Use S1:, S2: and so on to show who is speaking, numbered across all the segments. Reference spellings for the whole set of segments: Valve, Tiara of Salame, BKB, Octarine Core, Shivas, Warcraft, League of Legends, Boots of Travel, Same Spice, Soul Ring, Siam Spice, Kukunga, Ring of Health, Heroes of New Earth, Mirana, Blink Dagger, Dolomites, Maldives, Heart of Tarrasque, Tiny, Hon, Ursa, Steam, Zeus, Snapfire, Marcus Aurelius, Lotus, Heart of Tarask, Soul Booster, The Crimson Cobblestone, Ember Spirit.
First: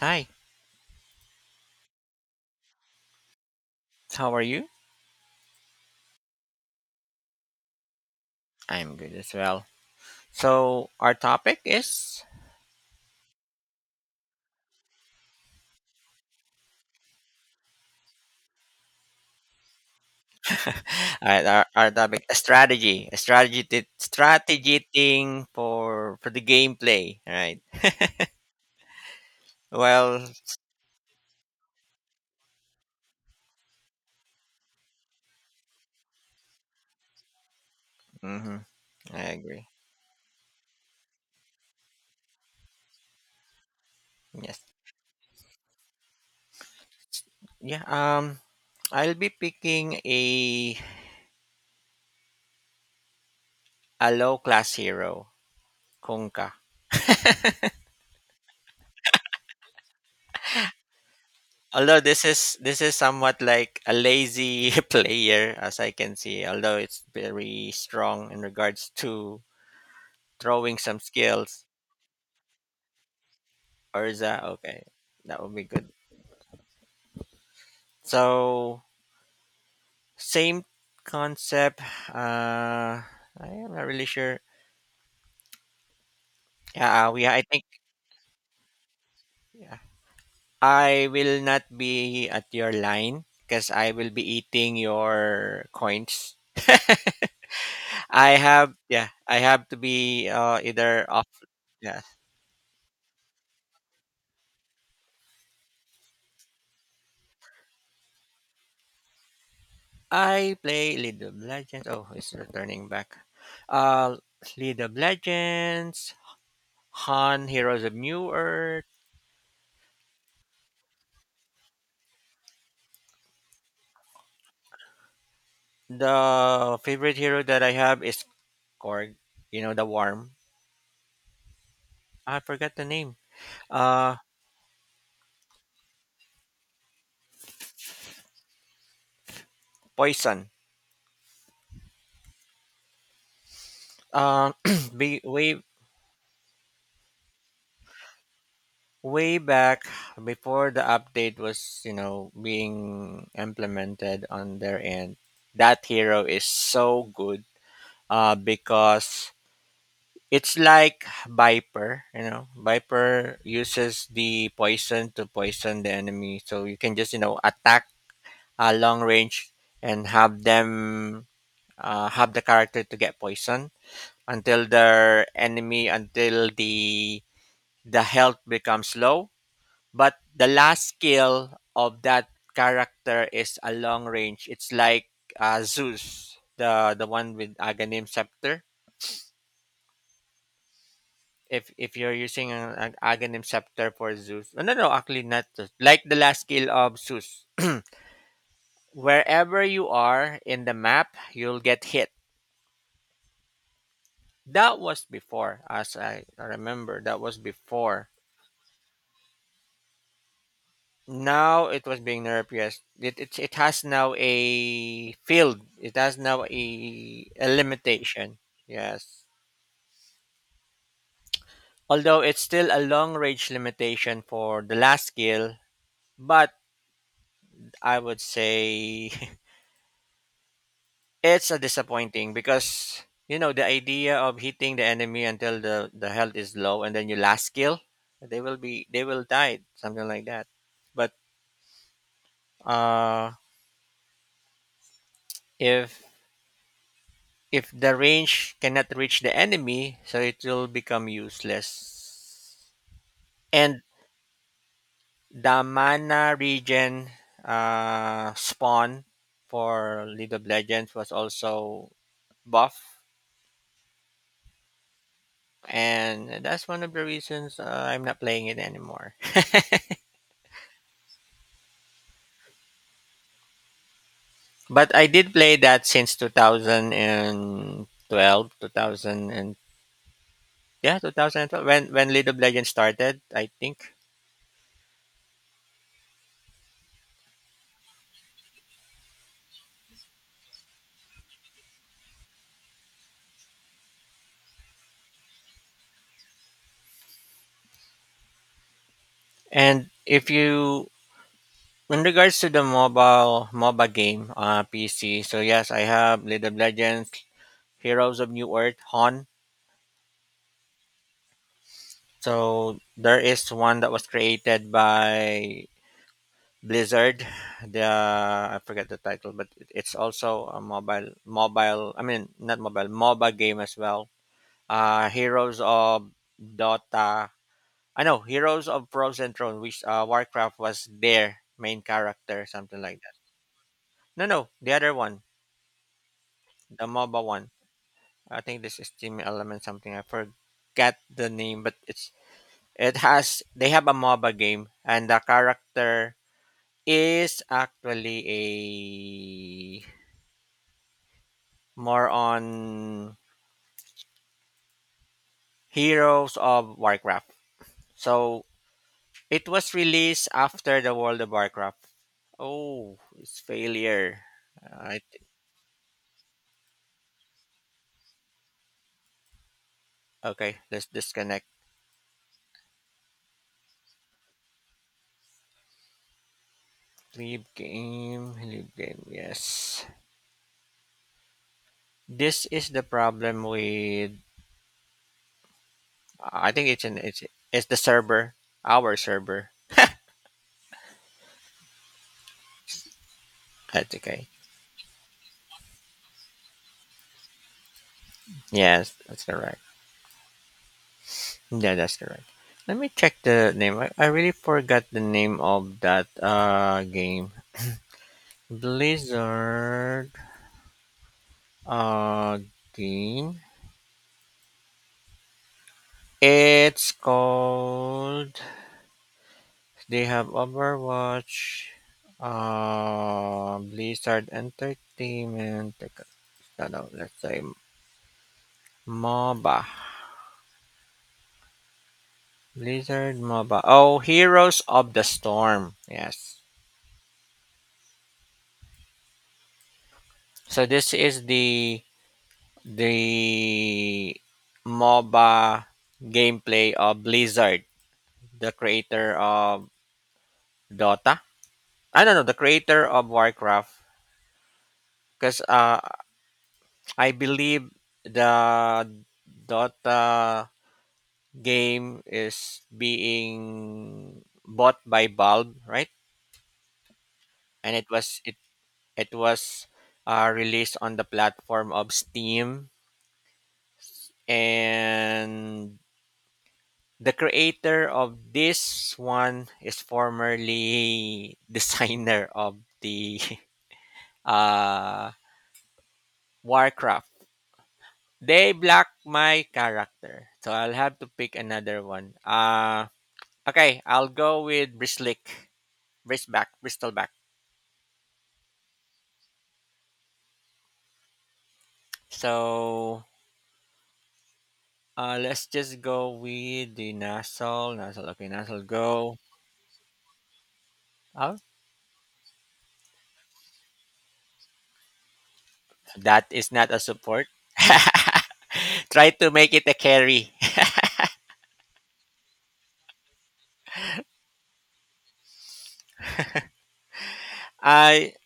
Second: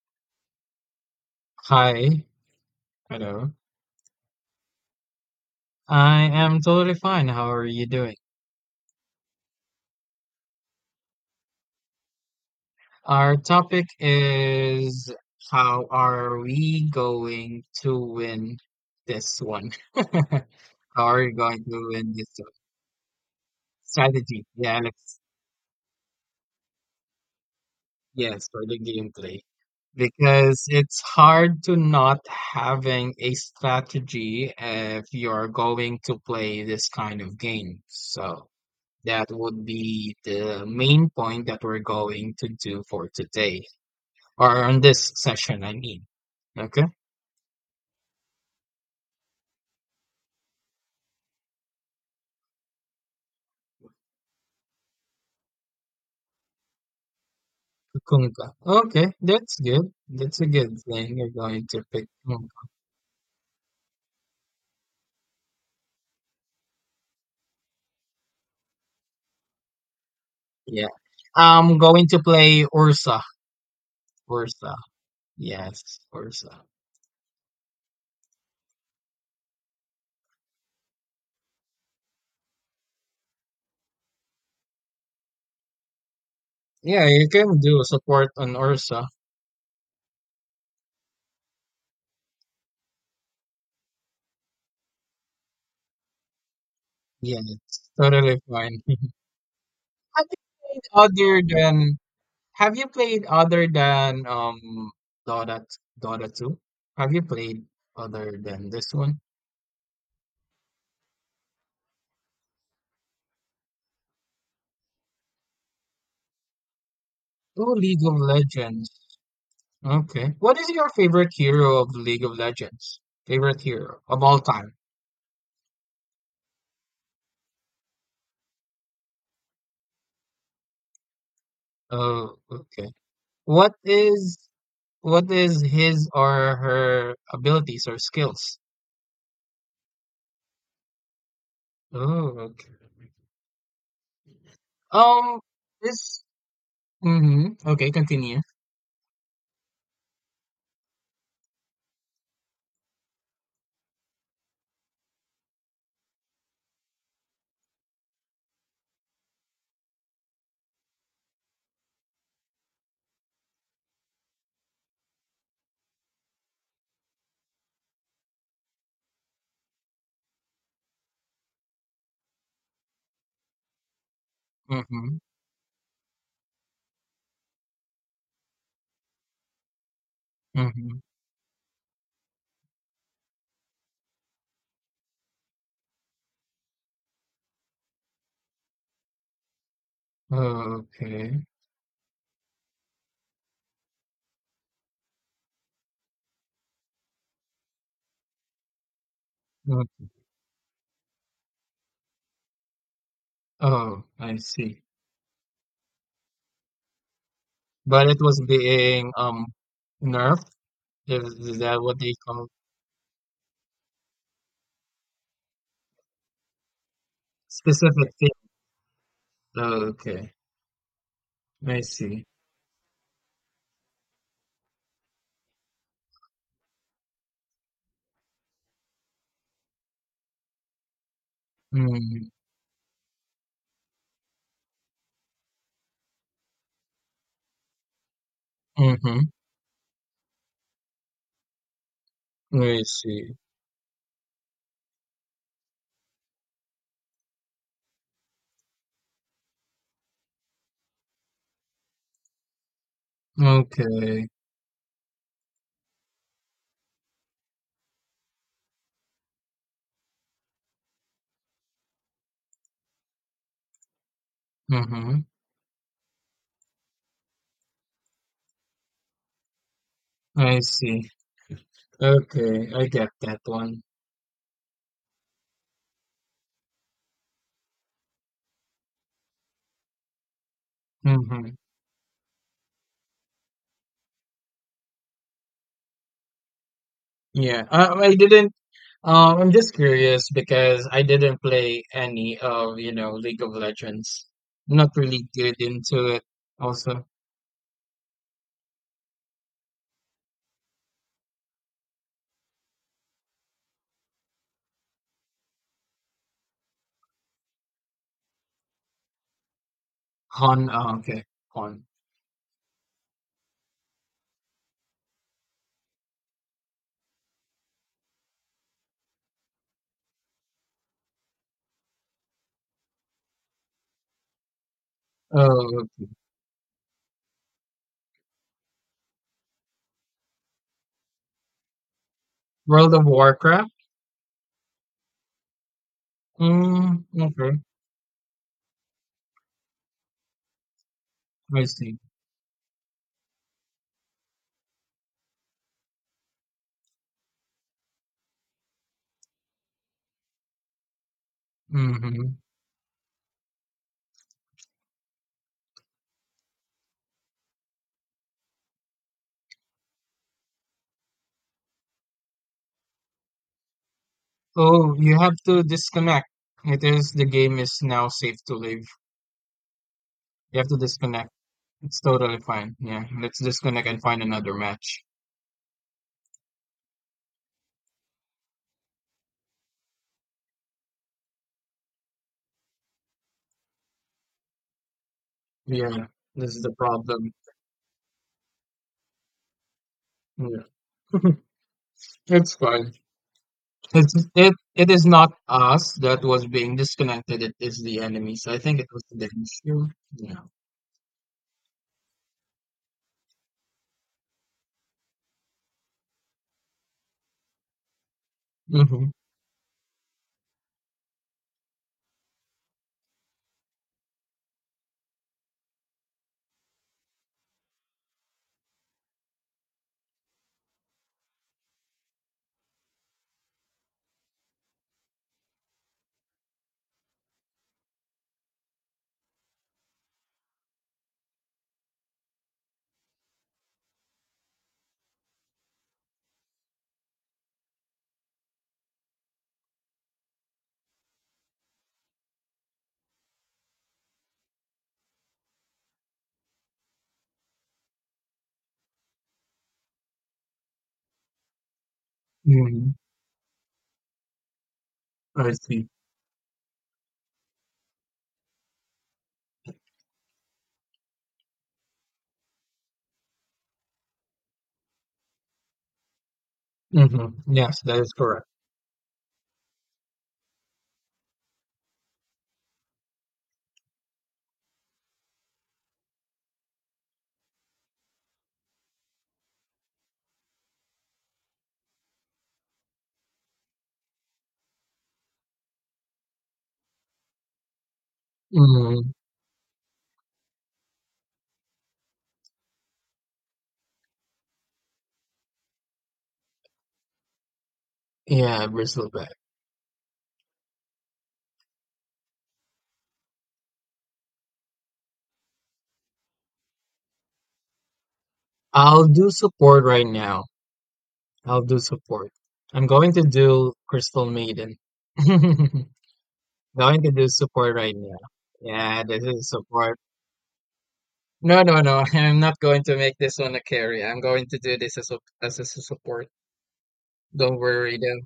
S1: Hi,
S2: Hi, hello.
S1: how are you?
S2: I am totally fine. How are you doing?
S1: I'm good as well. So our topic is
S2: Our topic is how are we going to win this one? How are
S1: all
S2: you
S1: right,
S2: going
S1: our,
S2: to
S1: our
S2: win
S1: topic
S2: this
S1: a
S2: one?
S1: strategy, a strategy t-
S2: Strategy. Yeah,
S1: strategy
S2: let's,
S1: thing for the gameplay. All right.
S2: yes, for the gameplay.
S1: Well,
S2: Because it's hard to not having a strategy if you're going to play this kind of game. So
S1: hmm I
S2: that would
S1: agree.
S2: be the main point that we're going to do for today,
S1: Yes.
S2: or on this session, I mean. Okay,
S1: Yeah. I'll be picking a low class hero, Kunkka.
S2: Kukunga. Okay, that's good. That's a good thing. You're going to
S1: Although
S2: pick.
S1: this is
S2: Kukunga.
S1: this is somewhat like a lazy player, as I can see. Although it's very strong in regards to throwing
S2: Yeah,
S1: some skills.
S2: I'm going to play Ursa.
S1: Or is that
S2: Ursa.
S1: okay? That would be good.
S2: Yes, Ursa.
S1: So same concept. Uh, I am not really sure.
S2: Yeah,
S1: Yeah, we.
S2: you
S1: I
S2: can
S1: think
S2: do support on Ursa.
S1: yeah. I will not be at your line because I will be eating your coins.
S2: Yeah, it's
S1: I
S2: totally
S1: have
S2: fine.
S1: yeah. I have to be either
S2: Have
S1: off.
S2: you played other than
S1: Yeah.
S2: Have you played other than Dota Dota 2? Have you played other than this one?
S1: I play League of Legends. Oh, it's returning back. Uh, League of Legends, Han
S2: Oh,
S1: Heroes of
S2: League of
S1: New Earth.
S2: Legends. Okay. What is your favorite hero of League of Legends? Favorite hero of all time.
S1: The favorite hero that I have is Korg. You know the worm.
S2: Oh,
S1: I forgot the
S2: okay.
S1: name.
S2: What
S1: Uh,
S2: is what is his or her abilities or skills?
S1: poison.
S2: Oh, okay.
S1: Uh, be,
S2: Um,
S1: way
S2: this. Mm-hmm. Okay, continue.
S1: way back before the update was being implemented on their end. That hero is so good. Because it's like Viper. You know, Viper uses the poison to poison the enemy, so you can just attack a long range and have them have the character to get poisoned
S2: Mm-hmm.
S1: until the health becomes low, but the last
S2: Mm-hmm.
S1: skill of that character is a long range. It's like Zeus, the one with aghanim scepter.
S2: Oh, okay.
S1: If you're using an aghanim scepter for Zeus, no, no, no, actually not Zeus. Like the last skill of Zeus, wherever you
S2: Mm.
S1: are in the map you'll get hit.
S2: Oh, I
S1: That
S2: see.
S1: was before, as I remember, that was
S2: But
S1: before.
S2: it was being nerfed. Is
S1: Now
S2: that
S1: it
S2: what
S1: was
S2: they
S1: being nerve,
S2: call
S1: yes. It has now a field. It has now a
S2: specific thing?
S1: limitation. Yes.
S2: Okay, I
S1: Although
S2: see.
S1: it's still a long range limitation for the last skill, but I would say it's a
S2: Mm,
S1: disappointing because you know the idea of hitting the enemy until the health is low and then your last skill, they will be they
S2: mm-hmm.
S1: will die, something like that. But
S2: I
S1: uh
S2: see.
S1: if If the range cannot reach the enemy, so it will become useless. And
S2: Okay.
S1: the mana regen, spawn, for League of Legends was also buff,
S2: Mm-hmm.
S1: and that's one of the reasons I'm not playing it anymore.
S2: I see. Okay, I get that one.
S1: But I did play that since 2012, 2000 and yeah,
S2: Mm-hmm.
S1: 2012 when League of Legends started, I think.
S2: Yeah. I didn't. I'm just curious because I didn't play any of League of Legends. Not really good into it. Also,
S1: And if you In regards to the mobile MOBA game, PC. So yes, I have League of Legends, Heroes of New Earth, Hon.
S2: Hon. Oh, okay, Hon.
S1: So there is one that was created by Blizzard. The I forget the title, but it's also a mobile. I mean, not mobile MOBA game as well. Heroes
S2: Oh, okay.
S1: of Dota. I know Heroes of Frozen Throne, which Warcraft was their main character, something
S2: World
S1: like
S2: of
S1: that.
S2: Warcraft.
S1: No, no, the other one, the
S2: Mm,
S1: MOBA one.
S2: okay,
S1: I think this is Team Element something. I forget the name,
S2: I
S1: but
S2: see.
S1: it's it has they have a MOBA game and the character is actually a more
S2: Hmm.
S1: on Heroes of Warcraft. So it was released after the World of Warcraft. Oh, it's failure.
S2: Oh,
S1: I
S2: you
S1: th-
S2: have to disconnect. It is the game is now safe to leave. You
S1: okay,
S2: have to
S1: let's
S2: disconnect.
S1: disconnect.
S2: It's totally fine. Yeah, let's disconnect and find another match.
S1: Leave game, leave game. Yes, this is the problem with.
S2: Yeah,
S1: I
S2: this is
S1: think
S2: the
S1: it's an
S2: problem.
S1: it's the server, our server.
S2: Yeah, it's fine.
S1: That's
S2: It's
S1: okay.
S2: it is not us that was being disconnected. It is the enemies. I think it
S1: Yes,
S2: was
S1: that's
S2: the
S1: correct.
S2: issue. Yeah.
S1: Yeah, that's correct. Let me check the name. I really forgot the name of that game.
S2: Mm-hmm.
S1: Blizzard uh game. It's called they have Overwatch, Blizzard Entertainment. No, no, let's say MOBA. Blizzard MOBA. Oh, Heroes of the Storm. Yes. So this is the the MOBA gameplay of Blizzard, the creator of Dota. I don't know, the creator
S2: Hmm.
S1: of Warcraft, because
S2: I see.
S1: I believe the Dota game is being bought by Valve, right?
S2: Mm-hmm.
S1: And
S2: Yes,
S1: it
S2: that is
S1: was it
S2: correct.
S1: it was released on the platform of Steam, and the creator of this one is formerly designer of the uh Warcraft. They blocked
S2: Hmm.
S1: my character, so I'll have to pick another one. Okay, I'll go with Bristleback.
S2: Yeah, Bristol.
S1: So let's just go with the Nasal, Nasal. Okay, Nasal,
S2: I'll
S1: go.
S2: do support right now.
S1: Oh,
S2: I'll do support. I'm going to do Crystal Maiden.
S1: that is not a
S2: Going to
S1: support.
S2: do support right now. Yeah,
S1: Try
S2: this
S1: to
S2: is
S1: make it a
S2: support.
S1: carry.
S2: No, no, no. I'm not going to make this one a carry. I'm going to do this as a support. Don't worry,
S1: I
S2: though.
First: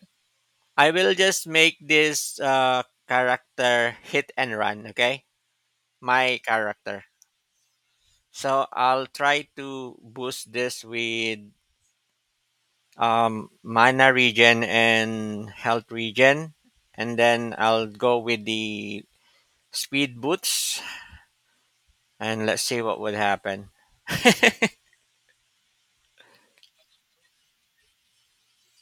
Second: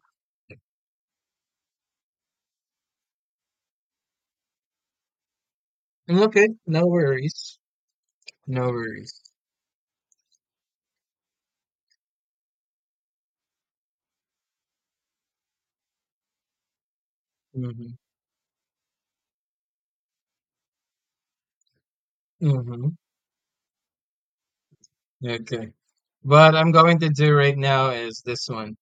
S1: I will just make this character hit and run. Okay, my
S2: Okay, no
S1: character.
S2: worries.
S1: So
S2: No
S1: I'll
S2: worries.
S1: try to boost this with mana regen and health regen, and then I'll
S2: Mm-hmm.
S1: go with the speed boots, and let's see
S2: Mm-hmm.
S1: what would happen.
S2: Okay. What I'm going to do right now is this one.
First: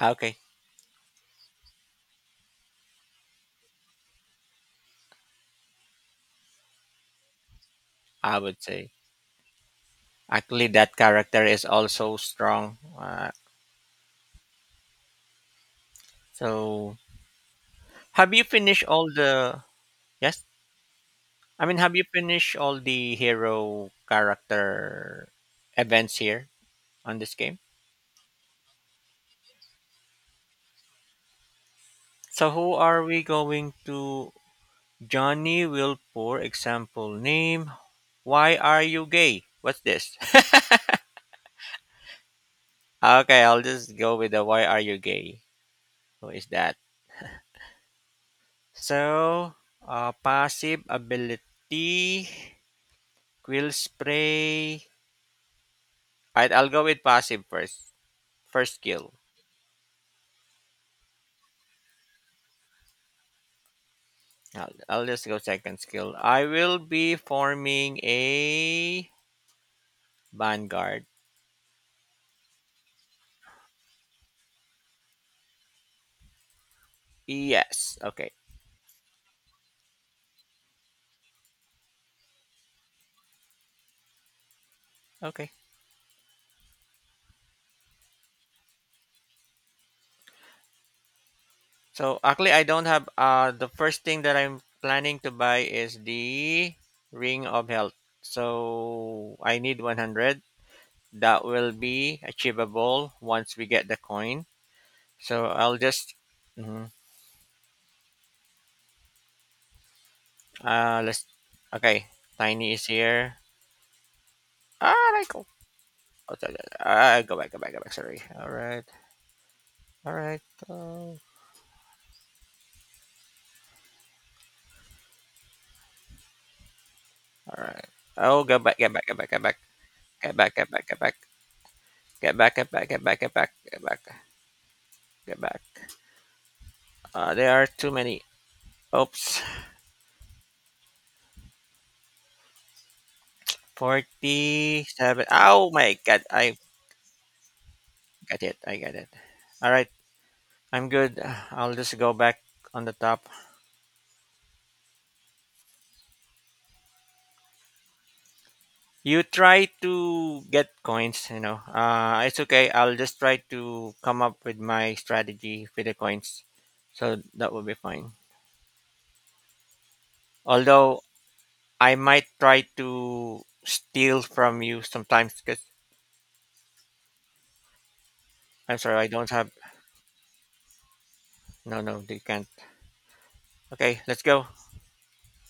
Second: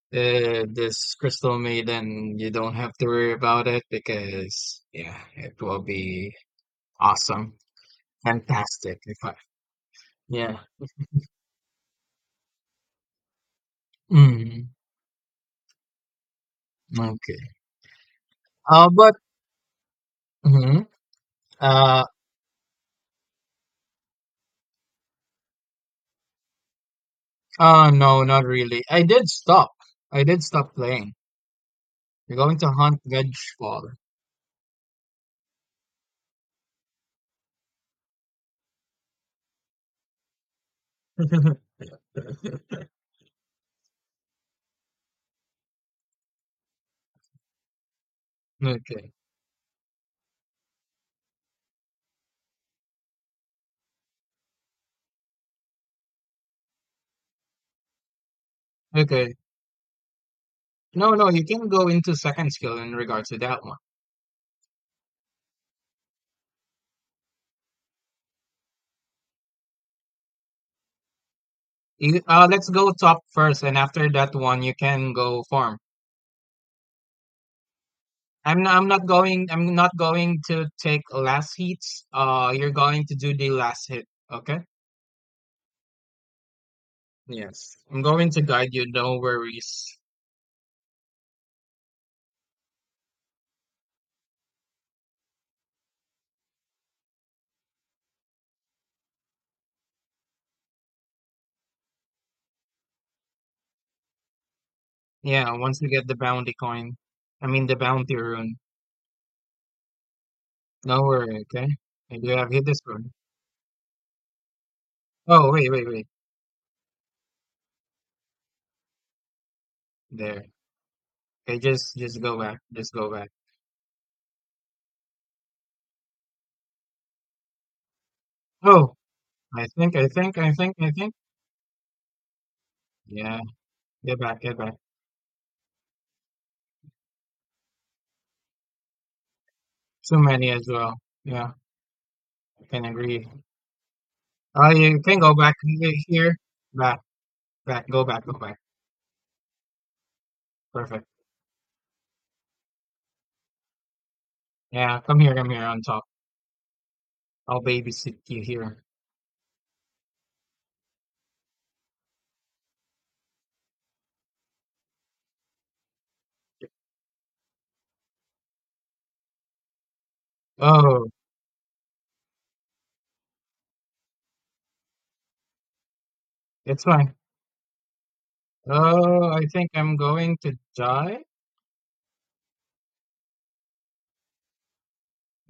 S1: Okay,
S2: Uh, this crystal maiden you don't have to worry about it because yeah it will be awesome,
S1: I would say
S2: fantastic if I, yeah,
S1: actually that character is also strong.
S2: mm,
S1: So
S2: okay,
S1: have you finished all
S2: but
S1: the? Yes.
S2: mhm.
S1: I mean, have
S2: uh
S1: you finished all the hero character events here on this game?
S2: oh, no, not really. I did stop playing. You're
S1: So
S2: going to
S1: who
S2: hunt
S1: are we going
S2: vengeful.
S1: to? Johnny will, for example, name. Why are you gay? What's this? Okay, I'll just go with the why are you gay? Who is that?
S2: Okay.
S1: So, passive ability, quill spray. Alright, I'll go with passive first. First skill.
S2: Okay, no you can go into second skill in regards to that one.
S1: I'll just go second skill. I will be forming a vanguard.
S2: Let's go top first and after that one you can go farm.
S1: Yes. Okay.
S2: I'm not going to take last hits. Uh, you're going to do the last hit, okay?
S1: Okay.
S2: Yes. I'm going to guide you, no worries.
S1: So actually, I don't have. The first thing that I'm planning to buy is the ring of health. So I need 100. That will be achievable once we get the coin. So
S2: Yeah,
S1: I'll
S2: once you get
S1: just.
S2: the bounty
S1: Mhm.
S2: coin. I mean the bounty rune. No
S1: Let's.
S2: worry, okay?
S1: Okay.
S2: I do have hit
S1: Tiny
S2: this
S1: is
S2: one.
S1: here. Ah, I go.
S2: Oh wait, wait, wait.
S1: Oh, sorry. Ah, go back. Go back. Go back. Sorry. All right. All right.
S2: There.
S1: Oh,
S2: Okay, just go back. Just go back.
S1: all right. Oh, go back, get
S2: Oh,
S1: back, get back, get back,
S2: I think, I
S1: get
S2: think, I
S1: back, get
S2: think, I
S1: back, get
S2: think.
S1: back, get back, get back, get back, get
S2: Yeah,
S1: back, get back,
S2: get back, get back.
S1: get back. There are too many. Oops.
S2: Too many as well. Yeah, I can agree. Oh, you can
S1: 47.
S2: go back
S1: Oh my god.
S2: here.
S1: I
S2: Back, back, go back, go
S1: got
S2: back.
S1: it. I got it. All right. I'm
S2: Perfect.
S1: good. I'll just go back on the top.
S2: Yeah, come here on top. I'll babysit you here.
S1: You try to get coins, you know. It's okay. I'll just try to come up with my strategy with the coins. So that will be fine. Although
S2: Oh,
S1: I might try to steal from you sometimes because
S2: it's fine.
S1: I'm sorry, I don't
S2: Oh, I
S1: have.
S2: think I'm going to die.
S1: No, no, they can't. Okay, let's go.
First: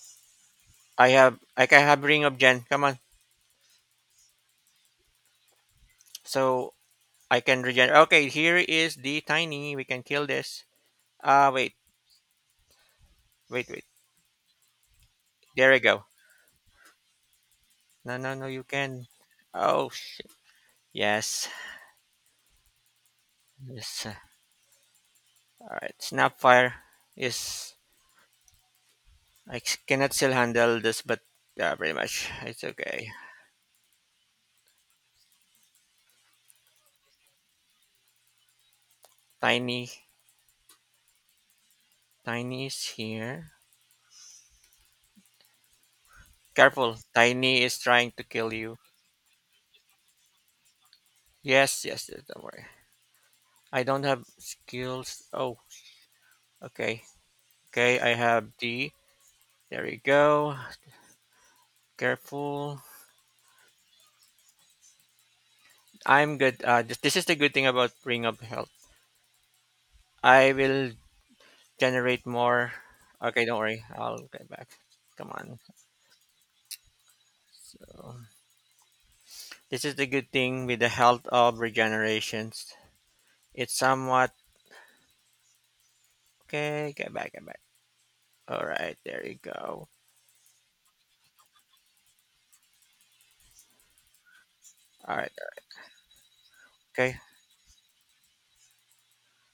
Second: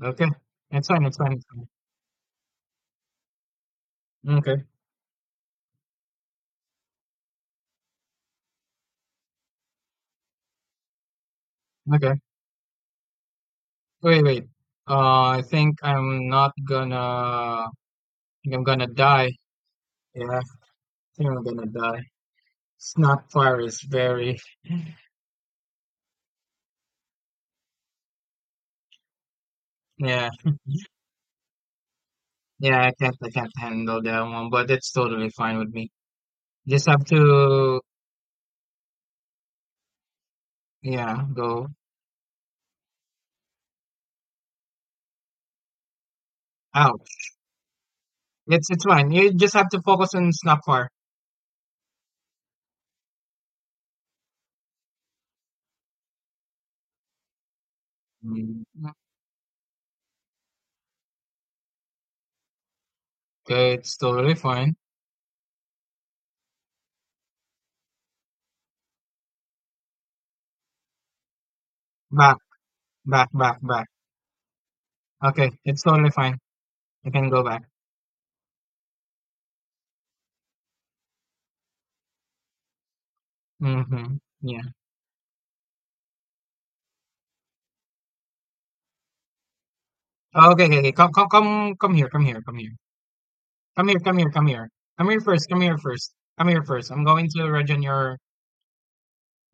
S2: Okay, it's fine,
S1: I
S2: it's fine,
S1: have.
S2: it's
S1: I
S2: fine.
S1: can have Ring of Gen. Come on.
S2: Okay,
S1: So I can regen. Okay, here is the tiny. We can kill this. Ah, wait,
S2: okay.
S1: wait, wait.
S2: Wait, wait. I
S1: There
S2: think
S1: we go.
S2: I'm not gonna. I
S1: No, no, no.
S2: think I'm
S1: You
S2: gonna
S1: can.
S2: die.
S1: Oh,
S2: Yeah, I think I'm
S1: yes.
S2: gonna die. Snapfire is
S1: Yes.
S2: very.
S1: All right. Snapfire is. Cannot
S2: Yeah,
S1: still handle this, but yeah, pretty much. It's
S2: yeah.
S1: okay.
S2: I can't handle that one, but it's totally fine with me. Just have to.
S1: Tiny.
S2: Yeah, go
S1: Tiny is here. Careful,
S2: out.
S1: Tiny is trying to kill
S2: It's
S1: you.
S2: it's fine. You just have to focus on snapfire.
S1: Yes, yes, yes, don't worry. I don't have skills. Oh, okay. Okay, I have
S2: Mm,
S1: D. There you go. Careful.
S2: okay, it's totally fine.
S1: I'm good. This is the good thing about Ring of Health. I will generate
S2: Back,
S1: more.
S2: back,
S1: Okay,
S2: back,
S1: don't worry.
S2: back.
S1: I'll get back. Come
S2: Okay,
S1: on.
S2: it's totally fine. You can go back.
S1: So, this is the good thing with the health of regenerations. It's
S2: Mm-hmm.
S1: somewhat.
S2: Yeah.
S1: Okay, get back, get back. Alright, there you go.
S2: Oh, okay, okay, okay. Come here, come here, come here, come here, come here, come here.
S1: Alright,
S2: Come here first. I'm
S1: okay.
S2: going to regen your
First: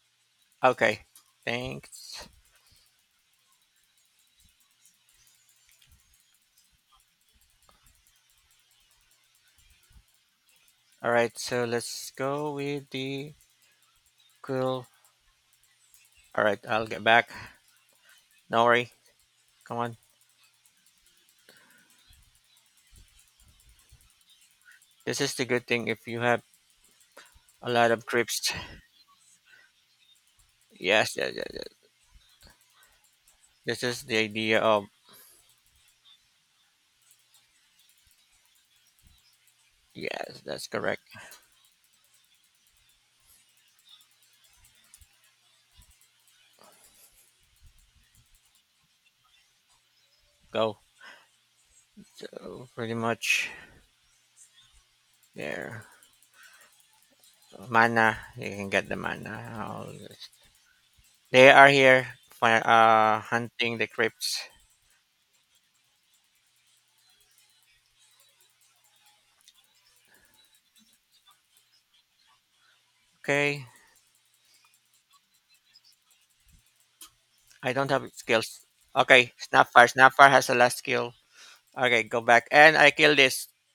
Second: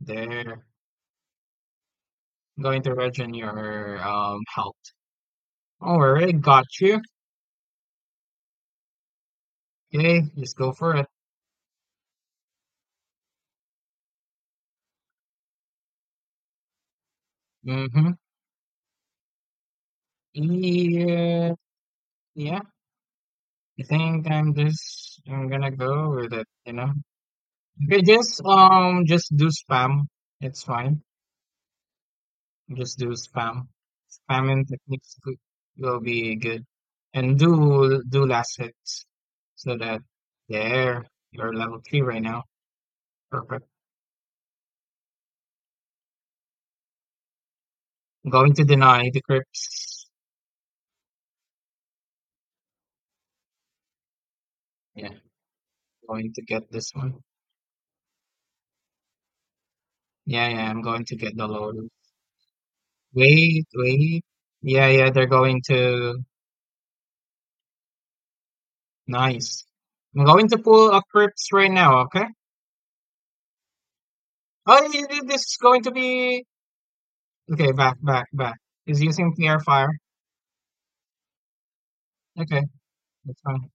S2: there.
S1: Okay, thanks.
S2: I'm going to regen your health. Don't got you. Okay, just go for it.
S1: All right, so let's go with the cool. All right, I'll get back.
S2: Mm-hmm.
S1: No worry. Come on.
S2: Yeah, yeah. I think I'm just
S1: This is the
S2: I'm
S1: good
S2: gonna
S1: thing if
S2: go
S1: you
S2: with
S1: have
S2: it. You know.
S1: a lot
S2: Okay,
S1: of crypts.
S2: just do spam. It's fine.
S1: Yes, yes, yes, yes.
S2: Just do spam.
S1: This is the idea
S2: Spamming
S1: of
S2: techniques could, will be good, and do last hits so that
S1: yes. That's correct.
S2: there you're level three right now. Perfect. Going to deny the crypts.
S1: Go. So pretty much
S2: Yeah,
S1: there.
S2: going to get this one.
S1: So, mana. You can get the mana. I'll just.
S2: Yeah, yeah, I'm going to get the
S1: They are
S2: load.
S1: here for
S2: Wait,
S1: hunting the
S2: wait.
S1: crypts.
S2: Yeah, yeah, they're going to. Nice. I'm going to pull a crypts right now. Okay.
S1: Okay.
S2: This is going to be okay,
S1: I don't
S2: back,
S1: have
S2: back, back.
S1: skills.
S2: He's using
S1: Okay.
S2: the air.
S1: Snapfire. Snapfire has the last skill. Okay, go back
S2: Okay,
S1: and I kill
S2: that's
S1: this.
S2: fine.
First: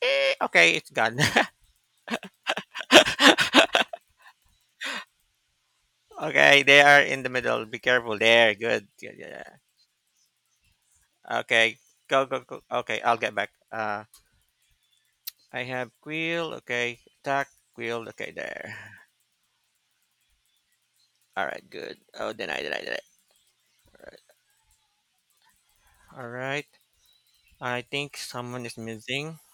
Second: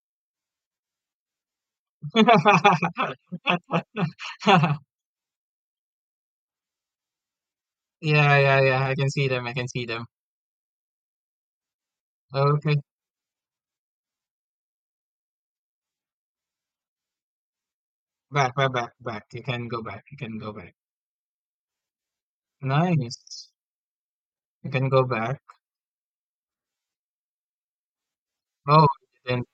S1: Okay, it's gone. Okay, they are in the middle. Be careful
S2: Yeah,
S1: there.
S2: yeah,
S1: Good.
S2: yeah.
S1: Yeah, yeah.
S2: I can see them.
S1: Yeah. Okay, go, go, go.
S2: Okay,
S1: Okay, I'll get back. I have quill. Okay, attack quill. Okay,
S2: back, back, back,
S1: there.
S2: back. You can go back.
S1: All right, good. Oh, deny, deny, deny.
S2: Nice. You can go back.
S1: All right. I think someone is
S2: Oh,
S1: missing.
S2: then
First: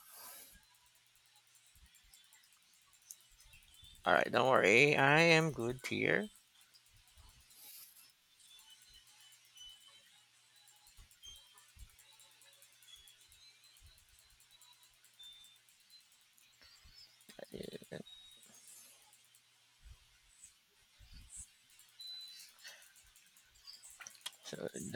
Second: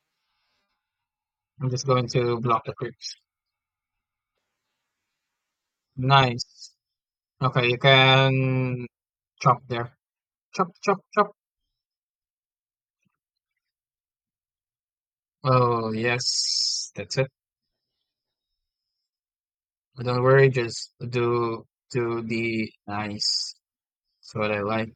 S2: I'm just going to block the creeps.
S1: All right, don't worry. I am good here.
S2: Nice. Okay, you can chop there. Chop, chop, chop. Oh, yes. That's it. Don't worry. Just do the nice. That's what I
S1: So,
S2: like.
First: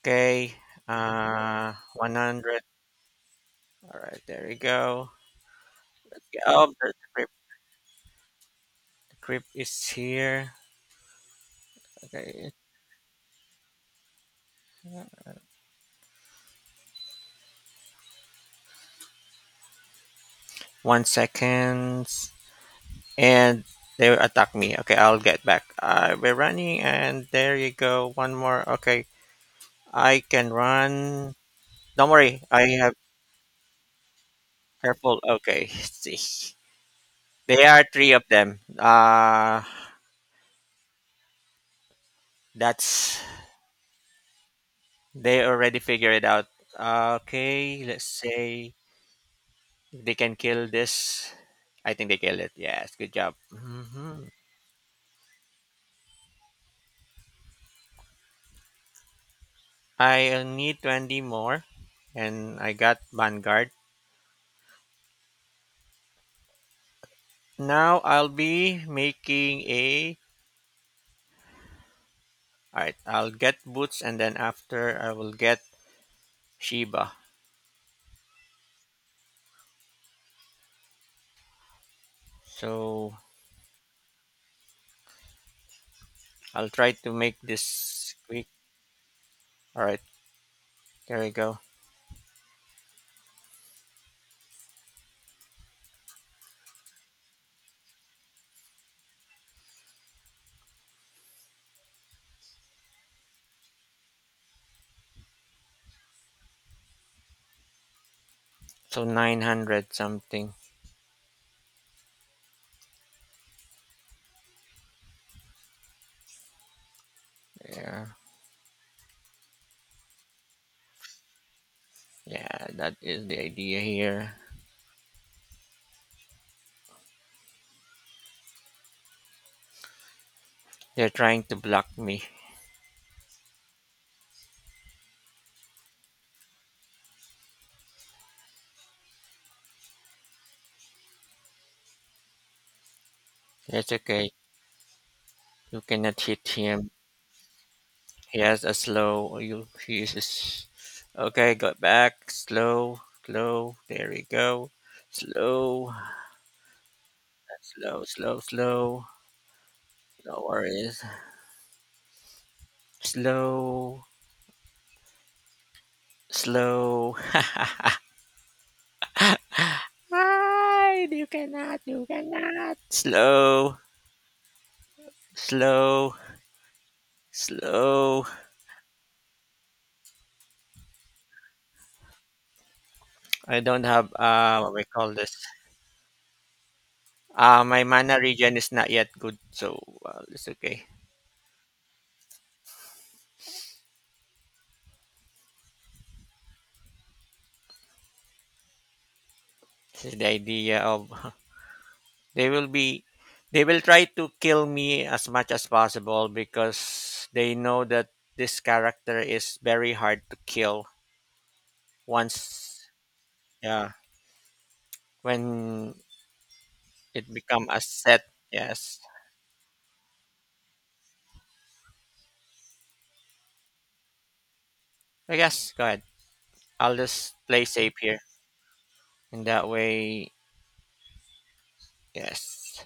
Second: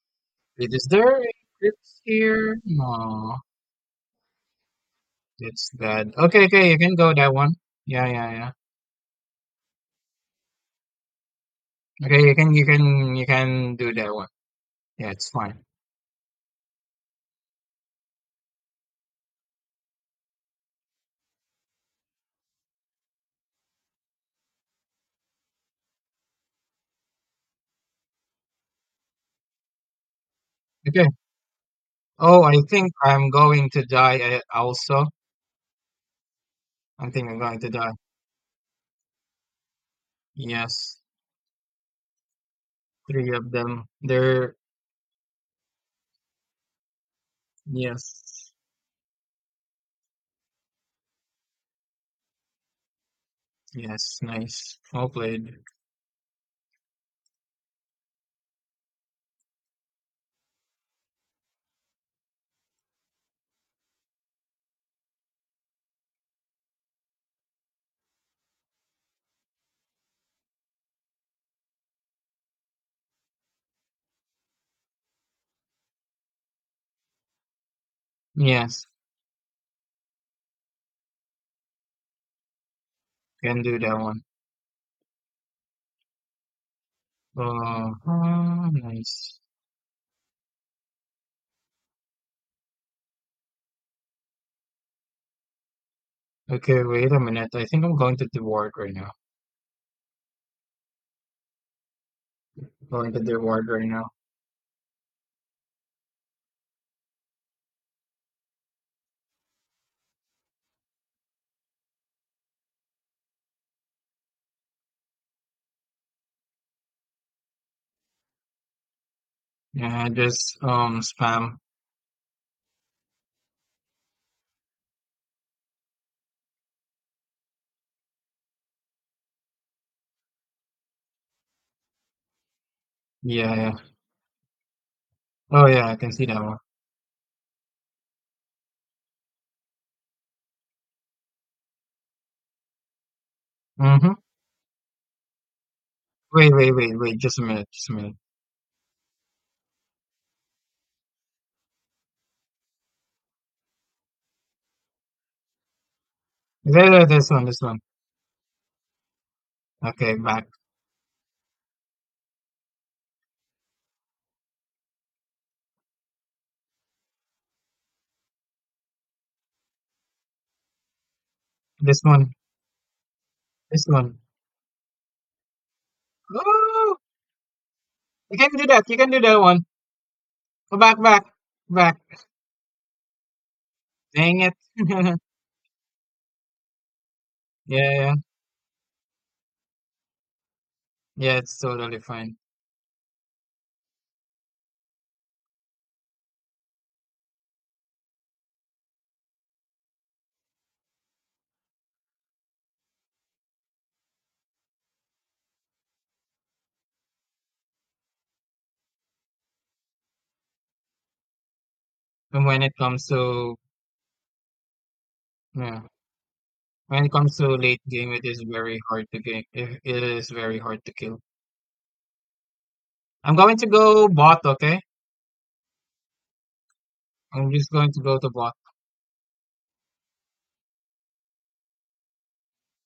S1: okay.
S2: Wait, is there a
S1: Uh,
S2: crypt
S1: one
S2: here?
S1: hundred.
S2: No,
S1: All right, there we go.
S2: it's dead.
S1: Yeah.
S2: Okay,
S1: Oh,
S2: okay,
S1: the
S2: you
S1: the
S2: can go
S1: crypt.
S2: that one. Yeah, yeah, yeah.
S1: The crypt is here.
S2: Okay,
S1: Okay.
S2: you can do that one. Yeah, it's fine.
S1: 1 second. And they attack me. Okay, I'll get back. We're running, and there you go. One more. Okay, I can
S2: Okay.
S1: run. Don't worry,
S2: Oh, I
S1: I
S2: think
S1: have
S2: I'm going to die also.
S1: careful. Okay, see,
S2: I think I'm going
S1: there
S2: to
S1: are
S2: die.
S1: three of them.
S2: Yes,
S1: That's
S2: three of them. They're
S1: they already figure it out. Okay, let's
S2: yes,
S1: say they can kill this. I think they killed it. Yes, good job.
S2: yes, nice. Well played.
S1: I need 20 more, and I got Vanguard. Now I'll be making a All right, I'll get Boots, and then after I will get Sheba.
S2: Yes,
S1: So
S2: can do that one.
S1: I'll try to make this quick.
S2: Uh-huh, nice.
S1: All right, there we go.
S2: Okay, wait a minute. I think I'm going to the ward right now. Going to the ward right now.
S1: So 900 something. Yeah,
S2: Yeah, just spam.
S1: yeah, that is the idea here. They're trying to block me.
S2: Yeah, yeah. Oh yeah, I can see that one.
S1: That's
S2: Mm-hmm.
S1: okay. You cannot hit
S2: Wait, wait,
S1: him.
S2: wait, wait. Just a minute, just a minute.
S1: He has a slow. Oh, You, he is. A s- okay, got back. Slow, slow. There we go. Slow,
S2: This one, this one.
S1: slow, slow, slow.
S2: Okay,
S1: No
S2: back.
S1: worries. Slow. Slow. Hide. You cannot.
S2: This
S1: You
S2: one,
S1: cannot. Slow.
S2: this one.
S1: Slow.
S2: Oh,
S1: Slow.
S2: you can do that. You can do that one. Go back, back, back.
S1: I don't have
S2: Dang it.
S1: what we call this. My
S2: Yeah, yeah,
S1: mana regen is not yet good, so well, it's okay.
S2: yeah. It's totally fine.
S1: This is the idea of they will be they will try to kill me as much as possible because they know that this character is very hard to kill
S2: And when it
S1: once
S2: comes to
S1: yeah
S2: yeah,
S1: when
S2: when it
S1: it
S2: comes to
S1: become a
S2: late game, it
S1: set
S2: is very
S1: yes
S2: hard to game. It is very hard to kill. I'm going to go bot. Okay,
S1: I guess go ahead. I'll just
S2: I'm
S1: play
S2: just going
S1: safe
S2: to go
S1: here.
S2: to bot.
S1: In that way, yes,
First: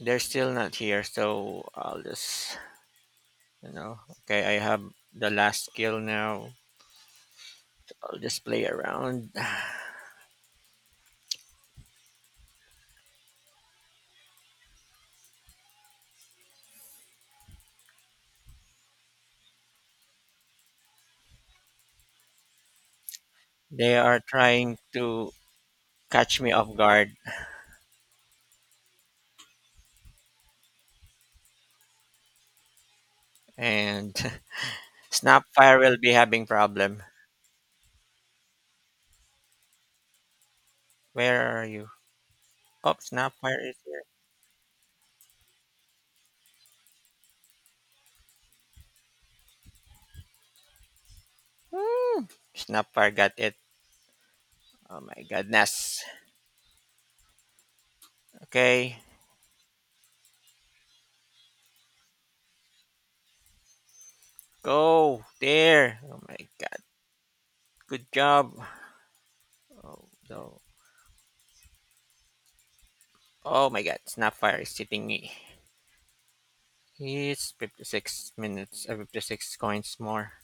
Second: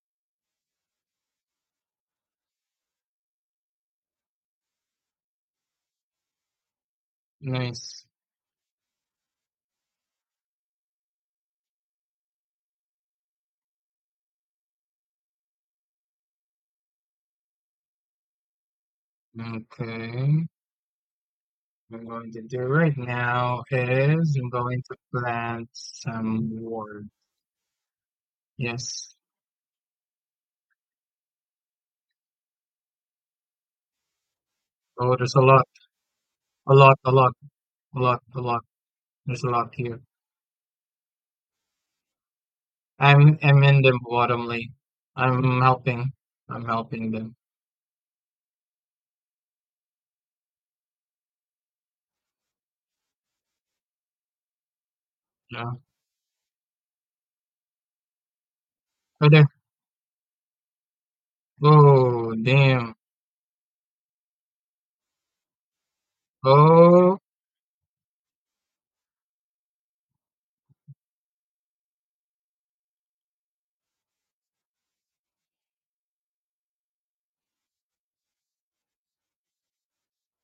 S1: they're still not here. So I'll just, you know, okay, I have the last skill now.
S2: Nice.
S1: I'll just play around.
S2: Okay. I'm going to do right now
S1: They are
S2: is I'm
S1: trying
S2: going to
S1: to
S2: plant
S1: catch me
S2: some
S1: off
S2: more.
S1: guard,
S2: Yes.
S1: and
S2: Oh, there's a lot,
S1: Snapfire will be having
S2: a lot,
S1: problem.
S2: a lot, a lot, a lot. There's a lot here.
S1: Where are you? Oh,
S2: I'm
S1: Snapfire is
S2: in the
S1: here.
S2: bottom lane. I'm helping. I'm helping them.
S1: Hmm. Snapfire got it. Oh my
S2: Yeah.
S1: goodness. Okay,
S2: Right there. Oh damn.
S1: go there. Oh my god.
S2: Oh
S1: Good job. Oh no. Oh my god, Snapfire is tipping me. It's 56 minutes, 56 coins more.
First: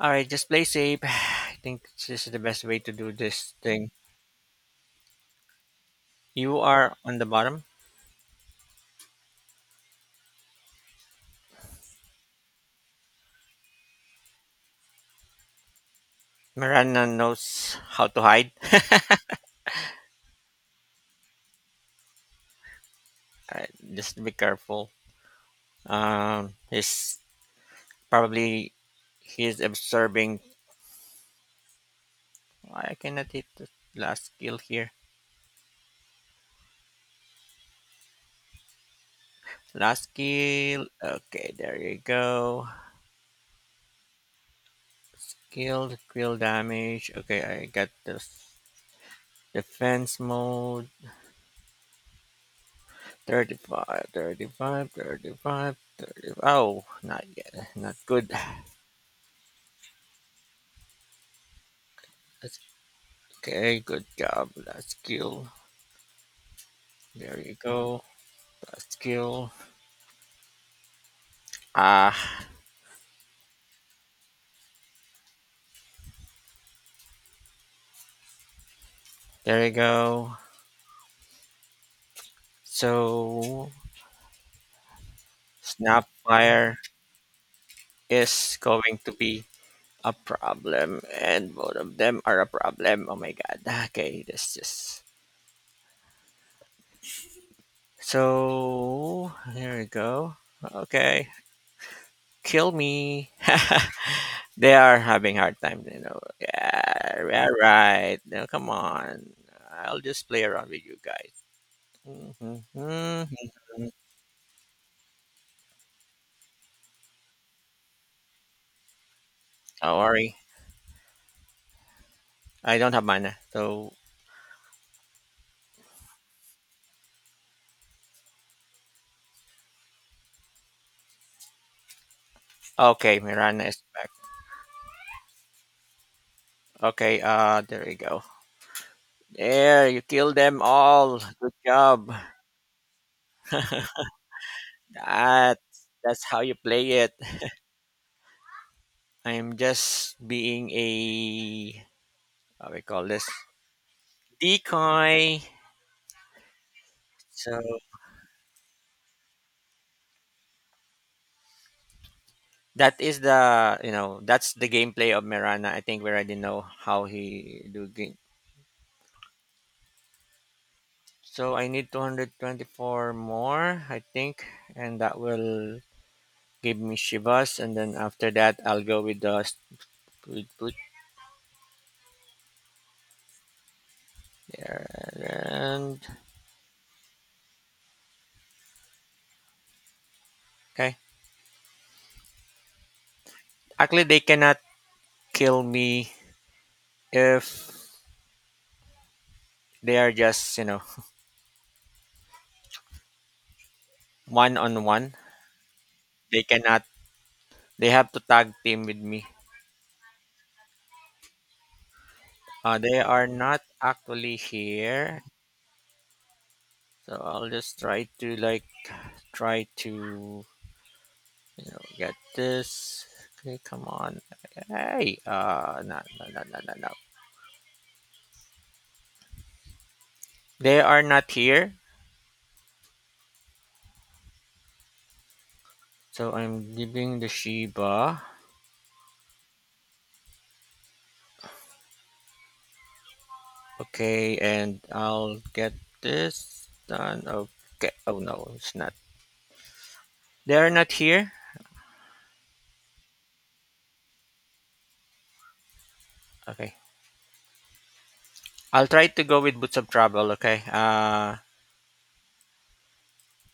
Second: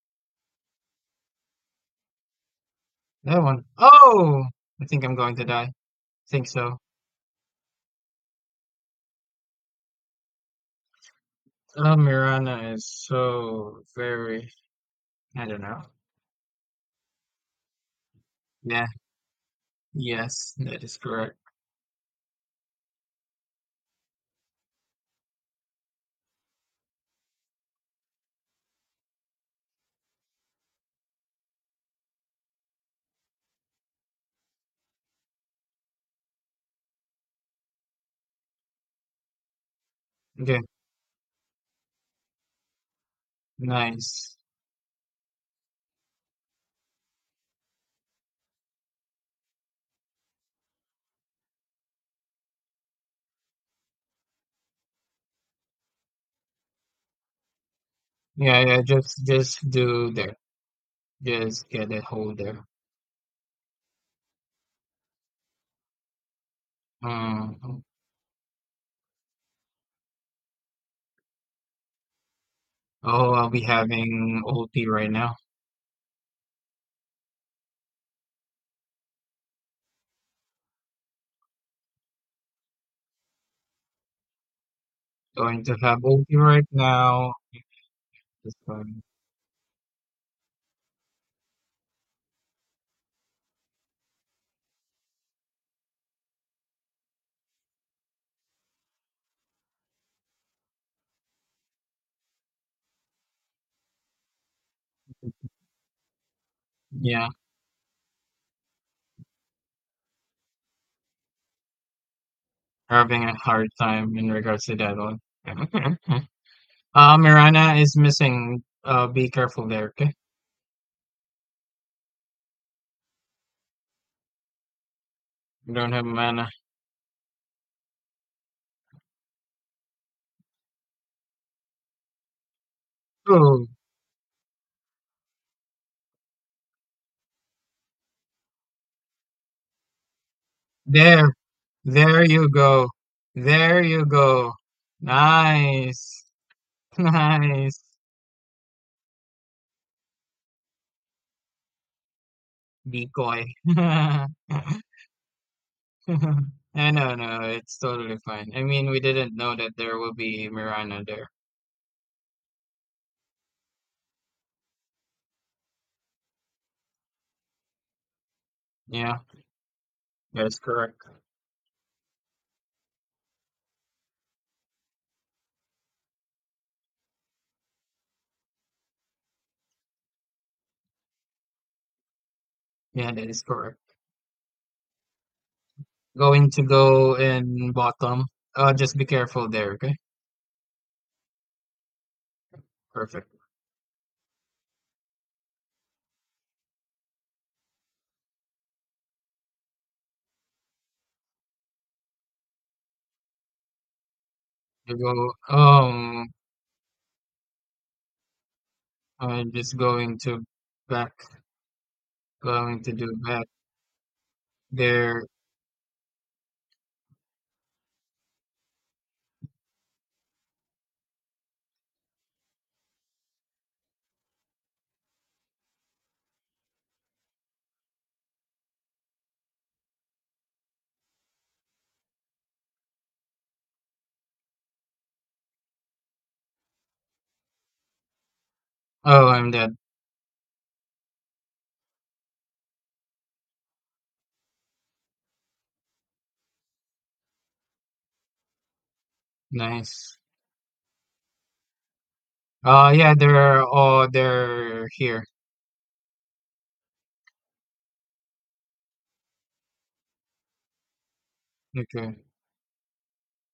S1: Alright, just play safe. I think this is the best way to do
S2: that
S1: this
S2: one.
S1: thing.
S2: Oh I think I'm going to die. Think
S1: You
S2: so.
S1: are on the bottom.
S2: Oh Mirana is so very I don't know.
S1: Miranda knows how to hide.
S2: Yeah, yes, that is correct.
S1: Alright, just be careful. Um, he's probably he's observing. I cannot hit the last kill here. Last
S2: Okay.
S1: kill. Okay, there you go.
S2: Nice.
S1: Skilled Quill damage. Okay, I got this. Defense mode. 35, 35, 35, 35. Oh, not yet. Not good.
S2: Yeah, yeah, just do there. Just get a hold
S1: That's,
S2: there.
S1: okay, good job. That's skill. There you
S2: Um,
S1: go. That's skill. Ah,
S2: oh, I'll be having OT right now.
S1: there you go. So,
S2: Going to have OT right
S1: Snapfire
S2: now. Just,
S1: is going
S2: um,
S1: to be a problem, and both of them are a problem. Oh my god. Okay, this just So here we go. Okay, kill me. they are having hard time, you know.
S2: yeah,
S1: Yeah, all right. Now come on. I'll just play around with you guys. Mhm,
S2: having
S1: mhm,
S2: a hard
S1: mhm.
S2: time in regards to that one. Okay, okay. Mirana is missing. Be careful there,
S1: Oh,
S2: okay?
S1: worry. I don't have mana. So
S2: You don't have mana.
S1: okay, Mirana
S2: Oh,
S1: is back. Okay, there we go. There, you kill them all.
S2: there,
S1: Good job.
S2: there you go. There you go.
S1: That
S2: Nice,
S1: that's how you play it.
S2: nice.
S1: I'm just being a how we call this
S2: Decoy.
S1: decoy.
S2: No,
S1: So
S2: it's totally fine. I mean, we didn't know that there will be Mirana there.
S1: that is the you know that's the gameplay of Mirana. I think we already know how he do game.
S2: Yeah, that is correct.
S1: So I need 224 more, I think, and that will give me Shivas, and then after that I'll go with with put
S2: Yeah, that is correct.
S1: there and
S2: Going to go in bottom. Just be careful there, okay?
S1: okay.
S2: Perfect.
S1: Actually, they cannot kill me if they are just one on
S2: You
S1: one.
S2: go, um,
S1: They cannot. They have to tag team with me.
S2: I'm just going to back, going to
S1: They
S2: do
S1: are
S2: back
S1: not actually here.
S2: there.
S1: So I'll just try to get this. Okay, come on. Hey, no, no, no, no, no, no. They are not here. So I'm giving the Shiba.
S2: Oh, I'm dead.
S1: Okay, and I'll get this done. Okay. Oh no, it's not.
S2: Nice.
S1: They are not here.
S2: Yeah, they're here.
S1: Okay. I'll try to go with Boots of Travel. Okay.
S2: Okay,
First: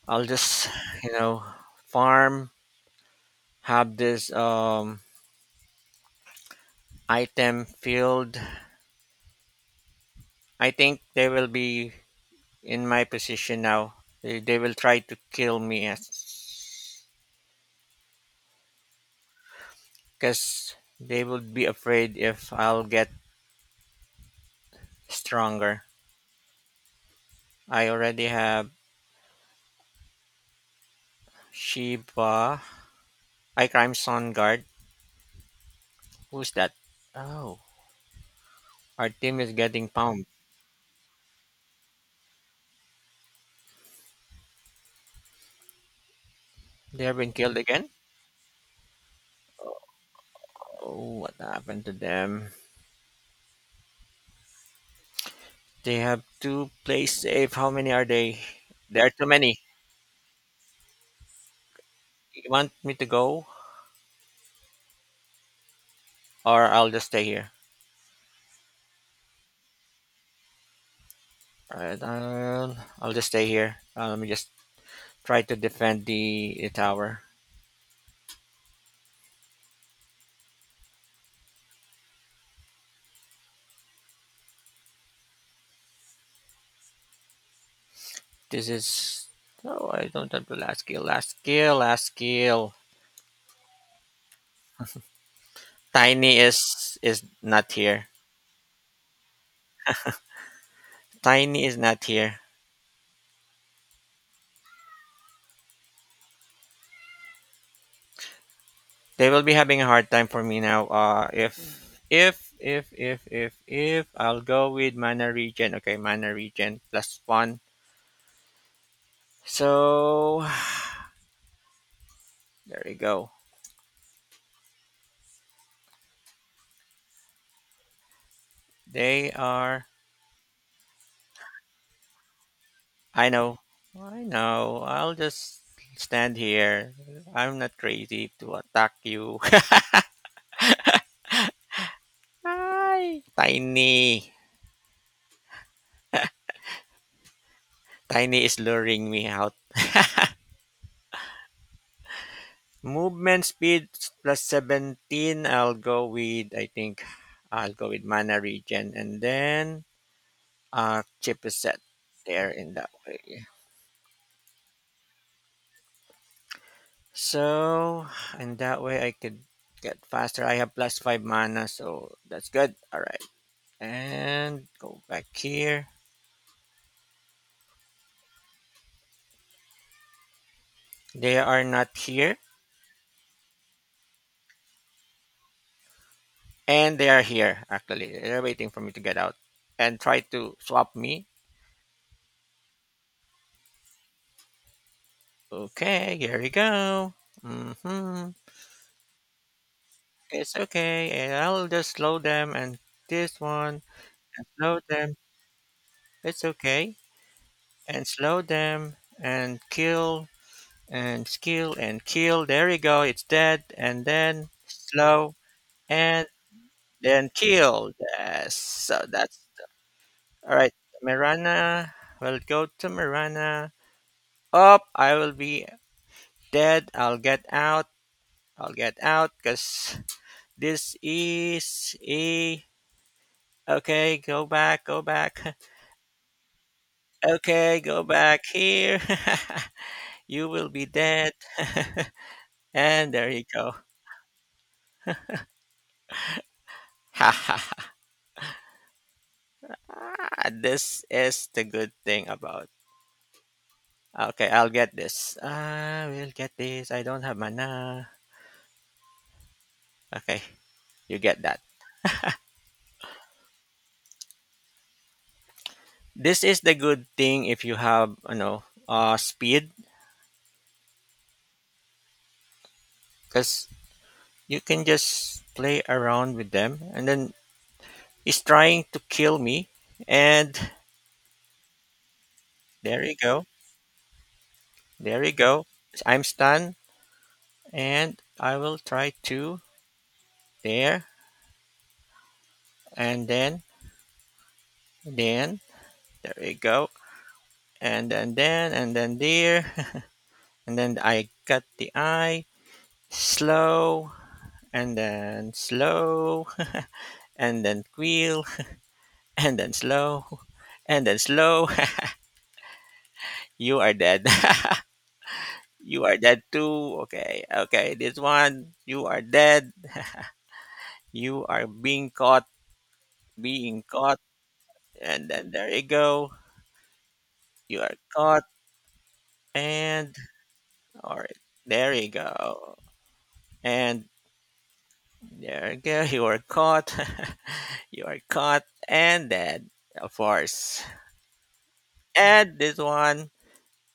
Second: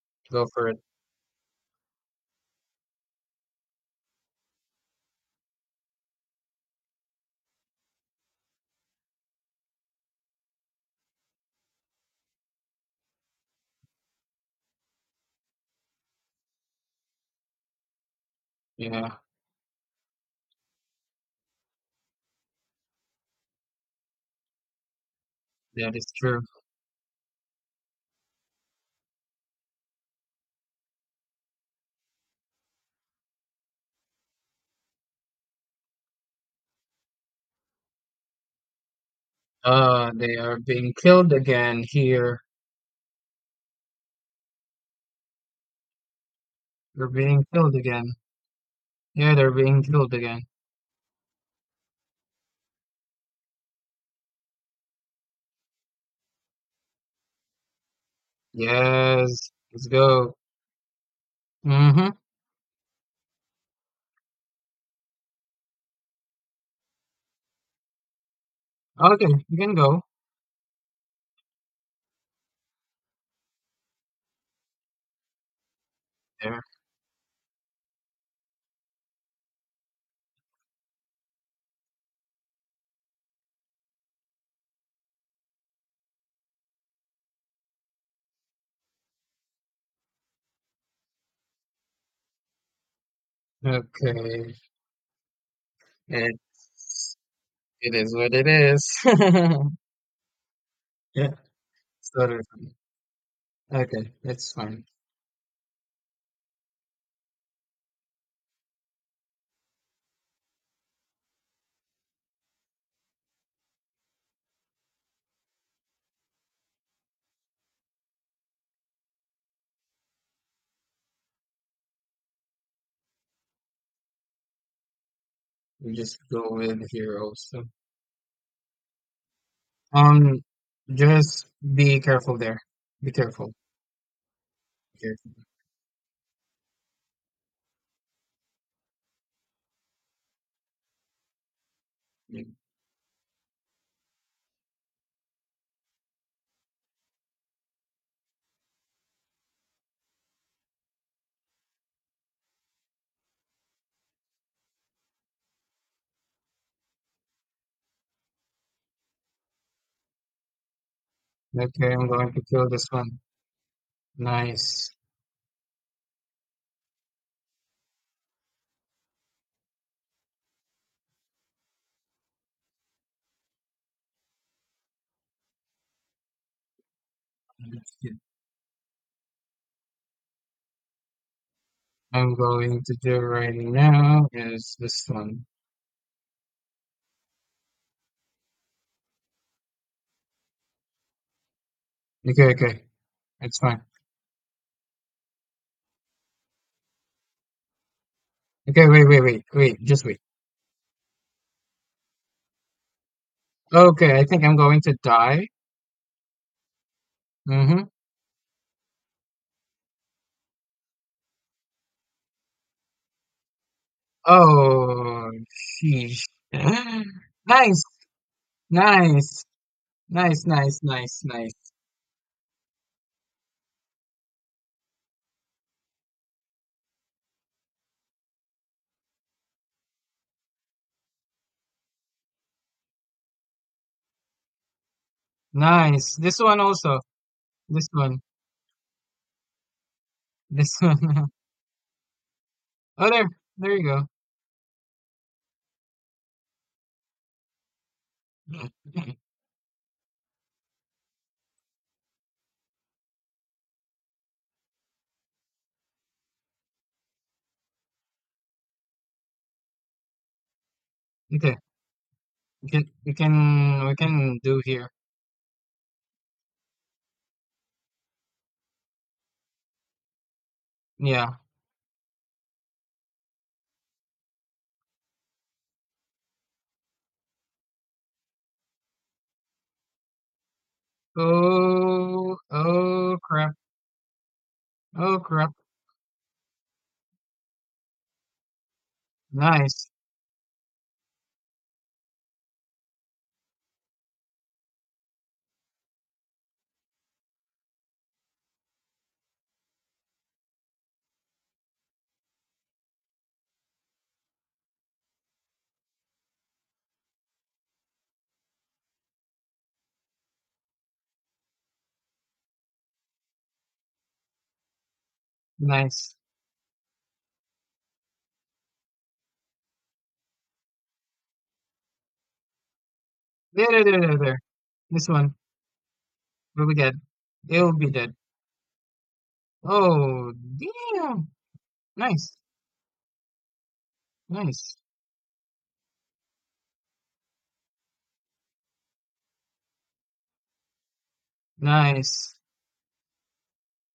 S1: I'll
S2: go for
S1: just
S2: it.
S1: you know farm, have this item field. I think they will be in my position now. They will try to kill me as
S2: Yeah,
S1: because they would be afraid if I'll get stronger.
S2: that is true.
S1: I already have Shiva. I crime Sun Guard. Who's that? Oh, our team is getting pumped.
S2: They are being killed again here.
S1: They
S2: They're
S1: have been
S2: being
S1: killed
S2: killed
S1: again?
S2: again. Yeah, they're being killed again.
S1: Oh, what happened to them? They have to play safe. How many are they? There are too
S2: Yes,
S1: many.
S2: let's go. Mm-hmm.
S1: You want me to go or I'll just stay here?
S2: Okay, you can go
S1: All right, I'll just stay here. Let me just try to defend
S2: there.
S1: the tower. This is No, I don't have the last skill. Last skill, last skill.
S2: Okay,
S1: Tiny is
S2: it's
S1: is not
S2: it
S1: here.
S2: is what it is. Yeah,
S1: Tiny is not
S2: it's
S1: here.
S2: totally okay, that's fine.
S1: They will be having a hard time for me now. If if I'll go with mana regen. Okay, mana regen plus one. So there we go.
S2: We just go with here also.
S1: They are
S2: Um, just be careful there. Be
S1: I
S2: careful.
S1: know. I know.
S2: Be
S1: I'll
S2: careful.
S1: just stand here. I'm not crazy to attack you.
S2: Yeah.
S1: Hi. Tiny. Tiny is luring me out. Movement speed plus 17. I'll go with, I think, I'll go with mana regen, and then chip is set
S2: Okay, I'm going to
S1: there
S2: kill
S1: in
S2: this
S1: that
S2: one.
S1: way.
S2: Nice.
S1: So, in that way, I could get faster. I have plus 5 mana, so that's good. All right. And go back here. They are not
S2: I'm
S1: here,
S2: going to do right now is this one.
S1: and they are here. Actually, they're waiting for me to get out and try to swap me.
S2: Okay, okay. It's fine.
S1: Okay, here we go. Mm-hmm.
S2: Okay, just wait.
S1: It's okay, and I'll just slow them and this one
S2: Okay, I think
S1: and
S2: I'm
S1: slow
S2: going to
S1: them.
S2: die.
S1: It's okay,
S2: Mm-hmm.
S1: and slow them and kill and kill and kill. There we go. It's dead, and then
S2: Oh,
S1: slow
S2: sheesh.
S1: and then
S2: Nice,
S1: kill. Yes. So that's
S2: nice, nice,
S1: all right.
S2: nice, nice, nice,
S1: Mirana. We'll go to Mirana. Up. I will be dead. I'll get out. I'll get out because this is a. Okay, go back, go back.
S2: nice. This one also.
S1: Okay,
S2: This
S1: go
S2: one.
S1: back here. you will
S2: This
S1: be
S2: one.
S1: dead.
S2: Oh,
S1: and
S2: there.
S1: there you go.
S2: There you go.
S1: Ah, this is the good thing about. Okay, I'll get this. I will get this. I don't have mana. Okay, you get
S2: Okay.
S1: that.
S2: We can do here.
S1: This is the good thing if you have, you know, speed
S2: Yeah.
S1: because you can just play around with them and then he's trying to kill me and there you
S2: Oh,
S1: go
S2: crap. Oh,
S1: there you
S2: crap.
S1: go I'm stunned and I will try to
S2: Nice,
S1: there and then there you go and then and then there and then I got the eye slow and then slow and then quill and then slow and then slow you are dead You
S2: nice.
S1: are dead too. Okay, okay. This one, you are dead. You are being caught,
S2: There. This
S1: and
S2: one.
S1: then there you go.
S2: We'll be good. It'll
S1: You
S2: be
S1: are
S2: dead.
S1: caught, and
S2: Oh,
S1: all
S2: damn.
S1: right, there you
S2: Nice.
S1: go, and
S2: Nice.
S1: there you go. You are caught. you are caught and dead, of course.
S2: Nice.
S1: And this one,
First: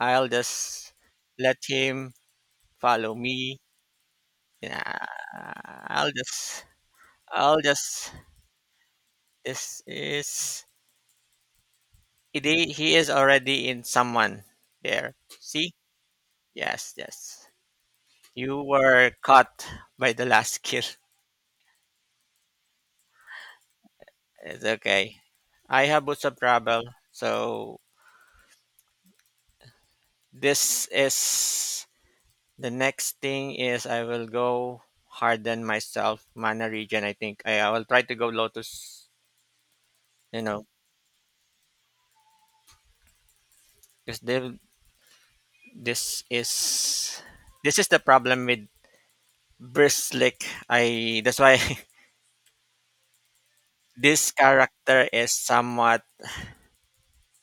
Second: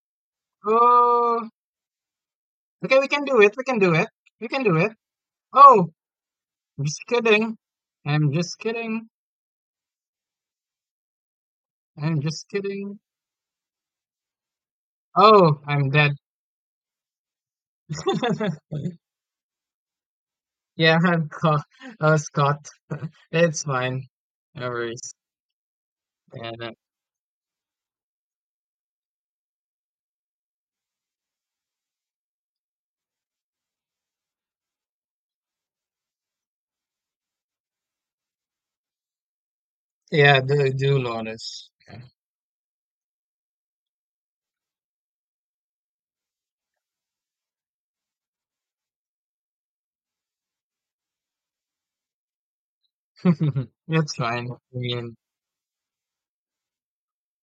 S1: I'll just
S2: Oh,
S1: let him
S2: okay,
S1: follow me.
S2: We can do it.
S1: Yeah,
S2: Oh,
S1: I'll just,
S2: I'm just kidding.
S1: I'll just.
S2: I'm just kidding.
S1: This is
S2: I'm just
S1: They, he
S2: kidding.
S1: is already in someone there.
S2: Oh,
S1: See?
S2: I'm dead.
S1: Yes, yes. You were caught by the last kill.
S2: Yeah, I'm caught. I was caught. It's fine.
S1: It's
S2: No worries.
S1: okay. I have boots of
S2: And,
S1: travel. So this is the next thing is I will go harden myself mana region. I think I will try to go lotus.
S2: yeah,
S1: You know,
S2: do, do Lawless. Yeah.
S1: because this is this is the problem with Bristlick. I that's why
S2: it's
S1: this
S2: fine. I
S1: character
S2: mean,
S1: is somewhat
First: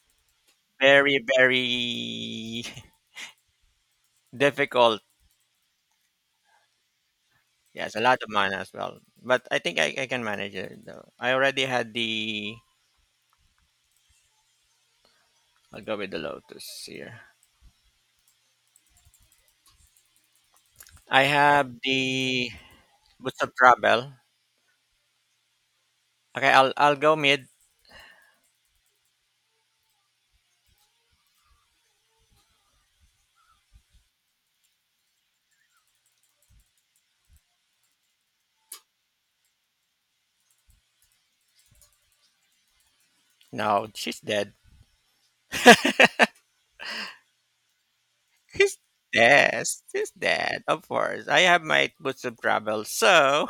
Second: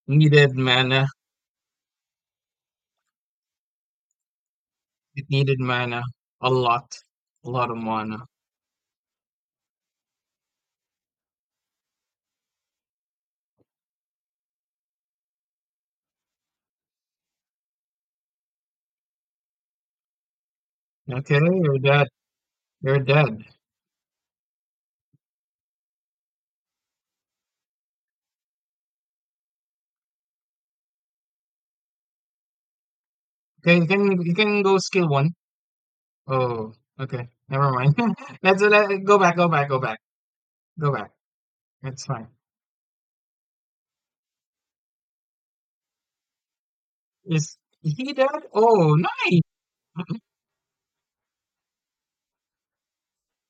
S2: needed mana.
S1: very, very difficult.
S2: It needed mana. A lot. A lot of
S1: Yes, a lot
S2: mana.
S1: of mana as well. But I think I can manage it though. I already had the I'll go with the Lotus here. I
S2: Okay,
S1: have the
S2: you're
S1: Boots
S2: dead.
S1: of Travel. Okay, I'll go mid.
S2: Okay, you can go skill one. Oh, okay. Never mind. Go back, go back, go back. Go back. That's fine.
S1: No, she's dead.
S2: Is he dead?
S1: She's
S2: Oh, nice.
S1: dead. She's dead, of course. I have my Boots of Travel, so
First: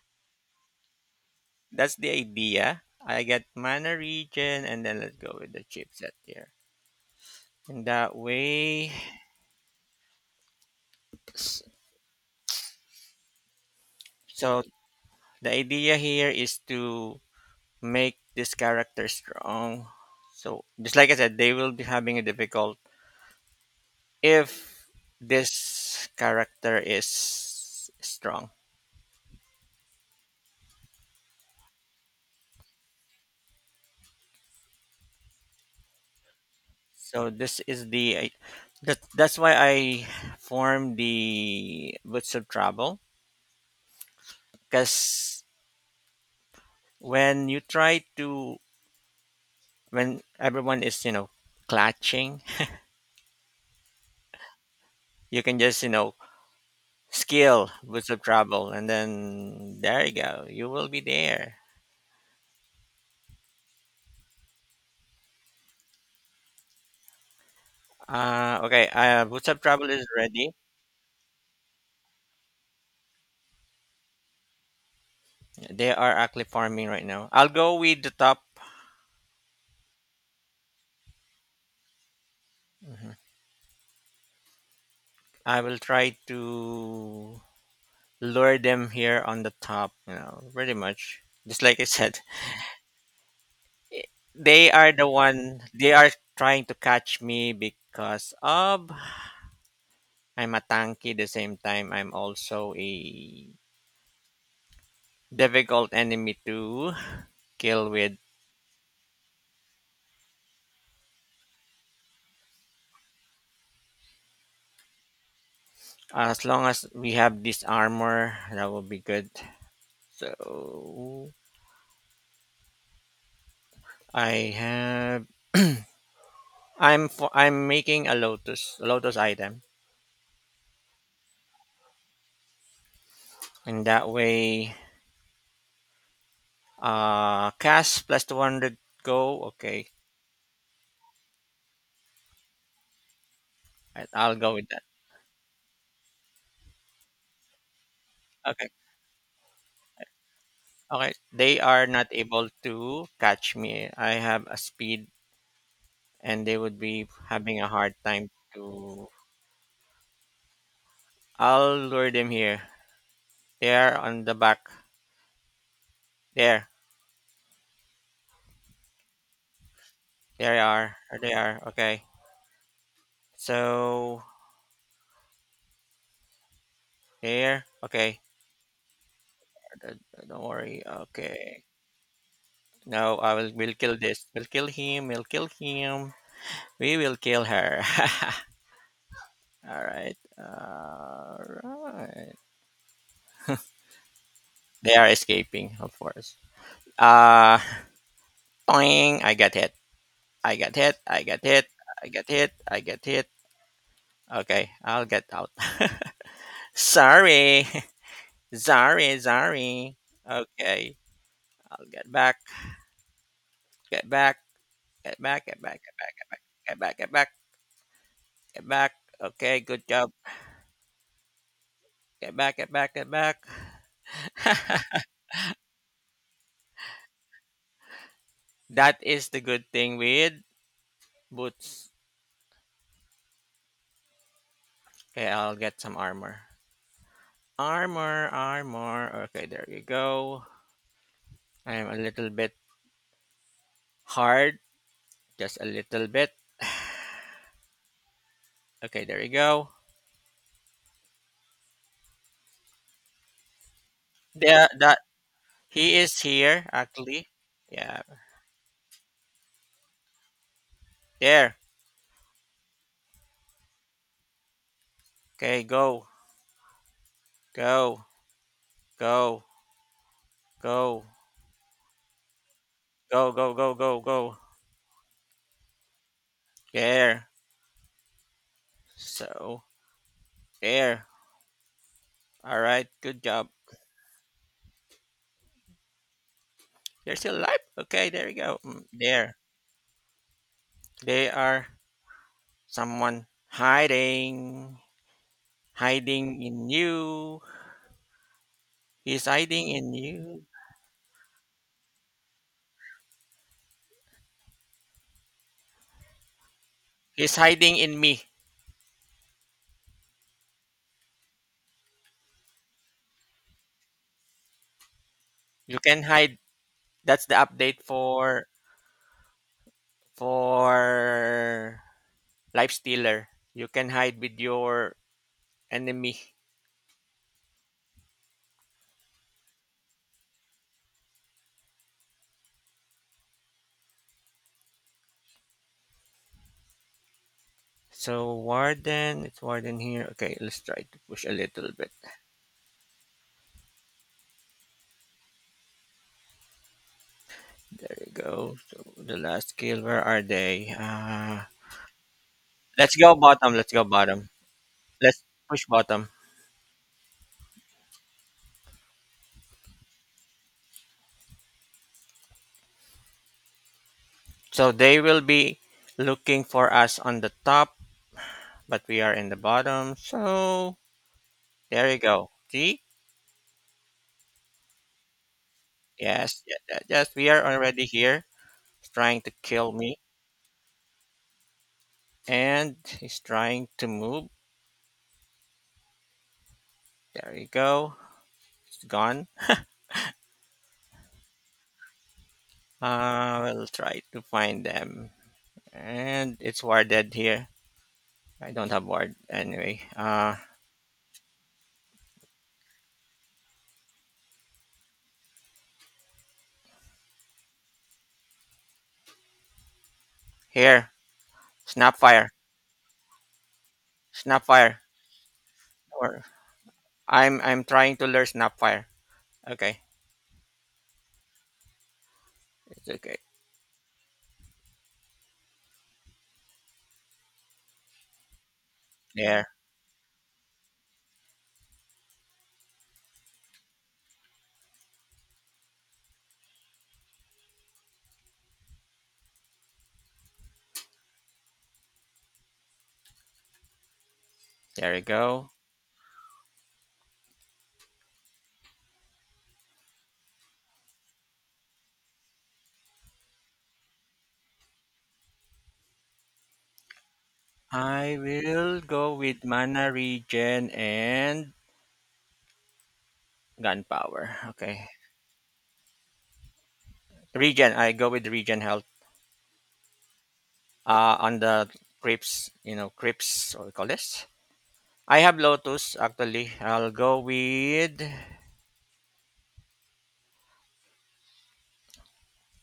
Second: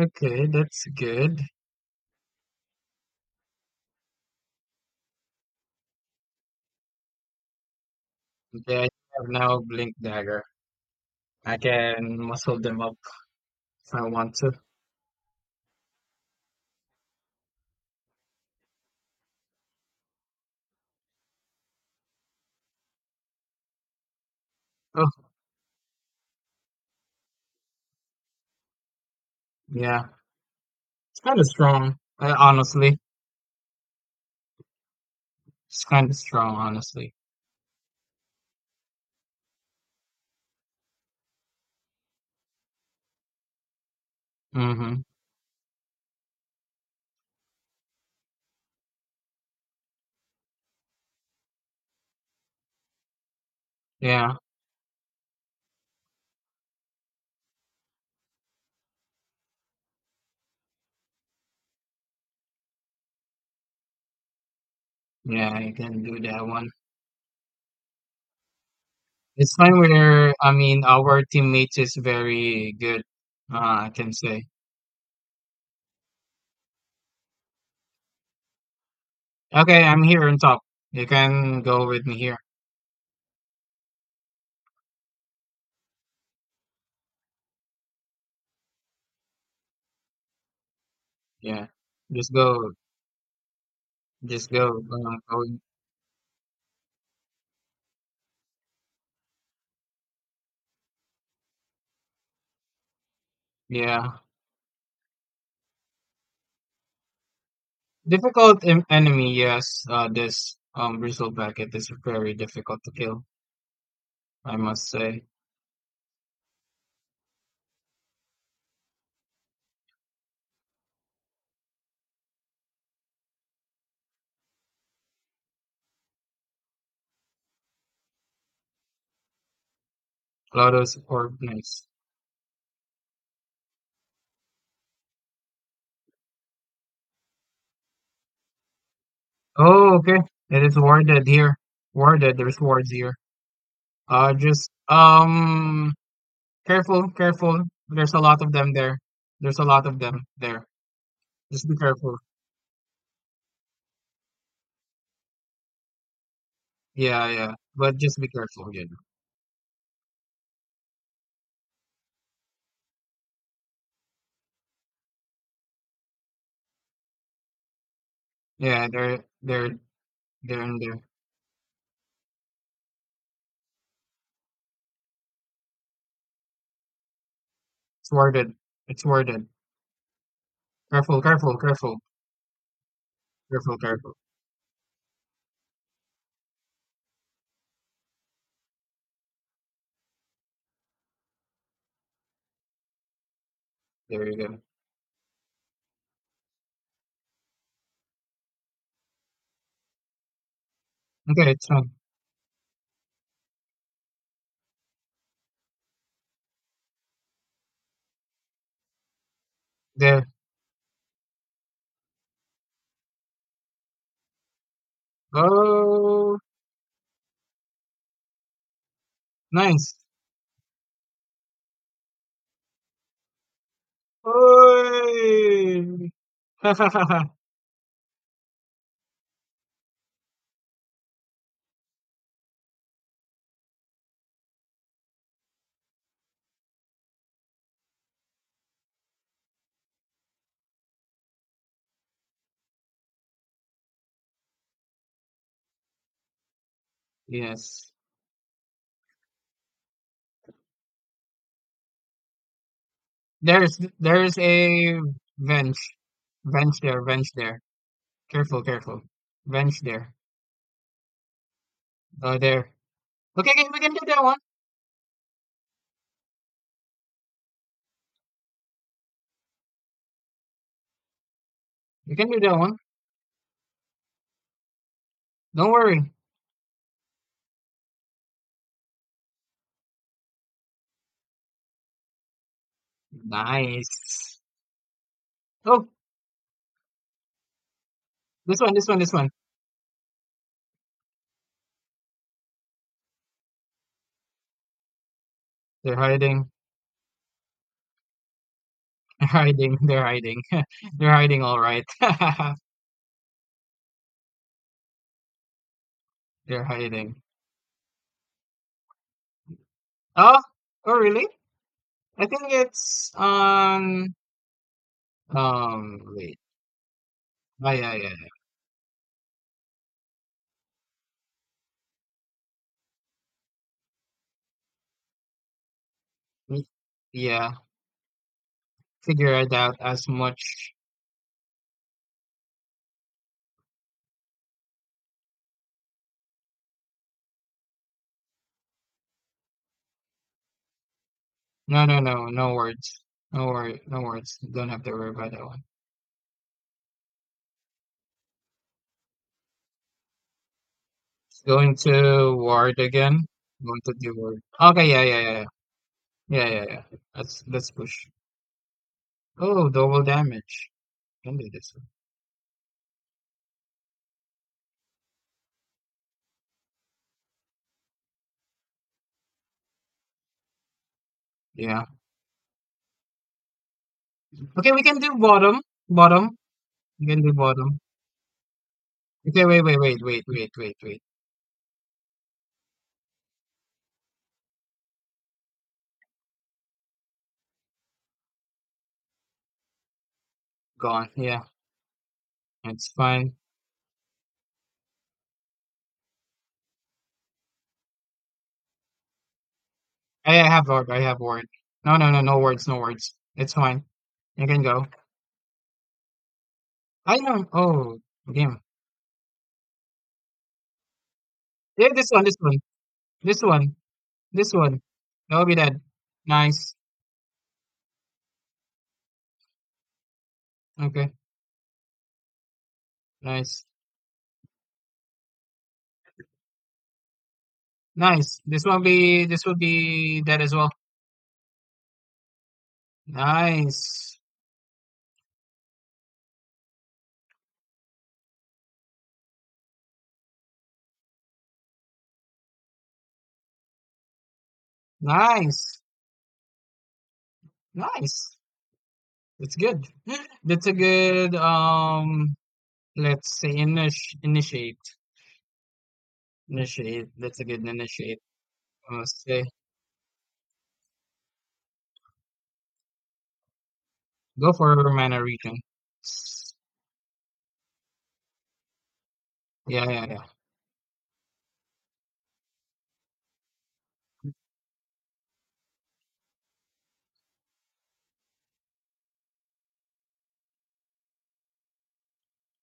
S2: Okay, that's good.
S1: that's the idea. I get mana region and then let's go with the chipset here. In that
S2: Okay, I
S1: way
S2: have now Blink Dagger. I
S1: s-
S2: can muscle them up if I want to.
S1: so the idea here is to make this character strong. So just like I said, they will be having a difficult if
S2: Oh,
S1: this character is strong.
S2: yeah. It's kind of strong, honestly. It's kind of strong, honestly.
S1: So this is that's why I formed the Boots of Trouble
S2: Mm-hmm.
S1: because when you try to when everyone is you know clutching,
S2: Yeah.
S1: you can just you know skill Boots of Trouble and then there you go, you will be there.
S2: Yeah, I can do that one.
S1: Okay,
S2: It's
S1: Bootstrap
S2: time
S1: Travel is
S2: where I
S1: ready.
S2: mean our teammates is very good. Uh, I can say.
S1: They are actually farming right now. I'll go with the top.
S2: Okay, I'm here on top. You can go with me here.
S1: Mhm. I will try to lure them here on the top, you know, pretty much. Just
S2: Yeah,
S1: like I said,
S2: just go, just
S1: they
S2: go.
S1: are the
S2: Go.
S1: one, they are trying to catch me because of I'm a tanky, the same time, I'm also a
S2: Yeah,
S1: difficult enemy to kill with.
S2: enemy. Yes, this bristleback is very difficult to kill. I must say.
S1: As long as we have this armor, that will be good. So I have. I'm making a lotus item,
S2: Lotus or nice.
S1: and that way, cast plus 200 go. Okay,
S2: Oh, okay. It is worded here. Worded. There's words here.
S1: I'll go with
S2: Just
S1: that.
S2: um. Careful, careful. There's a lot of
S1: Okay,
S2: them there. There's a lot of them there.
S1: okay. They
S2: Just be
S1: are not
S2: careful.
S1: able to catch me. I have a speed, and they would be
S2: Yeah, yeah.
S1: having a hard
S2: But just be
S1: time
S2: careful. Yeah.
S1: to. I'll lure them here. They are on the back. There,
S2: Yeah, they're
S1: there they
S2: they're in
S1: are.
S2: there.
S1: There they are. Okay. So there.
S2: It's
S1: Okay.
S2: worded. It's worded.
S1: Don't worry.
S2: Careful, careful,
S1: Okay.
S2: careful,
S1: No, I will. We'll
S2: careful,
S1: kill
S2: careful.
S1: this. We'll kill him. We'll kill him. We will kill her. All right. All right.
S2: There you go.
S1: They are escaping, of course. Uh, boing. I got hit. I got hit. I got
S2: Okay,
S1: hit.
S2: it's fine.
S1: I got hit. I got hit. Okay, I'll get out. sorry, sorry, sorry.
S2: There.
S1: Okay, I'll get back. Get back. Get back. Get back. Get back. Get
S2: Oh,
S1: back. Get back. Get back. Get back. Okay, good
S2: nice.
S1: job. Get back. Get back. Get back.
S2: Oy!
S1: That is the good thing with boots. Okay, I'll get some armor. Armor, armor. Okay, there you go. I'm a little bit hard, just a little bit.
S2: yes.
S1: Okay, there you go.
S2: There's
S1: There,
S2: a
S1: that
S2: bench.
S1: he is here
S2: Bench there, bench
S1: actually.
S2: there.
S1: Yeah,
S2: Careful, careful. Bench there.
S1: there.
S2: Oh, there. Okay, okay, we can do that one.
S1: Okay, go, go, go, go,
S2: We can do that one.
S1: go, go, go, go, go.
S2: Don't worry.
S1: There. So there. All right. Good job.
S2: Nice. Oh,
S1: They're still alive. Okay, there you go.
S2: this one,
S1: Mm,
S2: this one, this one.
S1: there. They are. Someone hiding,
S2: They're
S1: hiding
S2: hiding.
S1: in you. He's
S2: They're
S1: hiding
S2: hiding.
S1: in
S2: They're hiding.
S1: you.
S2: They're hiding, all right. They're hiding.
S1: He's hiding in me.
S2: Oh, oh, really? I think it's on
S1: You can
S2: wait.
S1: hide. That's the
S2: Oh,
S1: update
S2: yeah, yeah.
S1: for for life stealer. You can hide with your enemy.
S2: Yeah, yeah, figure it out as much.
S1: So warden, it's warden here. Okay, let's try to push a little
S2: No,
S1: bit.
S2: no, no, no words. No word, no words. Don't have to worry about that one.
S1: There you go. So the last kill, where are they?
S2: It's going to ward
S1: Let's go
S2: again.
S1: bottom. Let's
S2: Going
S1: go
S2: to do
S1: bottom.
S2: ward. Okay, yeah, yeah,
S1: Let's
S2: yeah, yeah.
S1: push bottom.
S2: Yeah, yeah, yeah. Let's push. Oh, double damage. Can do this one.
S1: So they will be looking for us on the top, but we are in the bottom. So
S2: Yeah.
S1: there you go. See?
S2: Okay, we can do bottom. Bottom.
S1: Yes, ye- ye-
S2: We
S1: yes,
S2: can
S1: we
S2: do
S1: are
S2: bottom.
S1: already here. He's trying to
S2: Okay, wait,
S1: kill
S2: wait, wait,
S1: me,
S2: wait, wait, wait, wait.
S1: and he's trying to move. There you go. It's gone.
S2: Gone. Yeah, it's fine.
S1: We'll try to find them, and it's warded here. I don't have ward anyway.
S2: I have word. I have word. No, no, no, no words, no words. It's fine. You can go. I know. Oh, damn.
S1: Here,
S2: Yeah, this one,
S1: snapfire,
S2: this one, this one, this one.
S1: snapfire.
S2: That will be dead.
S1: Or
S2: Nice.
S1: I'm trying to lure snapfire. Okay,
S2: Okay.
S1: it's okay.
S2: Nice. Nice. This one be. This
S1: There.
S2: will be dead as well. Nice.
S1: There we go.
S2: Nice. Nice. That's good. That's a good let's say initiate. Initiate. That's a good
S1: I
S2: initiate.
S1: will
S2: I
S1: go
S2: say
S1: with mana regen and gunpowder.
S2: Go for
S1: Okay.
S2: a mana region.
S1: Regen, I go with regen health.
S2: Yeah, yeah, yeah.
S1: Uh, on the creeps, you know, creeps what we call this. I have lotus actually. I'll go with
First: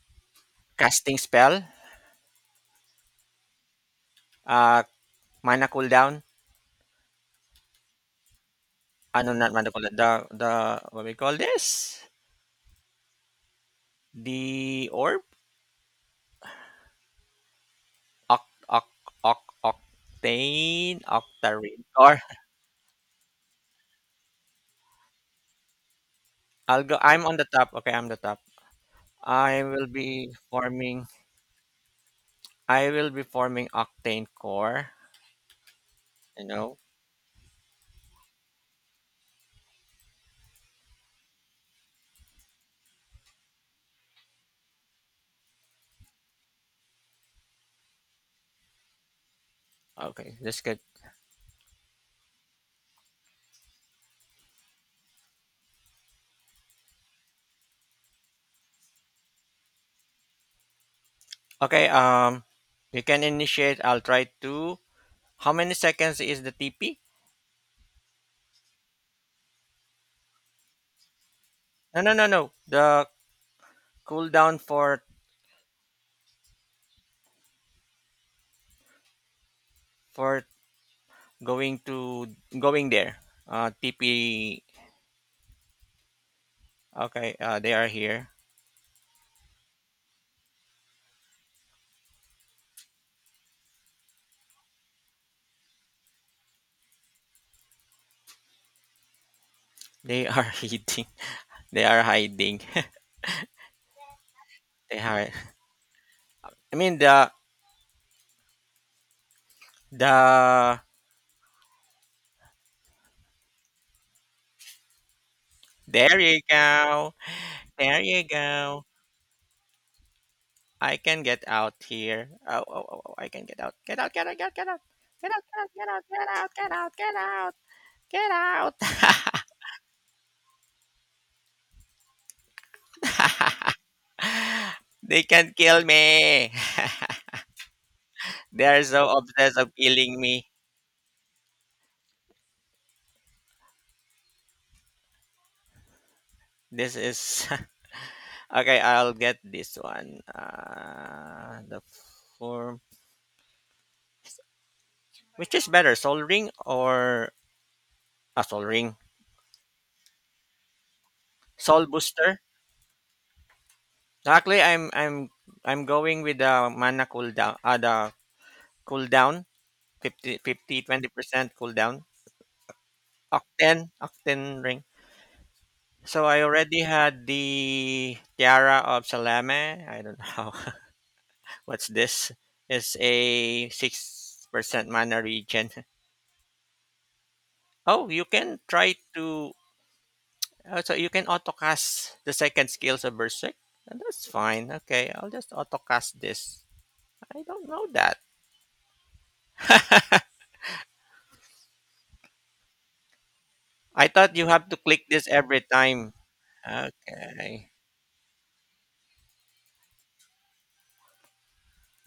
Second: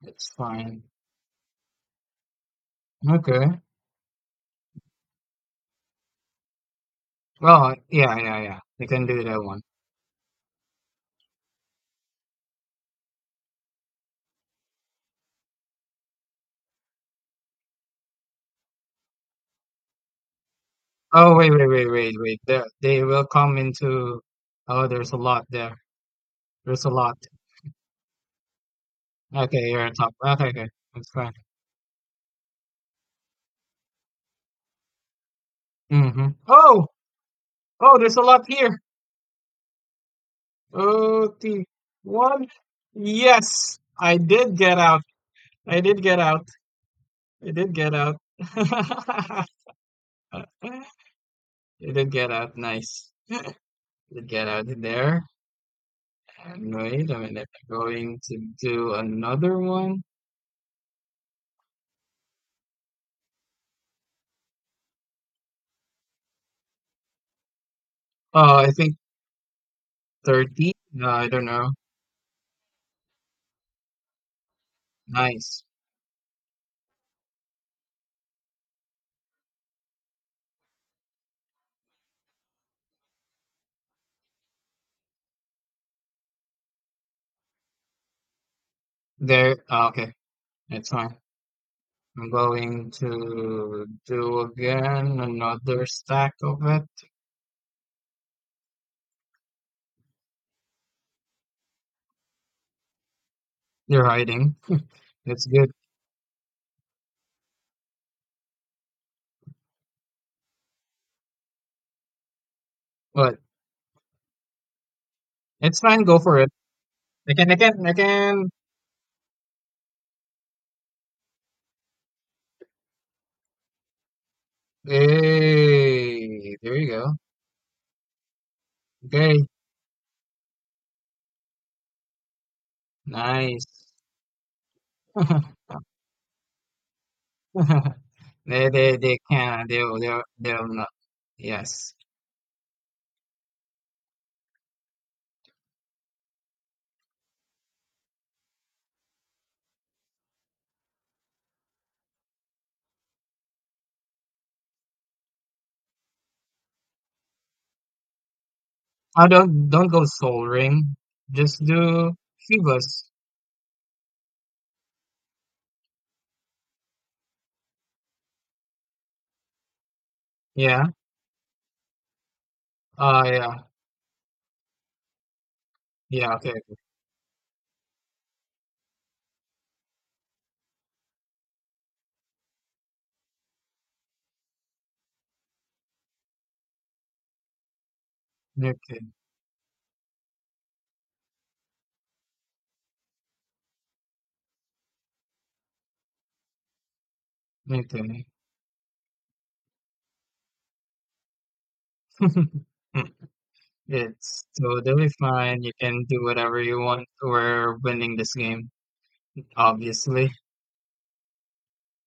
S2: That's fine.
S1: casting spell.
S2: Okay.
S1: Uh, mana cooldown.
S2: Well, yeah, yeah, yeah. They can do
S1: Ano
S2: that
S1: Not
S2: one.
S1: mana cooldown. The what we call this? The orb? Oct oct octane
S2: Oh, wait, wait,
S1: octarine.
S2: wait, wait,
S1: Or
S2: wait. There, they will come into Oh, there's a lot there. There's a lot.
S1: I'm on the top. Okay, I'm the top. I
S2: Okay, you're
S1: will
S2: on top.
S1: be
S2: Okay, okay.
S1: forming
S2: That's fine.
S1: I will be forming octane core,
S2: Mm-hmm.
S1: you know.
S2: Oh! Oh, there's a lot here. Okay. One. Yes, I did get out. I did get out. I did get out. I
S1: Okay, that's good.
S2: did get out. Nice. Did get out there. And wait a minute. I'm going to do another one.
S1: Okay, you can initiate. I'll try to How many seconds is the TP?
S2: Oh, I think 30. No, I don't know.
S1: No. The cooldown for
S2: Nice.
S1: for going to going there. Uh, TP, okay, uh, they are here.
S2: There. Oh, okay. That's fine. I'm going to do again another stack of it.
S1: They are hiding. They are hiding.
S2: You're hiding.
S1: they are
S2: It's good.
S1: I mean the the
S2: But it's fine. Go
S1: there
S2: for
S1: you
S2: it.
S1: go.
S2: Again, again,
S1: There you
S2: again.
S1: go. I can get out here. Oh, oh, oh, oh, I can get out. Get out, get out, get out, get out. Get out, get out, get out,
S2: Hey,
S1: get
S2: there you
S1: out,
S2: go.
S1: get out, get out, get
S2: Okay, nice.
S1: out. They can kill me. They are so
S2: They
S1: obsessed
S2: can.
S1: of killing me.
S2: They'll not. Yes.
S1: This is okay. I'll get this one. The form, which is better, Soul Ring or a Soul Ring,
S2: I don't go soul ring. Just
S1: Soul
S2: do
S1: Booster.
S2: Shivas.
S1: Actually, I'm going with the mana cooldown. The cooldown, 50 50,
S2: Yeah.
S1: 20% cooldown.
S2: Ah, yeah.
S1: Octane, Octane ring. So
S2: Yeah.
S1: I
S2: Okay.
S1: already had the Tiara of Salame. I don't know what's this. It's a 6% mana regen. Oh, you can try
S2: Okay.
S1: to. Oh, so you can autocast the second skills of Berserk. And That's fine. Okay, I'll just autocast this. I don't know that.
S2: Okay.
S1: I thought you
S2: It's
S1: have to
S2: totally
S1: click this every
S2: fine. You can
S1: time.
S2: do whatever you want.
S1: Okay.
S2: We're winning this game, obviously.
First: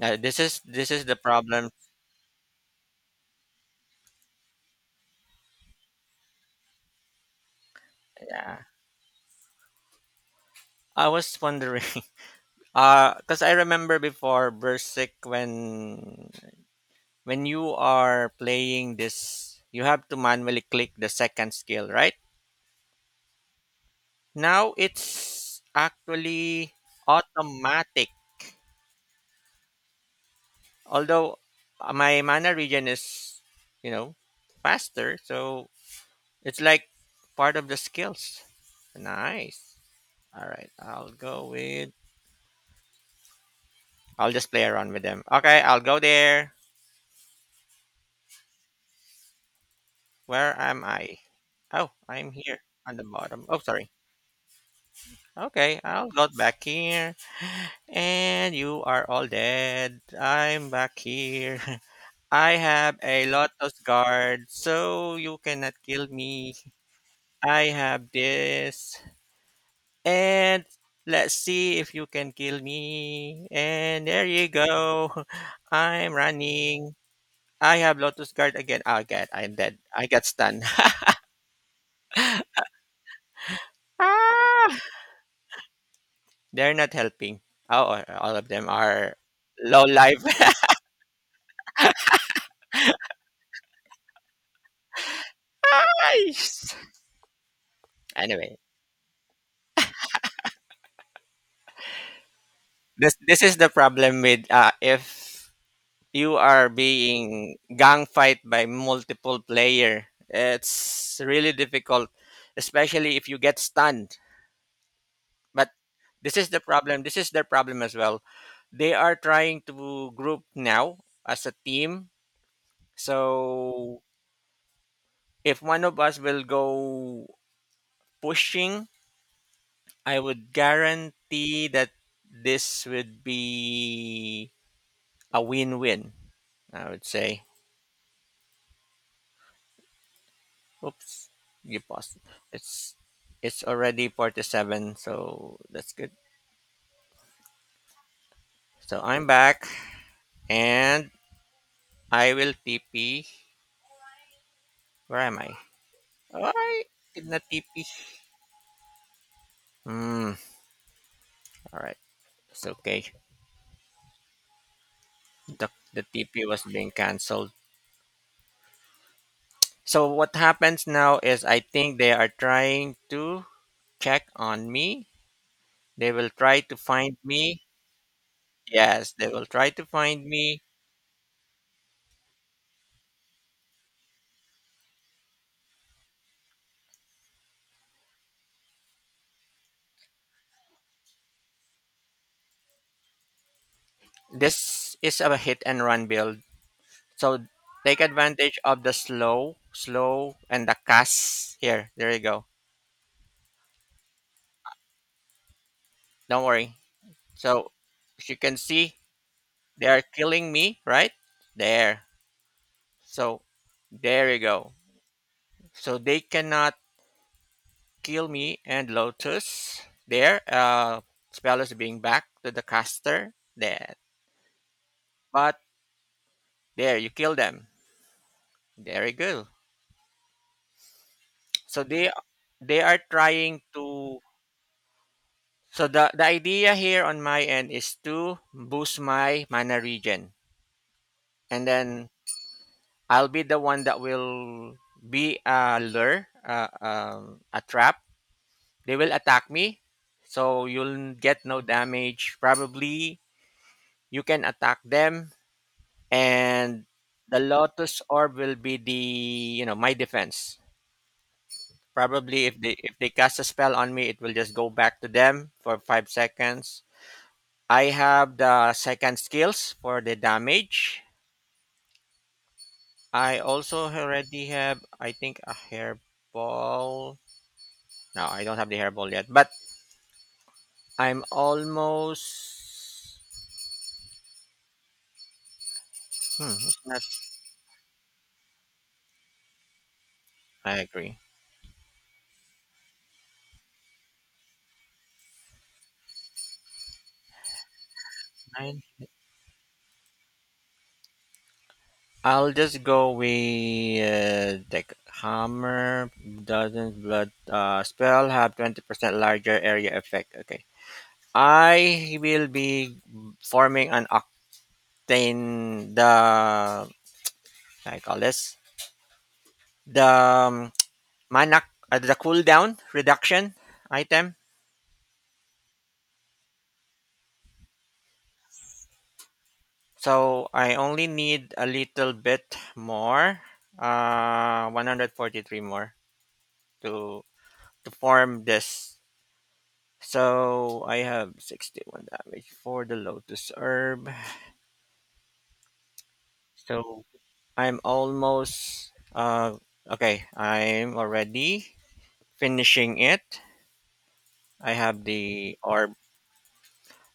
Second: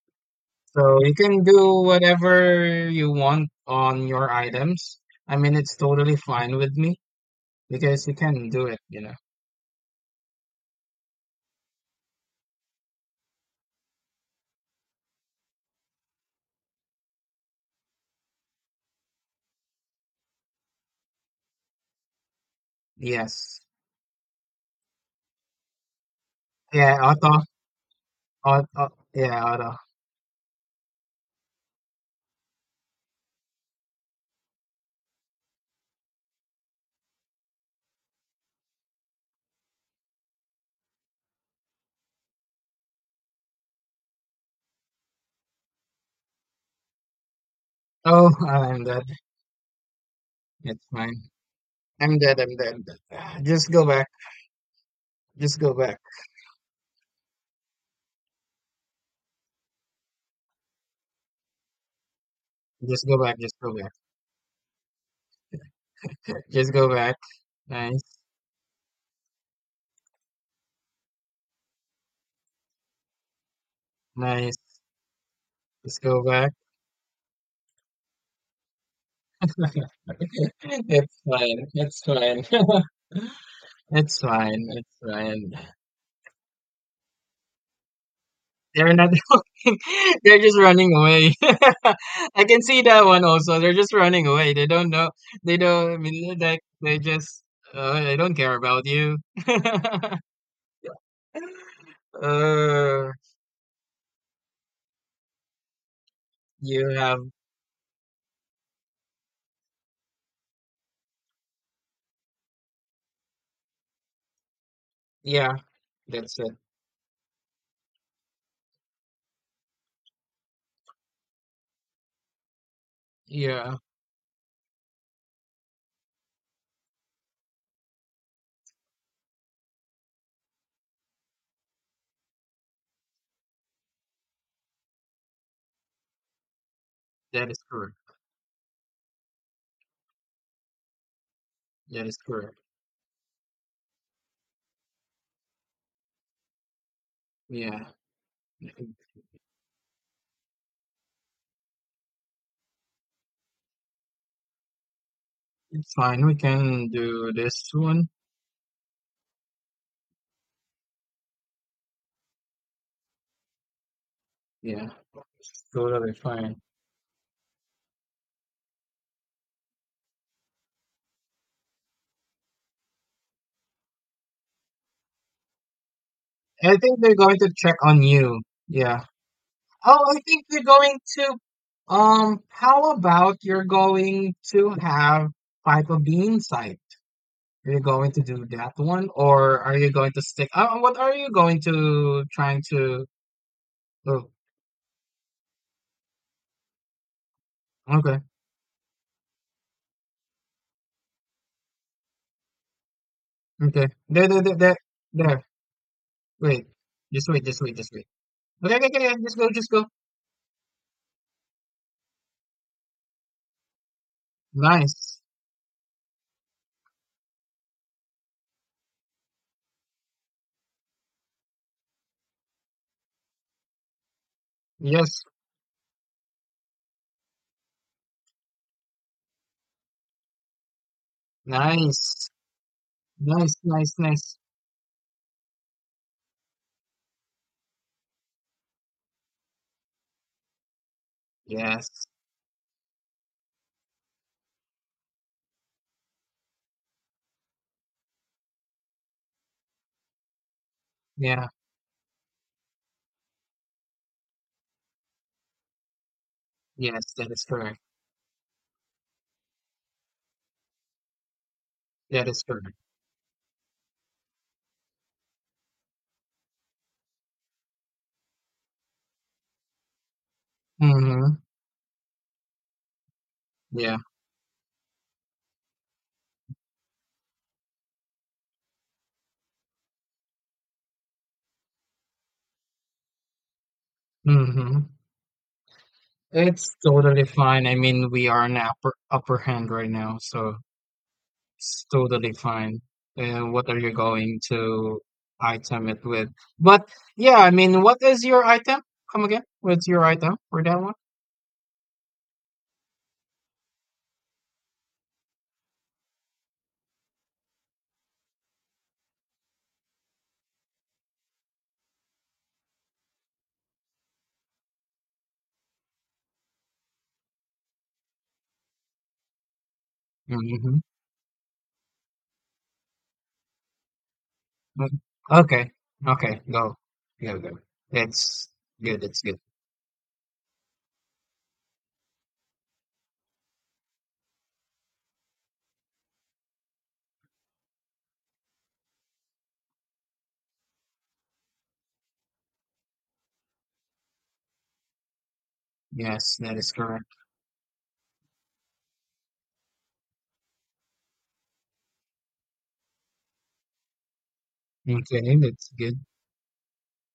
S1: This
S2: So
S1: is
S2: you
S1: the
S2: can
S1: problem.
S2: do whatever you want on your items. I mean, it's totally fine with me because you can
S1: Yeah.
S2: do it, you know.
S1: I was wondering, because I remember before Berserk when you are playing this, you have to manually click the second skill, right?
S2: Yes.
S1: Now it's actually
S2: Yeah, auto.
S1: automatic.
S2: Auto. Yeah, auto.
S1: Although, my mana regen is, you know, faster, so it's like part of the skills. Nice. All right, I'll go with. I'll just play around with them. Okay, I'll go there.
S2: Oh, I'm dead.
S1: Where
S2: It's
S1: am
S2: fine.
S1: I? Oh,
S2: I'm
S1: I'm
S2: dead. I'm
S1: here
S2: dead. I'm
S1: on
S2: dead.
S1: the
S2: Ah,
S1: bottom. Oh,
S2: just go
S1: sorry.
S2: back. Just go
S1: Okay,
S2: back.
S1: I'll go back here. And you are all dead. I'm back here. I have
S2: Just go
S1: a
S2: back. Just go
S1: lotus
S2: back.
S1: guard, so you cannot kill me.
S2: Just go back.
S1: I have
S2: Nice.
S1: this. And let's see if you can kill me. And there you
S2: Nice.
S1: go.
S2: Just
S1: I'm
S2: go back.
S1: running. I have lotus guard again. Ah, God, I'm dead. I got stunned.
S2: It's fine, it's fine. It's fine,
S1: Ah.
S2: it's fine.
S1: They're not helping. Oh, all of them
S2: They're not
S1: are
S2: looking.
S1: low life.
S2: They're just running away. I can see that one also. They're just running away. They don't know. They don't. I mean, like they just. I don't care
S1: Anyway,
S2: about you. uh,
S1: this is the problem with, if you are
S2: you have.
S1: being gang fight by multiple player. It's really difficult, especially if you get stunned.
S2: Yeah,
S1: But this
S2: that's
S1: is
S2: it.
S1: the problem. This is their problem as well. They are trying to group now as a team.
S2: Yeah,
S1: So if one of us will go pushing, I would guarantee that this would be a win-win. I would say.
S2: that is correct.
S1: Oops, you
S2: That is
S1: paused.
S2: correct.
S1: It's it's already 47, so that's good.
S2: Yeah, it-
S1: So I'm back, and I will TP. Where am I?
S2: it's fine. We
S1: Oh, I
S2: can
S1: did
S2: do
S1: not
S2: this
S1: TP.
S2: one.
S1: Hmm. All right, it's okay.
S2: Yeah, it's
S1: The
S2: totally
S1: TP
S2: fine.
S1: was being cancelled. So what happens now is I think they are trying to check on me. They will try
S2: I
S1: to
S2: think they're
S1: find
S2: going to
S1: me.
S2: check on you. Yeah.
S1: Yes, they will try to
S2: Oh, I
S1: find
S2: think
S1: me.
S2: you're going to. How about you're going to have pipe of bean site? Are you going to do that one, or are you going to stick? What are you going to trying to? Oh,
S1: This is a hit and run build. So take
S2: okay,
S1: advantage of the slow, slow, and the cast. Here, there you go.
S2: okay. There, there, there, there, there.
S1: Don't
S2: Wait,
S1: worry.
S2: just wait, just
S1: So
S2: wait, just wait.
S1: as you can
S2: Okay, okay,
S1: see,
S2: okay, okay, just go, just go.
S1: they are killing me, right? There. So there you go.
S2: Nice.
S1: So they cannot kill me and Lotus. There, spell is being back to the caster. There.
S2: Yes.
S1: But there, you kill them. There you go. so they
S2: Nice.
S1: they are
S2: Nice.
S1: trying
S2: Nice.
S1: to
S2: Nice.
S1: So the idea here on my end is to boost my mana region, and
S2: Yes.
S1: then I'll be the one that will be a lure, a trap. They will attack me, so you'll get
S2: Yeah.
S1: no damage probably. You can attack them, and
S2: Yes. That
S1: the
S2: is correct.
S1: lotus orb will be the, you know, my defense.
S2: That is
S1: Probably if
S2: correct.
S1: they, if they cast a spell on me, it will just go back to them for 5 seconds. I have the second skills for the damage.
S2: Mm-hmm.
S1: I also
S2: Yeah.
S1: already have, I think, a hairball. No, I don't have the hairball yet, but I'm almost.
S2: Mm-hmm.
S1: Hmm,
S2: It's
S1: it's not.
S2: totally fine. I mean, we are in upper hand right now, so
S1: I agree.
S2: it's totally fine. And what are you going to item it with? But yeah, I mean, what is your item?
S1: Nine.
S2: Come again? What's your item for that one?
S1: I'll just go with the hammer. Doesn't blood, spell have 20% larger area effect? Okay. I will be forming an octane, the, I call this the,
S2: Mm-hmm.
S1: manak, the cooldown reduction item.
S2: Mm-hmm. Okay. Okay. Go. Go. Go. That's good. That's good.
S1: So I only need a little bit more, 143 more to form this. So I have 61 damage for the lotus herb.
S2: Yes, that is
S1: So
S2: correct.
S1: I'm almost, okay. I'm already finishing it. I have
S2: Okay,
S1: the
S2: that's
S1: orb
S2: good.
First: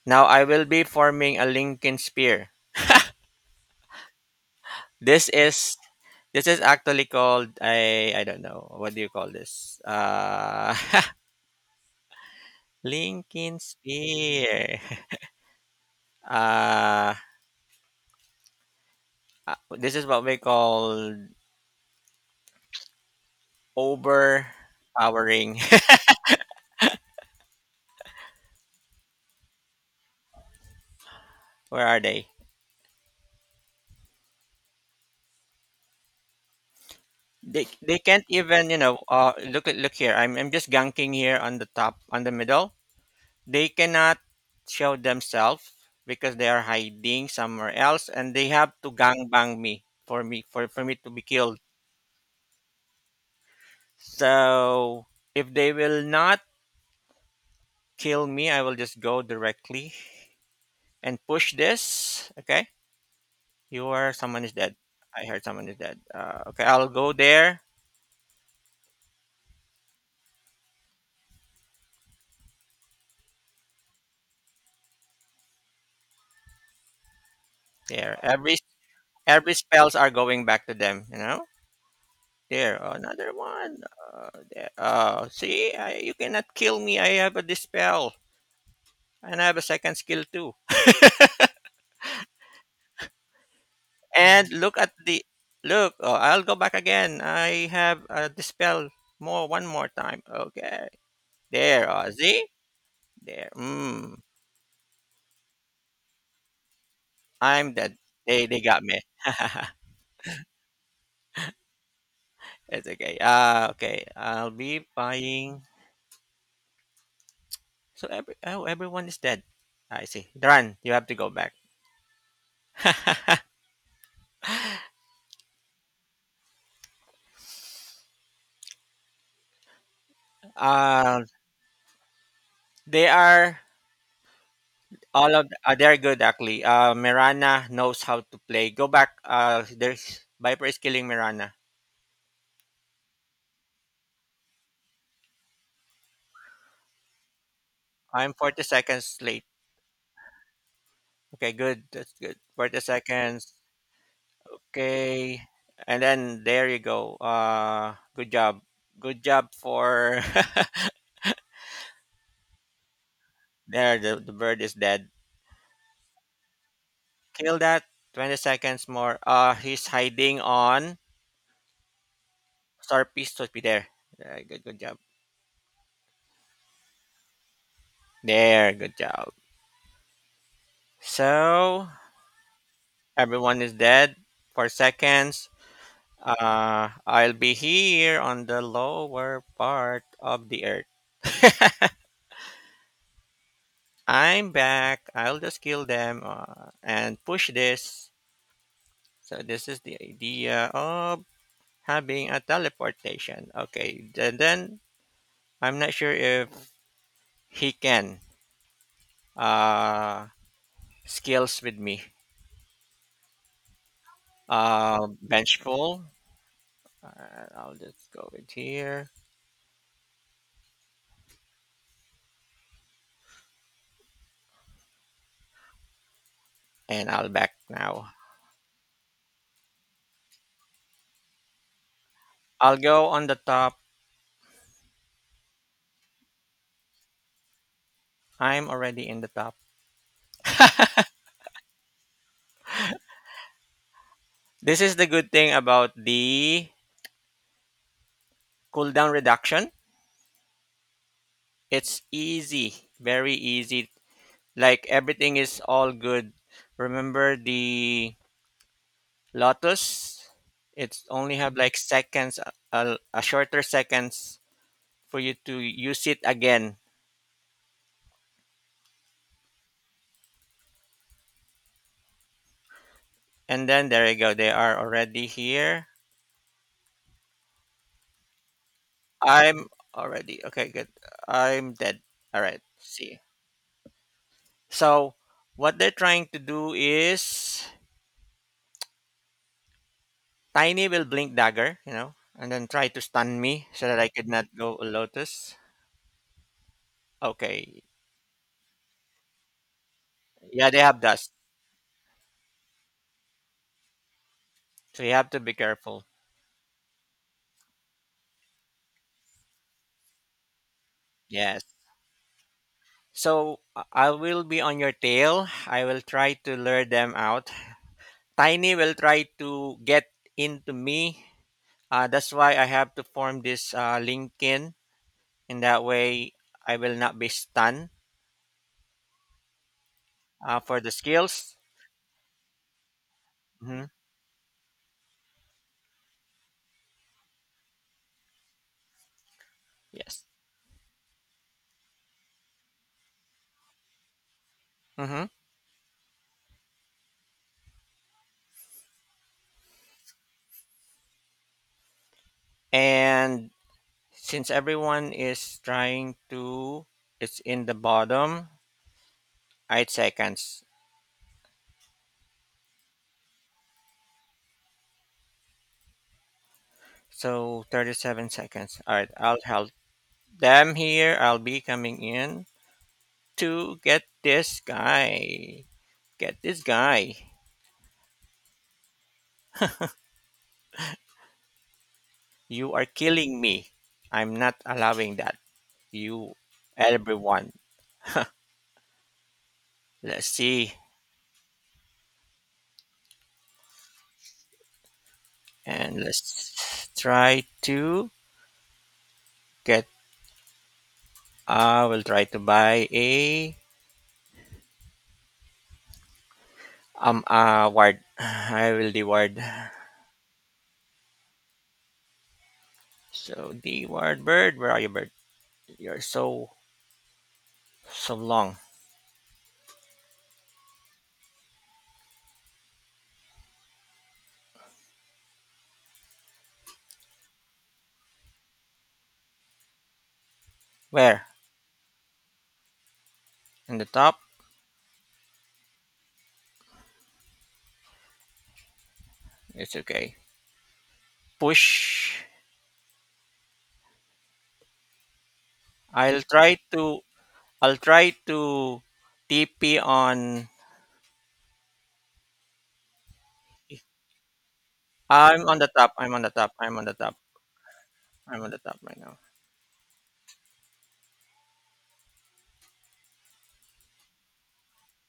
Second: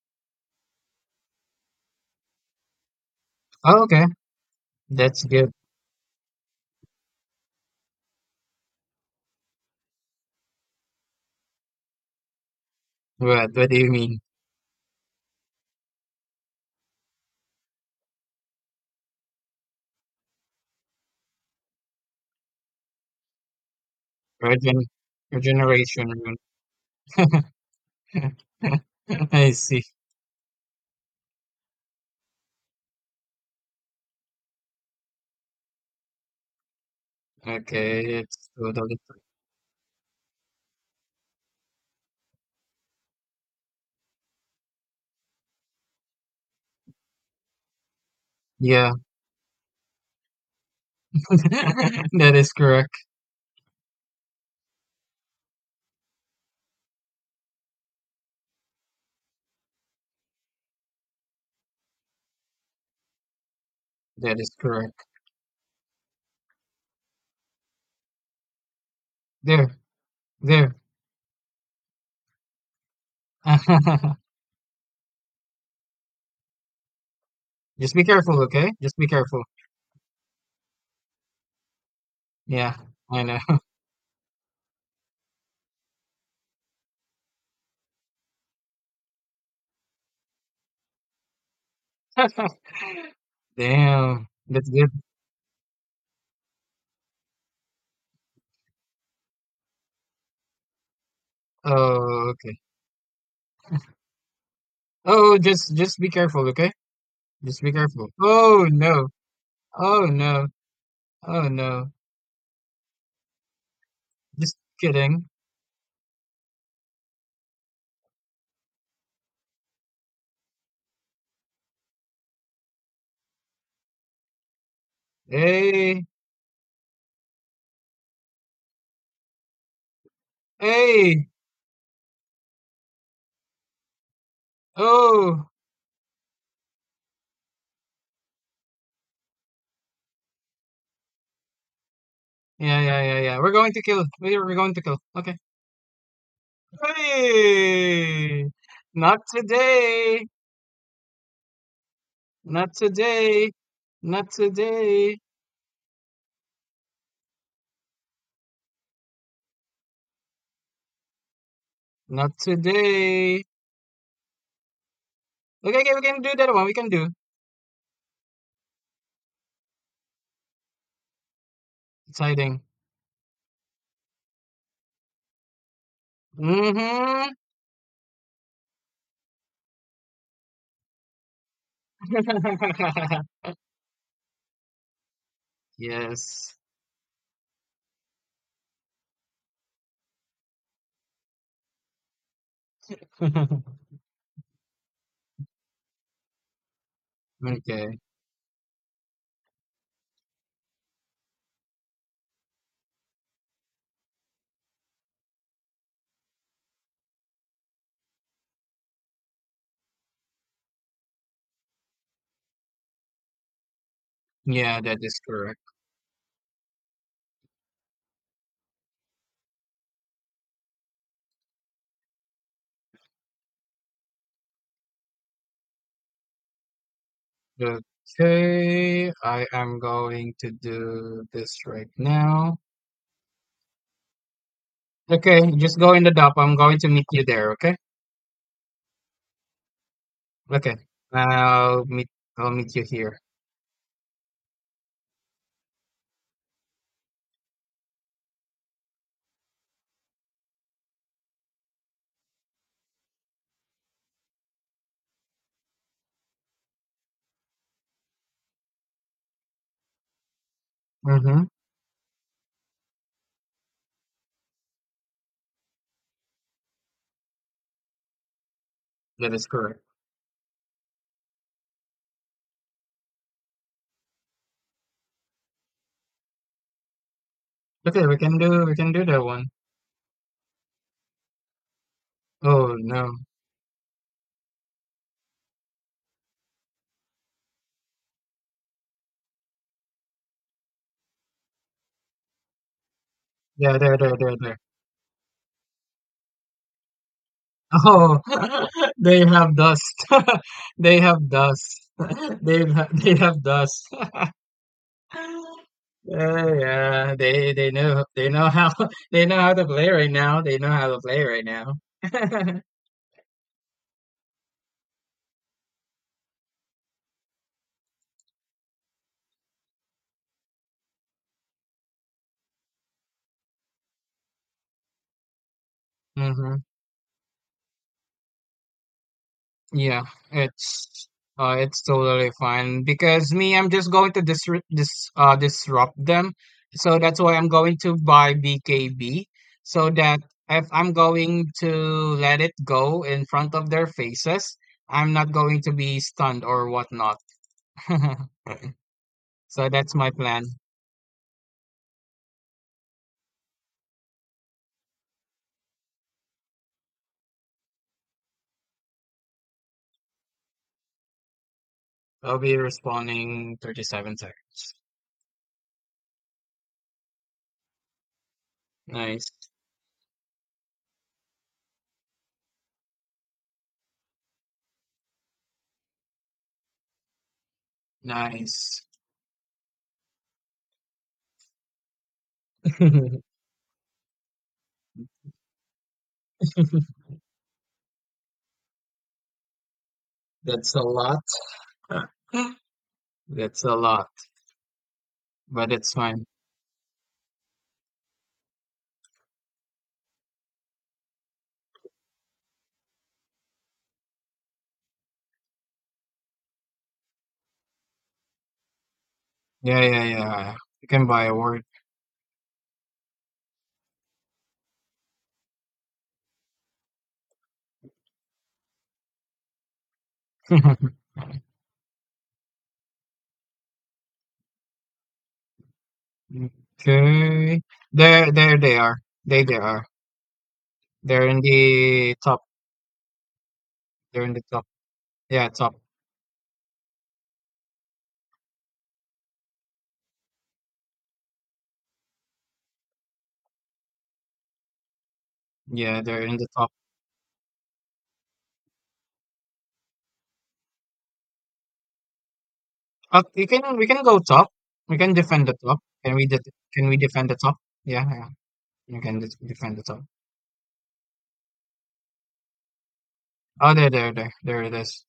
S1: now. I will be forming a Lincoln spear.
S2: Oh, okay, that's
S1: This
S2: good.
S1: is This is actually called, I don't know what do you call this?
S2: What?
S1: Linkin
S2: What do you mean?
S1: Spear. Uh, this is what we call
S2: Regen,
S1: overpowering.
S2: regeneration rune. I see.
S1: Where are they? They
S2: Okay,
S1: can't
S2: it's
S1: even, you know.
S2: totally f
S1: Look at, look here. I'm just ganking here on the top on the middle. They cannot show themselves because they are hiding somewhere else, and they have
S2: Yeah.
S1: to gangbang me for me to be killed.
S2: That is correct.
S1: So if they will not kill me, I will just go directly and push this. Okay, you are
S2: That
S1: someone is
S2: is
S1: dead.
S2: correct.
S1: I heard someone is dead. Okay, I'll go there.
S2: There, there. Just be
S1: There,
S2: careful, okay? Just be careful.
S1: every spells are going back to them. You know, there
S2: Yeah, I
S1: another
S2: know.
S1: one. There. See, you cannot kill me. I have a dispel and I have a second skill too.
S2: Damn,
S1: And
S2: that's
S1: look
S2: good.
S1: at the look. Oh, I'll go back again. I have a dispel more, one more time. Okay. There,
S2: Oh,
S1: see?
S2: okay.
S1: There. Mm,
S2: Oh, just be careful, okay? Just be
S1: I'm the
S2: careful.
S1: they
S2: Oh,
S1: got me.
S2: no. Oh, no. Oh, no.
S1: It's okay. Okay. I'll
S2: Just
S1: be
S2: kidding.
S1: buying, so every oh, everyone is dead. I see. Run, you have to go back.
S2: Hey,
S1: Um
S2: hey.
S1: they are all of
S2: Oh,
S1: they're good actually. Uh, Mirana knows how to play. Go back. Uh, there's Viper is killing Mirana.
S2: yeah, yeah, yeah, yeah. We're going to kill. We're going to kill. Okay.
S1: I'm
S2: Hey,
S1: 40 seconds
S2: not
S1: late.
S2: today,
S1: Okay, good. That's good.
S2: not
S1: 40
S2: today,
S1: seconds.
S2: not today,
S1: Okay. And then there you go. Uh, good job. Good job for
S2: not today.
S1: there the bird is dead.
S2: Okay, okay, we can do that one. We can do
S1: Kill that. 20 seconds more. Uh, he's hiding on
S2: exciting.
S1: star piece to be there. Yeah, good, good job.
S2: Mm-hmm.
S1: There, good job. So everyone is dead for seconds.
S2: Yes.
S1: Uh, I'll be here on the lower part of the earth. I'm back. I'll just kill them, and push
S2: Okay.
S1: this. So this is the idea of having a teleportation. Okay, and then I'm not sure if he can, uh, skills with me.
S2: Yeah, that is correct.
S1: Bench pull. I'll just go with here, and I'll back now.
S2: Okay, I am going to do this right now.
S1: I'll go on the top.
S2: Okay, just go in the dock. I'm going to meet you there. Okay.
S1: I'm already in the top.
S2: Okay. I'll meet. I'll meet you here.
S1: This is the good thing about the cooldown reduction. It's easy, very easy. Like everything is all good. Remember the Lotus, it's only
S2: Mm-hmm.
S1: have like seconds, a shorter seconds for you to use it again.
S2: That is correct.
S1: And then there you go. They are already here.
S2: Okay, we can do that one.
S1: I'm already okay. Good. I'm dead. All right.
S2: Oh, no.
S1: See. So what they're trying to do is Tiny will blink dagger, you know, and then try to stun me
S2: Yeah,
S1: so
S2: there,
S1: that I
S2: there,
S1: could
S2: there,
S1: not
S2: there.
S1: go Lotus. Okay.
S2: Oh, they have dust.
S1: Yeah, they
S2: They
S1: have
S2: have
S1: dust,
S2: dust. They have dust.
S1: so you have to be careful.
S2: Yeah, yeah. They know how they know how to play right now. They know how to play right
S1: Yes.
S2: now.
S1: So I will be on your tail. I will try to lure them out. Tiny will try to get into me. That's why I have to form this, LinkedIn. In that way,
S2: hmm.
S1: I will not be stunned,
S2: Yeah,
S1: for the
S2: it's
S1: skills.
S2: it's totally fine because me, I'm
S1: Hmm.
S2: just going to disrupt them. So that's why I'm going to buy BKB so that
S1: Yes.
S2: if I'm going to let it go in front of their faces, I'm
S1: Hmm.
S2: not going to be stunned or whatnot. So that's my plan.
S1: And since everyone is trying to, it's in the bottom, 8 seconds.
S2: I'll be responding 37 seconds.
S1: So 37 seconds. All right,
S2: Nice,
S1: I'll help them here. I'll be coming in. To Get this guy. Get this guy.
S2: nice.
S1: You are killing me. I'm not allowing that. You, everyone. Let's see.
S2: That's a lot. That's a lot, but it's
S1: And
S2: fine.
S1: let's try to get. I will try to buy a ward. I will the ward.
S2: Yeah, yeah, yeah. You can buy a word.
S1: So the ward bird, where are you, bird? You're so long.
S2: Okay. There they are. They are.
S1: Where?
S2: They're in the top.
S1: In the top?
S2: They're in the top. Yeah, top.
S1: It's okay. Push.
S2: Yeah,
S1: I'll
S2: they're in the
S1: try
S2: top.
S1: to I'll try to TP on.
S2: We can go top. We can defend
S1: I'm
S2: the
S1: on the
S2: top.
S1: top.
S2: Can we?
S1: I'm on
S2: Can
S1: the
S2: we
S1: top.
S2: defend the top? Yeah, yeah.
S1: I'm on the top right
S2: We
S1: now.
S2: can defend the top. Oh, there it is.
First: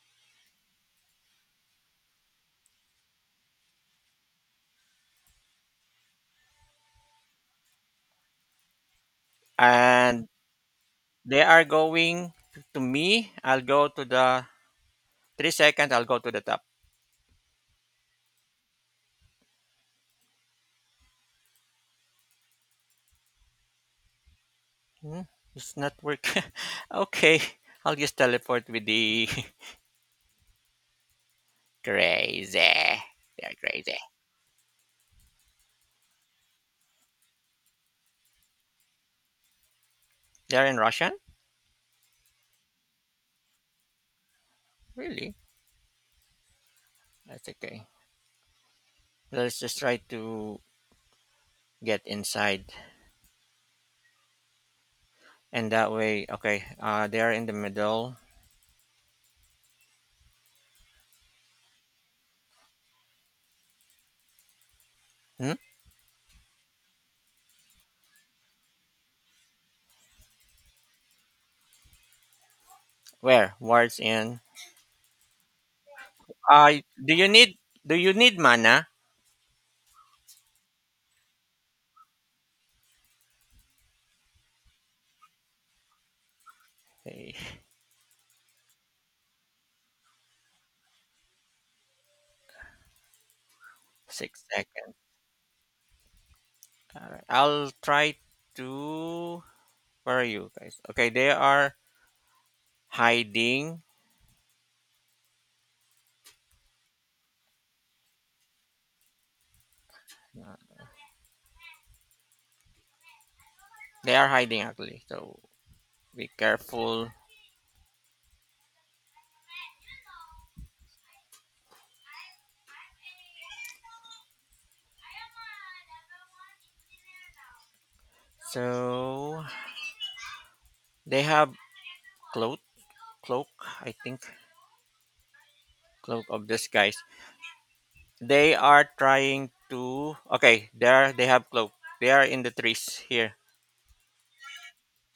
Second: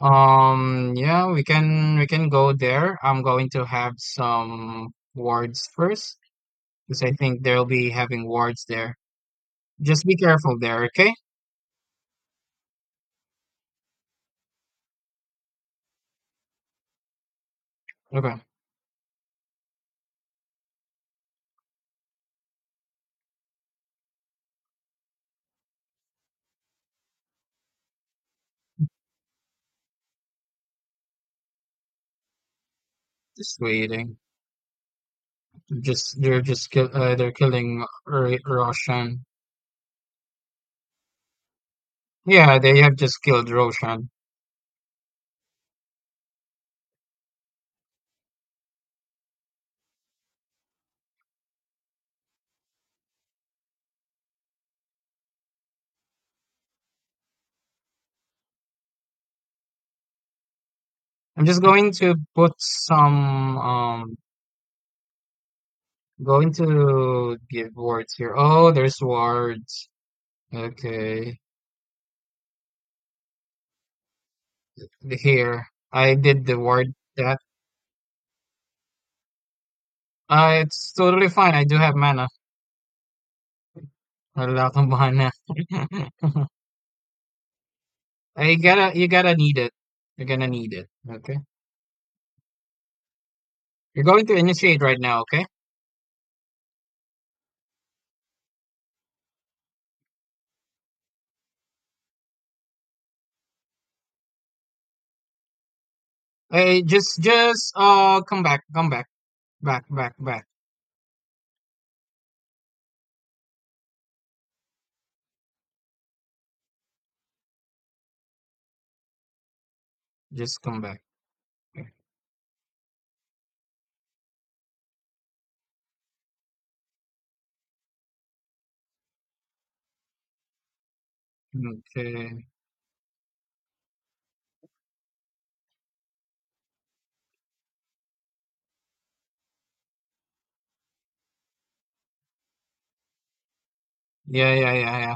S2: Yeah, we can go there. I'm going to have some wards first because I think they'll be having wards there. Just be
S1: And
S2: careful there, okay?
S1: they are going to me. I'll go to the 3 seconds. I'll go to the top.
S2: Okay,
S1: Hmm, it's not working. Okay. I'll just teleport with the crazy. They're
S2: just
S1: crazy.
S2: waiting. Just they're just kill. They're killing Roshan.
S1: They're in Russian?
S2: Yeah, they have just killed Roshan.
S1: Really? That's okay. Let's just try to get inside. And that way, okay. They're in the middle.
S2: I'm just going to put some.
S1: Hmm?
S2: Going to give wards here. Oh, there's wards. Okay,
S1: Where? Wards in.
S2: here I did the
S1: I
S2: ward that.
S1: do you need mana?
S2: It's totally fine. I do have mana. A lot of mana.
S1: Okay,
S2: I gotta, you gotta need it. You're gonna need it. Okay. You're going to
S1: six
S2: initiate
S1: seconds.
S2: right now. Okay.
S1: All right. I'll try to. Where are you guys? Okay, they are hiding.
S2: Hey, just come back, back, back, back.
S1: They are hiding actually. So be careful.
S2: Just come back.
S1: So they have
S2: Okay.
S1: cloak, cloak. I think cloak of this guys. They are trying to. Okay, there. They have cloak. They are in the trees here.
S2: Yeah, yeah, yeah, yeah.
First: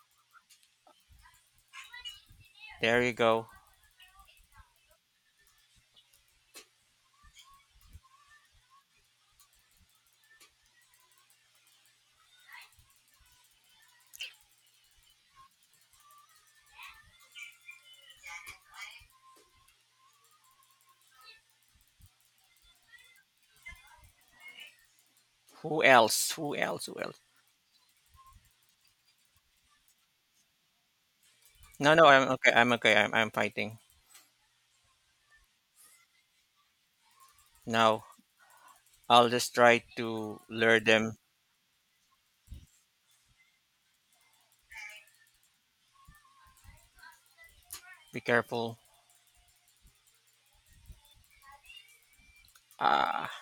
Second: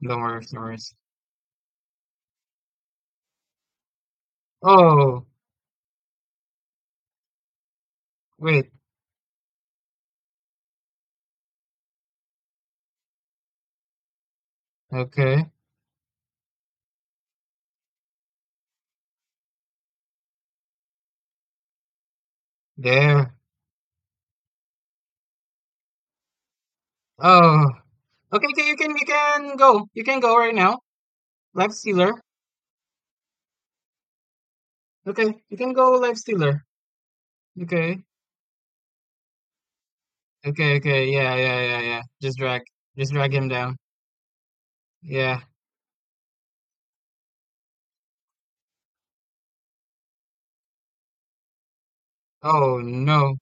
S2: No worries, no worries.
S1: There you go.
S2: Oh, wait. Okay. There.
S1: Who else? Who else?
S2: Oh. Okay, okay, you can go. You can go right now. Life
S1: No, no,
S2: stealer.
S1: I'm okay. I'm okay, I'm fighting.
S2: Okay, you can go life stealer. Okay.
S1: No. I'll just try to
S2: Okay,
S1: lure
S2: okay,
S1: them.
S2: yeah, yeah, yeah, yeah. Just drag. Just drag him down. Yeah.
S1: Be careful.
S2: Oh,
S1: Ah,
S2: no.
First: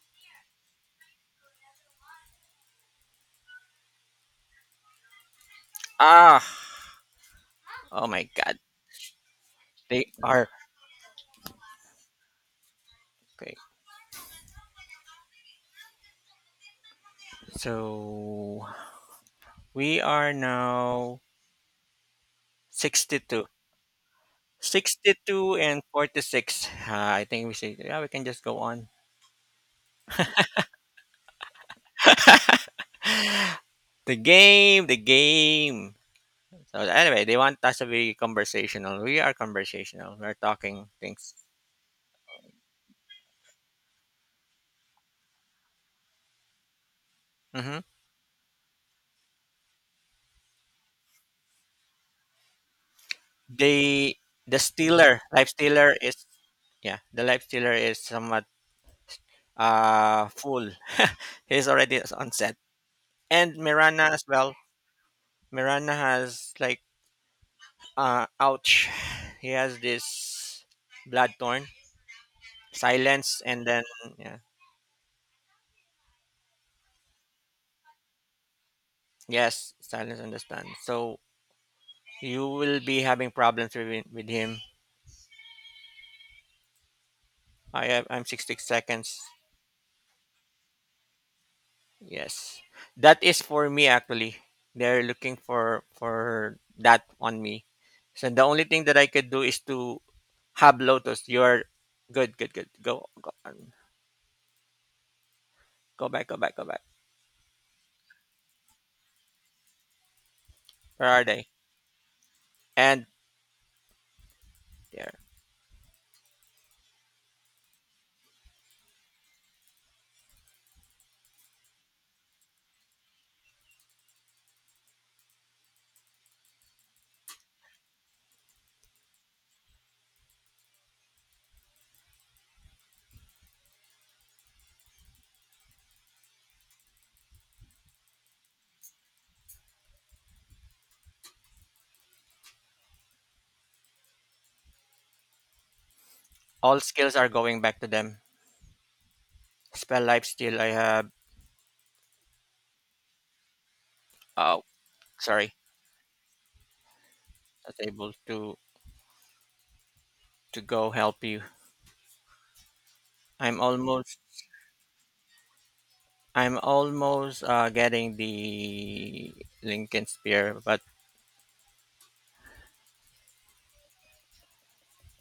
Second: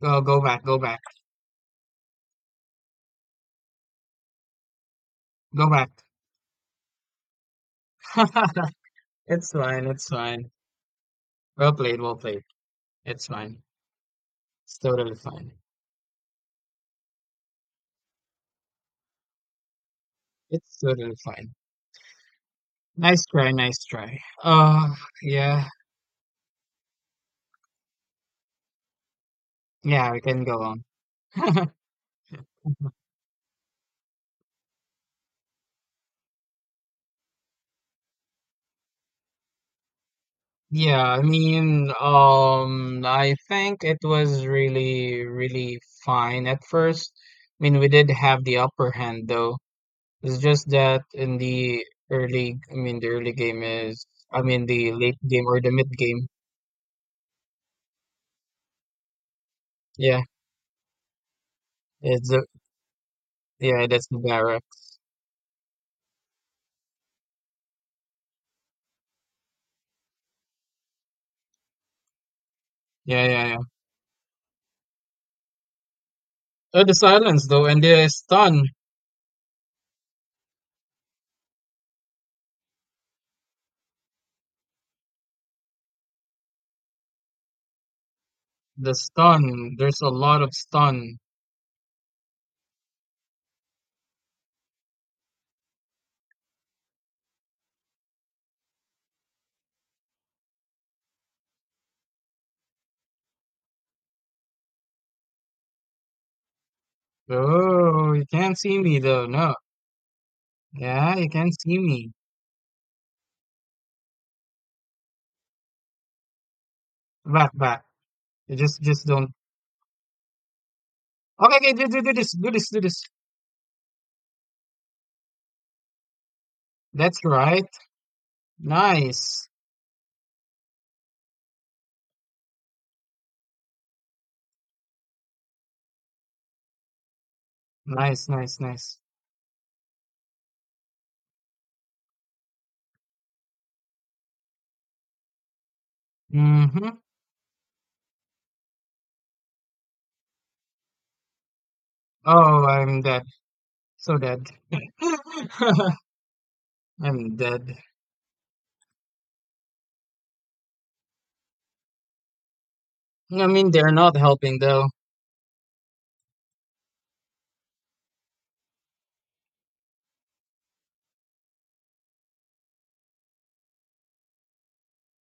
S2: Go, go back, go back, go back.
S1: ah! Oh my God,
S2: It's fine, it's
S1: they are
S2: fine. Well played, well played. It's
S1: okay.
S2: fine. It's totally fine.
S1: So we are
S2: It's totally
S1: now
S2: fine. Nice
S1: sixty-two,
S2: try, nice try.
S1: 62
S2: Yeah,
S1: and 46. Ah, I think we should. Yeah, we can just go on.
S2: yeah, we can go on.
S1: The game. So anyway, they want us to be conversational. We are conversational. We're talking
S2: Yeah, I
S1: things.
S2: mean, I think it was really, really fine at first. I mean,
S1: Mm-hmm.
S2: we did have the upper hand though. It's just that in the early, I mean, the early game is,
S1: The
S2: I
S1: the
S2: mean, the late
S1: stealer,
S2: game
S1: life
S2: or the mid
S1: stealer is
S2: game.
S1: yeah. The life stealer is somewhat
S2: Yeah,
S1: full. He's already
S2: it's
S1: on
S2: the,
S1: set, and
S2: yeah, that's
S1: mirana
S2: the
S1: as well.
S2: barrack.
S1: Mirana has like ouch. He has this blood torn
S2: Yeah,
S1: silence
S2: yeah, yeah.
S1: and then yeah.
S2: Oh, the silence though, and the stun.
S1: Yes, silence understand. So you will be having problems with him. I have I'm 60
S2: The
S1: seconds.
S2: stun. There's a lot of stun.
S1: Yes, that is for me actually. They're looking for that on me. So the only thing that I could do is to Hab Lotus, you're good. On. Go back.
S2: Oh, you can't see me though. No.
S1: Where
S2: Yeah,
S1: are
S2: you
S1: they?
S2: can't see me.
S1: And there.
S2: Back, back. You just don't. Okay, okay. Do, do, do this. Do this. Do this. That's right. Nice. Nice. Nice. Nice.
S1: All
S2: Mm-hmm.
S1: skills are going back to them. Spell life still. I have.
S2: Oh, I'm dead. So dead.
S1: Oh, sorry.
S2: I'm
S1: Not
S2: dead.
S1: able to go help you.
S2: I
S1: I'm
S2: mean, they're not
S1: almost.
S2: helping though.
S1: I'm almost getting the Lincoln Spear. But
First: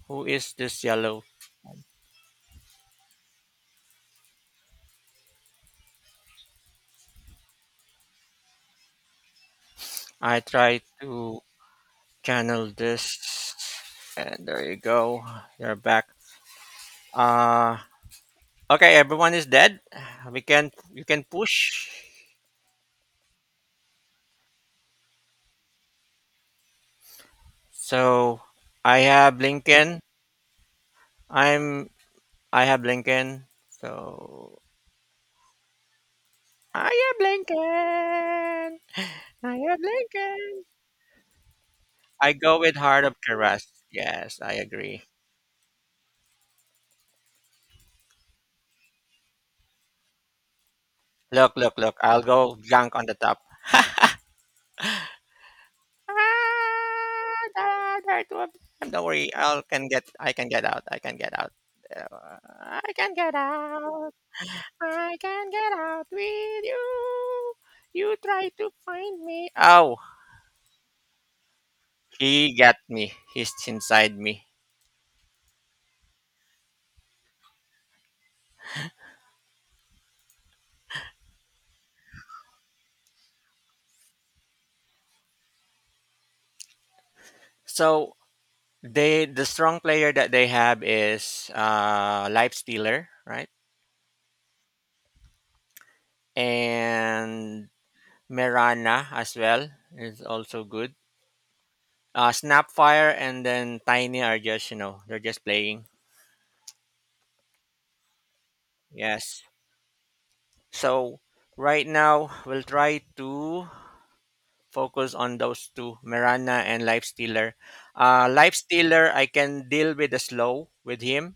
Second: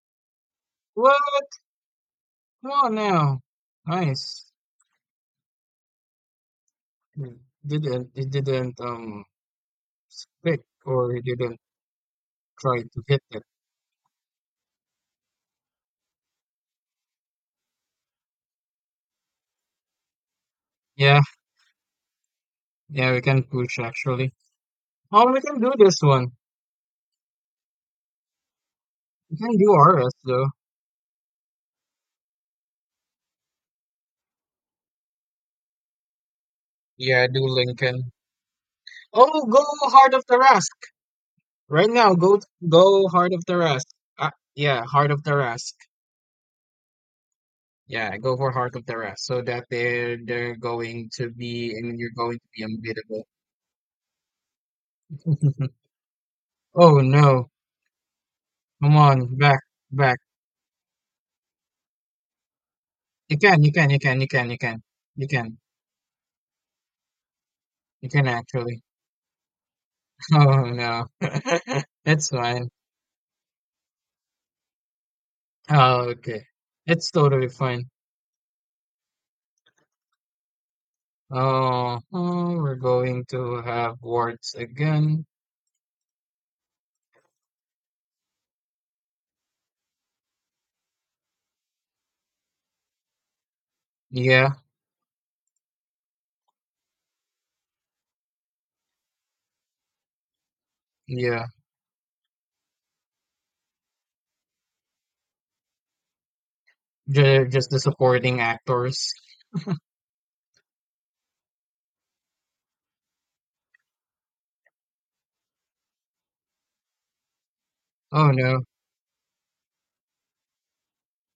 S1: who is this yellow?
S2: What? Come on now. Nice. You Didn't. It didn't
S1: I
S2: stick
S1: try
S2: or you
S1: to
S2: didn't
S1: channel
S2: try to hit.
S1: this, and there you go. You're back. Uh, okay, everyone is dead. We can you
S2: Yeah,
S1: can push.
S2: yeah, we can push actually. Oh, we can do this one.
S1: So I
S2: We
S1: have
S2: can do
S1: Lincoln.
S2: RS though.
S1: I'm I have Lincoln. So I
S2: Yeah,
S1: have
S2: do Lincoln.
S1: Lincoln.
S2: Oh,
S1: I
S2: go
S1: have
S2: Heart of the
S1: Lincoln.
S2: Rask right now.
S1: I
S2: Go,
S1: go with Heart
S2: go
S1: of
S2: Heart of the
S1: Keras.
S2: Rask. Uh,
S1: Yes, I
S2: yeah,
S1: agree.
S2: Heart of the Rask. Yeah, go for Heart of the Rask so that they're going to be and
S1: Look.
S2: you're
S1: I'll
S2: going to
S1: go
S2: be
S1: junk on the
S2: unbeatable.
S1: top.
S2: Oh
S1: Ah,
S2: no! Come
S1: don't worry.
S2: on,
S1: I
S2: back,
S1: will can get.
S2: back.
S1: I can get out. I can get out. Uh, I can get
S2: You can, you can, you
S1: out.
S2: can, you can, you can,
S1: I
S2: you
S1: can't
S2: can,
S1: get out with you.
S2: you
S1: You
S2: can
S1: try to
S2: actually.
S1: find me. Oh,
S2: Oh no, it's
S1: he
S2: fine.
S1: got me. He's inside me.
S2: Oh, okay, it's totally fine. Oh, oh, we're going to have warts again.
S1: So they the strong player that they have is Life Stealer, right?
S2: Yeah,
S1: And Merana as well is also good.
S2: yeah.
S1: Snapfire and then Tiny are just, you know, they're just playing.
S2: Just the supporting actors.
S1: Yes. So right now we'll try to focus on those two, Miranda and Lifestealer.
S2: Oh
S1: Life
S2: no.
S1: Stealer, I can deal with the slow with him.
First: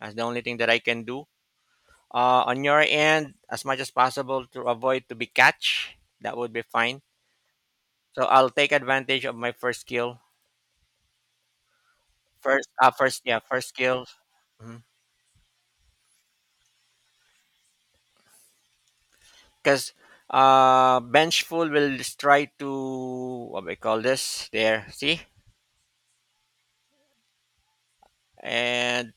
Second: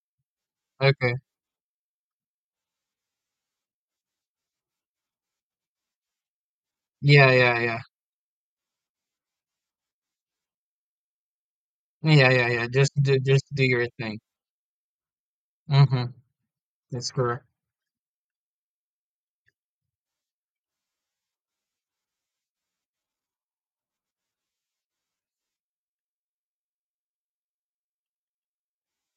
S1: That's the only thing that I can
S2: Okay.
S1: do. On your end, as much as possible to avoid to be catch, that would be fine.
S2: Yeah, yeah, yeah.
S1: So I'll take advantage of my first skill.
S2: Yeah, yeah, yeah. Just do,
S1: Yeah,
S2: just do
S1: first
S2: your
S1: skill.
S2: thing. Mm-hmm. That's correct.
S1: Because Benchful will just try to what we call this there. See and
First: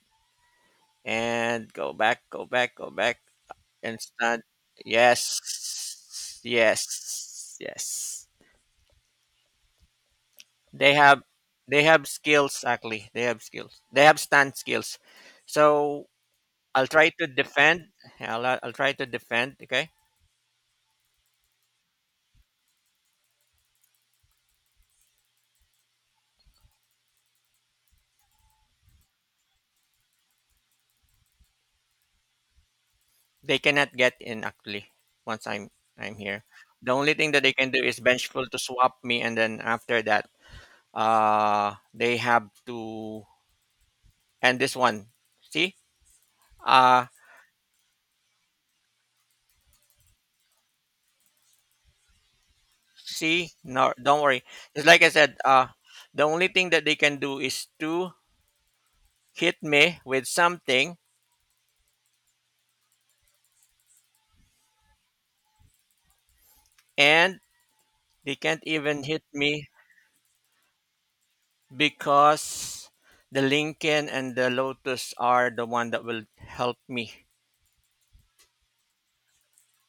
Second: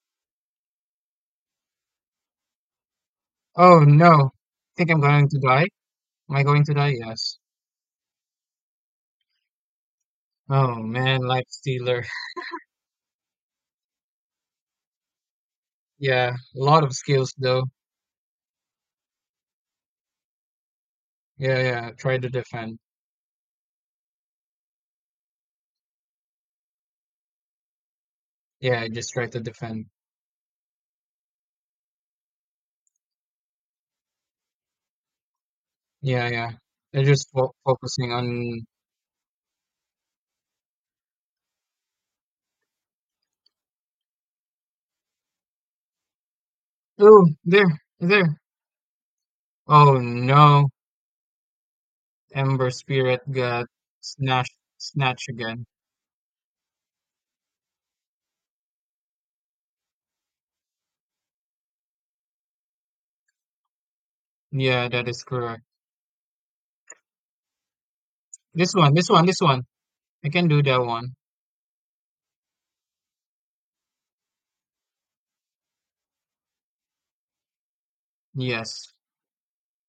S1: go back, go back.
S2: Oh
S1: And
S2: no.
S1: stand.
S2: Think I'm going to die? Am I going to die? Yes.
S1: Yes.
S2: Oh
S1: They
S2: man,
S1: have
S2: life
S1: they
S2: stealer.
S1: have skills actually. They have skills. They have stand skills. So
S2: Yeah, a lot
S1: I'll
S2: of
S1: try to
S2: skills though.
S1: defend. Yeah, I'll try to defend. Okay,
S2: Yeah, yeah. Try to defend. Yeah, I just try to defend.
S1: they cannot get in actually once I'm
S2: Yeah,
S1: here.
S2: yeah.
S1: The
S2: They're
S1: only
S2: just
S1: thing that
S2: fo
S1: they can do is
S2: focusing
S1: vengeful to
S2: on.
S1: swap me, and then after that, they have to end this one. See, uh,
S2: Oh, there, there. Oh no, Ember Spirit
S1: see,
S2: got
S1: no, don't worry.
S2: snatched
S1: It's like I
S2: snatched
S1: said,
S2: again.
S1: the only thing that they can do is to hit me with something,
S2: Yeah, that is correct.
S1: and they can't even hit
S2: This one.
S1: me
S2: I can do that one.
S1: because the Lincoln and the Lotus are the one that will help me.
S2: Yes,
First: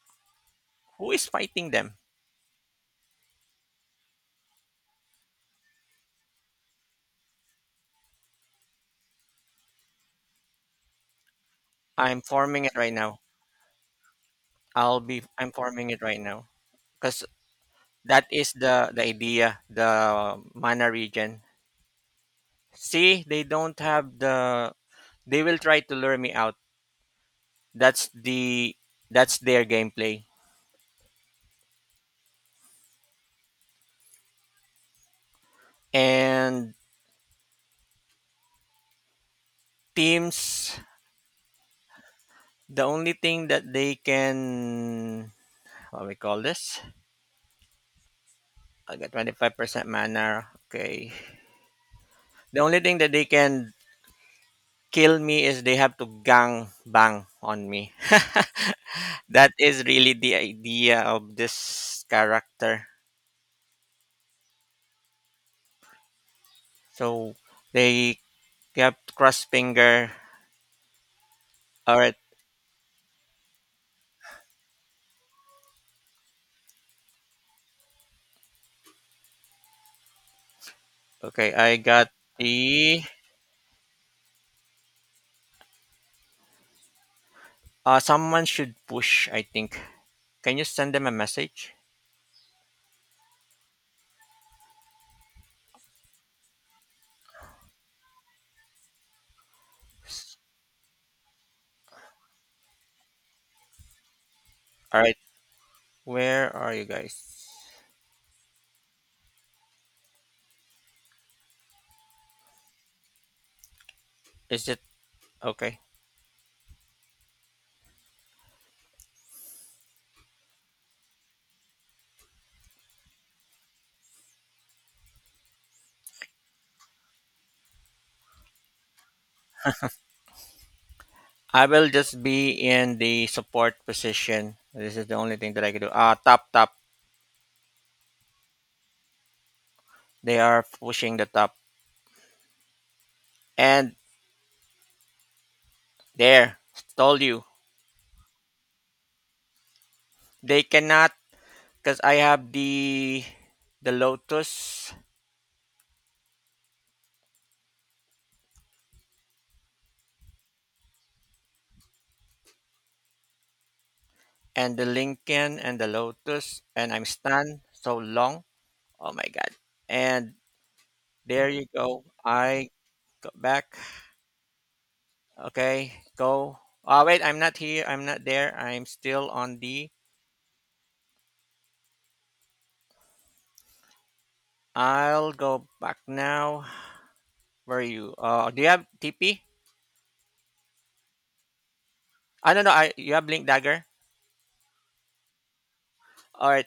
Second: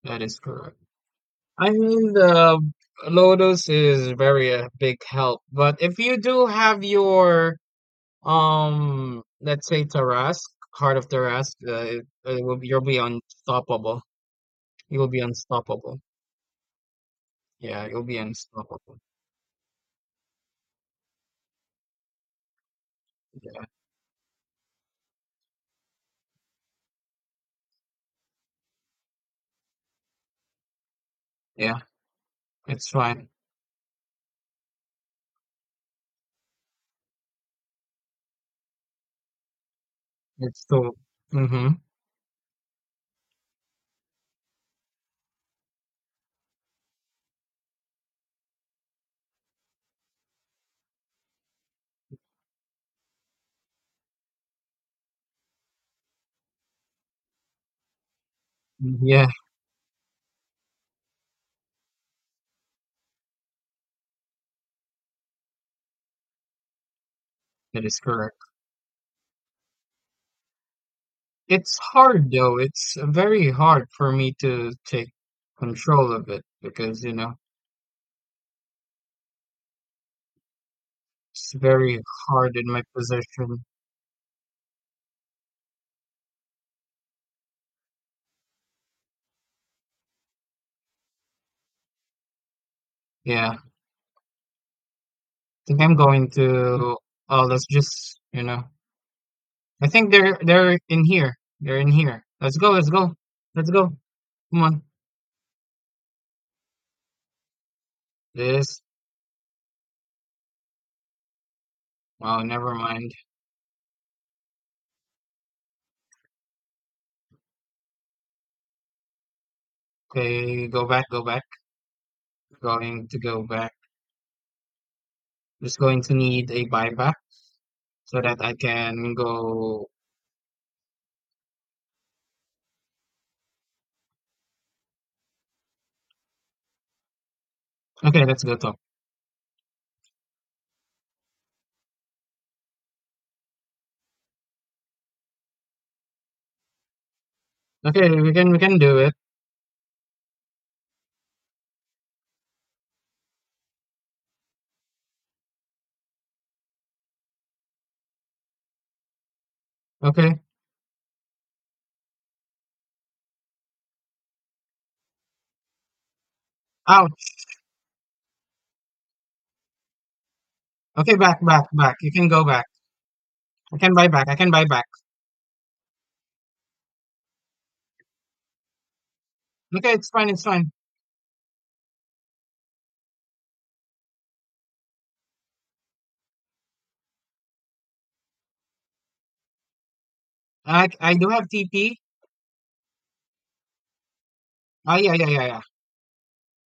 S2: that is correct.
S1: Who is
S2: I
S1: fighting them?
S2: mean the Lotus is very a big help, but if you do have your let's say Tarask, Heart of Tarask, it,
S1: I'm
S2: it will
S1: forming
S2: be,
S1: it
S2: you'll
S1: right
S2: be
S1: now.
S2: unstoppable.
S1: I'll
S2: You'll be
S1: be. I'm forming
S2: unstoppable.
S1: it right now because
S2: Yeah, you'll be
S1: that is
S2: unstoppable.
S1: the idea. The mana region. See, they
S2: Yeah,
S1: don't have the. They will try to lure me out. That's the that's their gameplay.
S2: yeah, it's fine.
S1: And
S2: It's
S1: teams,
S2: cool. Mm-hmm.
S1: the only thing that they can what we call this? I got 25% mana. Okay. The only thing that they can kill me is they have to gang bang on me.
S2: Yeah.
S1: That is really the idea of this character. So
S2: That is
S1: they
S2: correct.
S1: kept cross finger.
S2: It's
S1: All right.
S2: hard though. It's very hard for me to take control of it because, you know, it's
S1: Okay, I
S2: very
S1: got
S2: hard in my
S1: the.
S2: position.
S1: Someone should push. I think can you send them a message?
S2: Yeah. I think I'm going to oh let's just. I think they're in here. They're in here. Let's go, let's go. Let's go. Come on.
S1: All right. Where are you guys?
S2: This oh never mind.
S1: Is it okay?
S2: Okay, go back, go back. Going to go back. Just going to need a buyback so that I can go
S1: I will just be in the support position. This is the only thing that I can do. Ah, top.
S2: okay, let's go talk.
S1: They are pushing the top. And there, told you.
S2: Okay, we can do it.
S1: They cannot because I have the Lotus
S2: Okay.
S1: and the Lincoln and the Lotus and I'm
S2: Ouch.
S1: stunned so long. Oh my god. And
S2: Okay, back,
S1: there
S2: back,
S1: you
S2: back.
S1: go.
S2: You can go back.
S1: I got back.
S2: I can buy back. I can buy back.
S1: Okay, go. Oh, wait, I'm not here. I'm not there. I'm still on the.
S2: Okay, it's fine. It's fine.
S1: I'll go back now. Where are you? Do you have TP?
S2: I do have TP.
S1: I don't know. I you have Blink Dagger.
S2: Ah,
S1: All right.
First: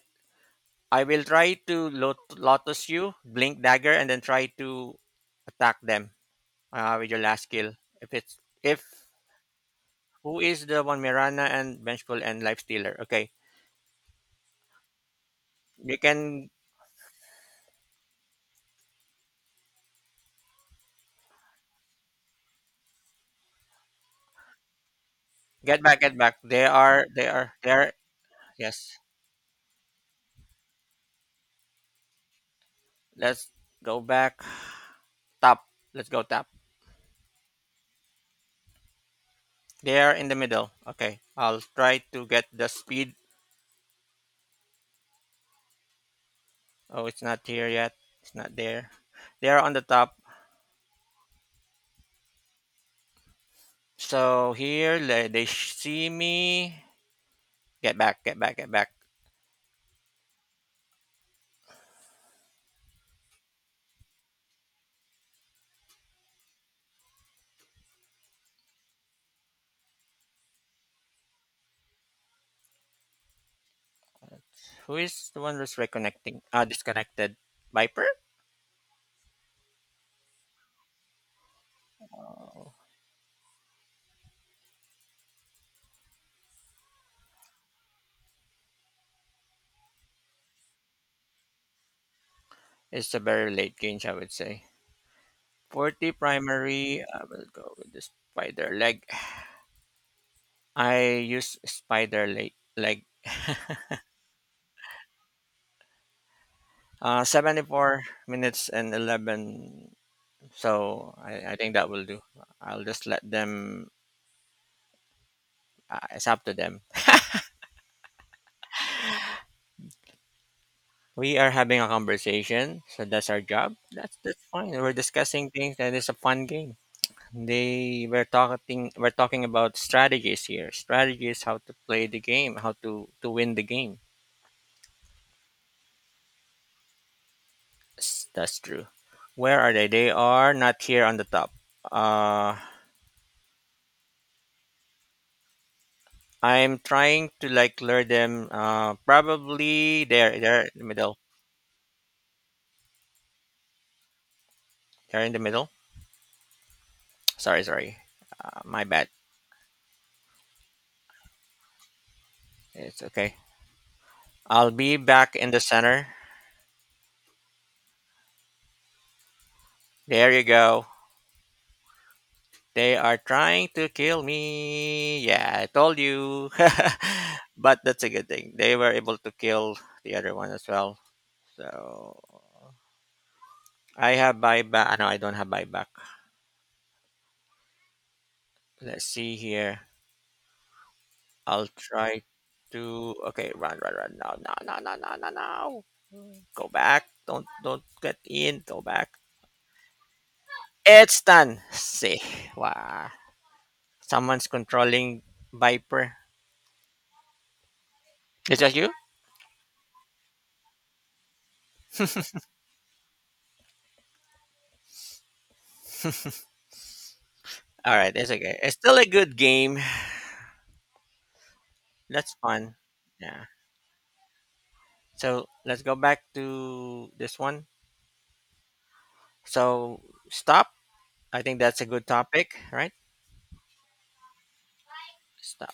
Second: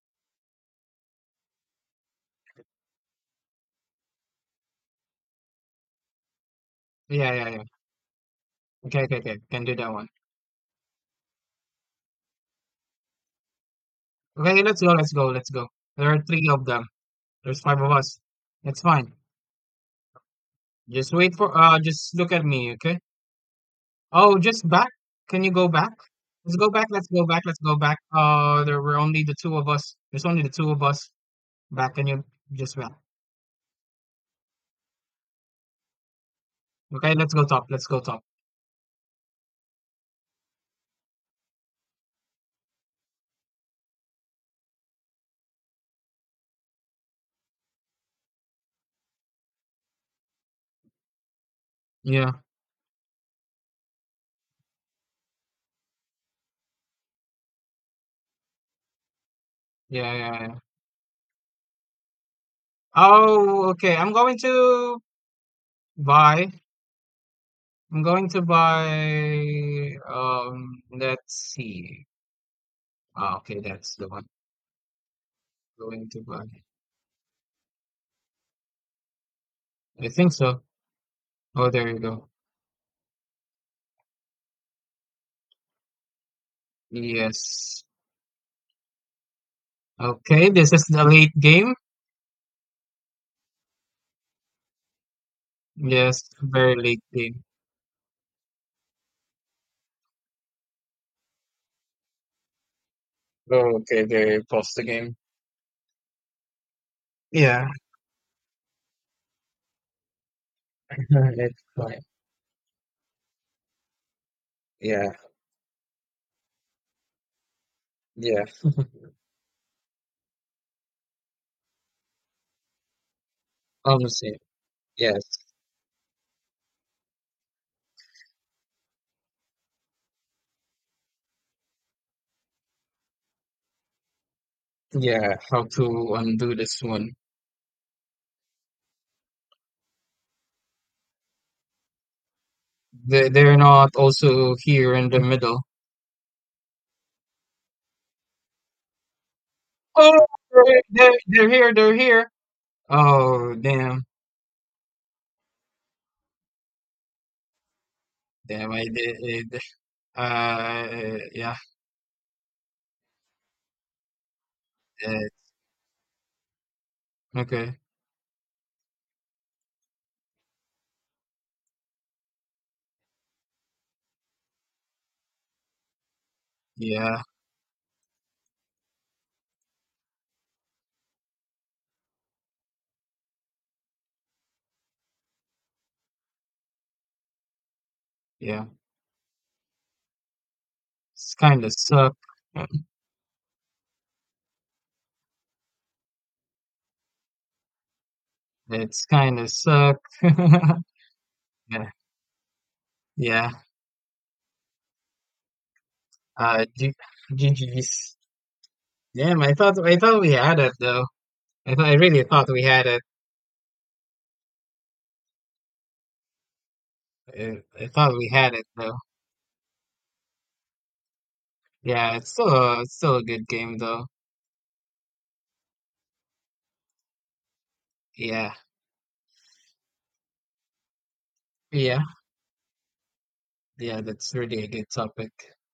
S1: I will try to Lotus you, Blink Dagger, and then try to attack them with your last
S2: yeah.
S1: skill. If it's if
S2: Okay. Can do that one.
S1: who is the one Mirana and Vengeful and Lifestealer? Okay,
S2: Okay, let's go. Let's go. Let's go.
S1: you
S2: There are three
S1: can
S2: of them. There's five of us. It's fine. Just wait for. Just look at me. Okay. Oh, just back. Can you go back?
S1: get back.
S2: Let's go back. Let's go back. Let's
S1: They
S2: go
S1: are.
S2: back. There
S1: Yes.
S2: were only the two of us. There's only the two of us. Back. Can you just back?
S1: Let's go back. Top. Let's go tap.
S2: Okay, let's go top. Let's go top.
S1: They are in the middle. Okay, I'll try to get the speed. Oh, it's not here yet. It's not there. They are on the top.
S2: Yeah.
S1: So here, see me. Get back.
S2: Yeah, yeah, yeah. Oh, okay. I'm going to buy. I'm going to buy. Let's see. Ah, okay, that's the one.
S1: Who is the one that's
S2: Going to
S1: reconnecting?
S2: buy.
S1: Ah, disconnected. Viper?
S2: I think so. Oh, there you go.
S1: Oh,
S2: Yes. Okay, this is the late game.
S1: it's a very late game, I would say. 40
S2: Yes, very
S1: primary.
S2: late
S1: I
S2: game.
S1: will go with the spider leg. I use spider leg.
S2: Oh, okay, they pause the game. Yeah,
S1: 74 minutes and 11. So I
S2: it's
S1: think that
S2: fine.
S1: will do. I'll just let them.
S2: Yeah,
S1: It's up to them.
S2: yeah.
S1: We are having a conversation, so that's our job.
S2: Honestly,
S1: That's fine. We're
S2: yes.
S1: discussing things, and it's a fun game. They were talking. We're talking about strategies here. Strategies, how to play the game, how to win the game.
S2: Yeah, how to undo this one?
S1: Yes, that's true. Where are they? They are not here on the top. Uh,
S2: They they're not also here in the middle.
S1: I'm trying to like lure them. Probably
S2: Oh,
S1: they're in
S2: they're,
S1: the
S2: they're
S1: middle.
S2: they're here, they're here. Oh, damn.
S1: They're in the middle. Sorry, sorry.
S2: Damn, I
S1: My bad.
S2: did it. Yeah.
S1: It's okay. I'll be
S2: It,
S1: back in the center.
S2: okay.
S1: There you go. They are trying to kill me. Yeah, I told you.
S2: Yeah,
S1: But that's a good thing. They were able to kill the other one as well. So I have buyback. Ah, no, I don't have buyback.
S2: yeah.
S1: Let's see here.
S2: It's kind
S1: I'll
S2: of suck.
S1: try to. Okay, run. No, No. Go back. Don't get in. Go
S2: It's
S1: back.
S2: kind of suck.
S1: It's done.
S2: Yeah,
S1: See. Wow.
S2: yeah.
S1: Someone's controlling Viper.
S2: G GG's.
S1: Is that you?
S2: Damn, I thought we had it though. I really thought we had it. I
S1: All
S2: thought
S1: right,
S2: we
S1: it's
S2: had
S1: okay.
S2: it
S1: It's
S2: though.
S1: still a good game.
S2: Yeah,
S1: That's fun.
S2: it's still a good
S1: Yeah.
S2: game though.
S1: So let's go back to this one.
S2: Yeah,
S1: So stop. I think that's a
S2: yeah,
S1: good topic, right?
S2: yeah. That's really a good topic.
S1: Stop.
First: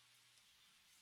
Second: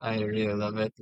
S2: I really love it.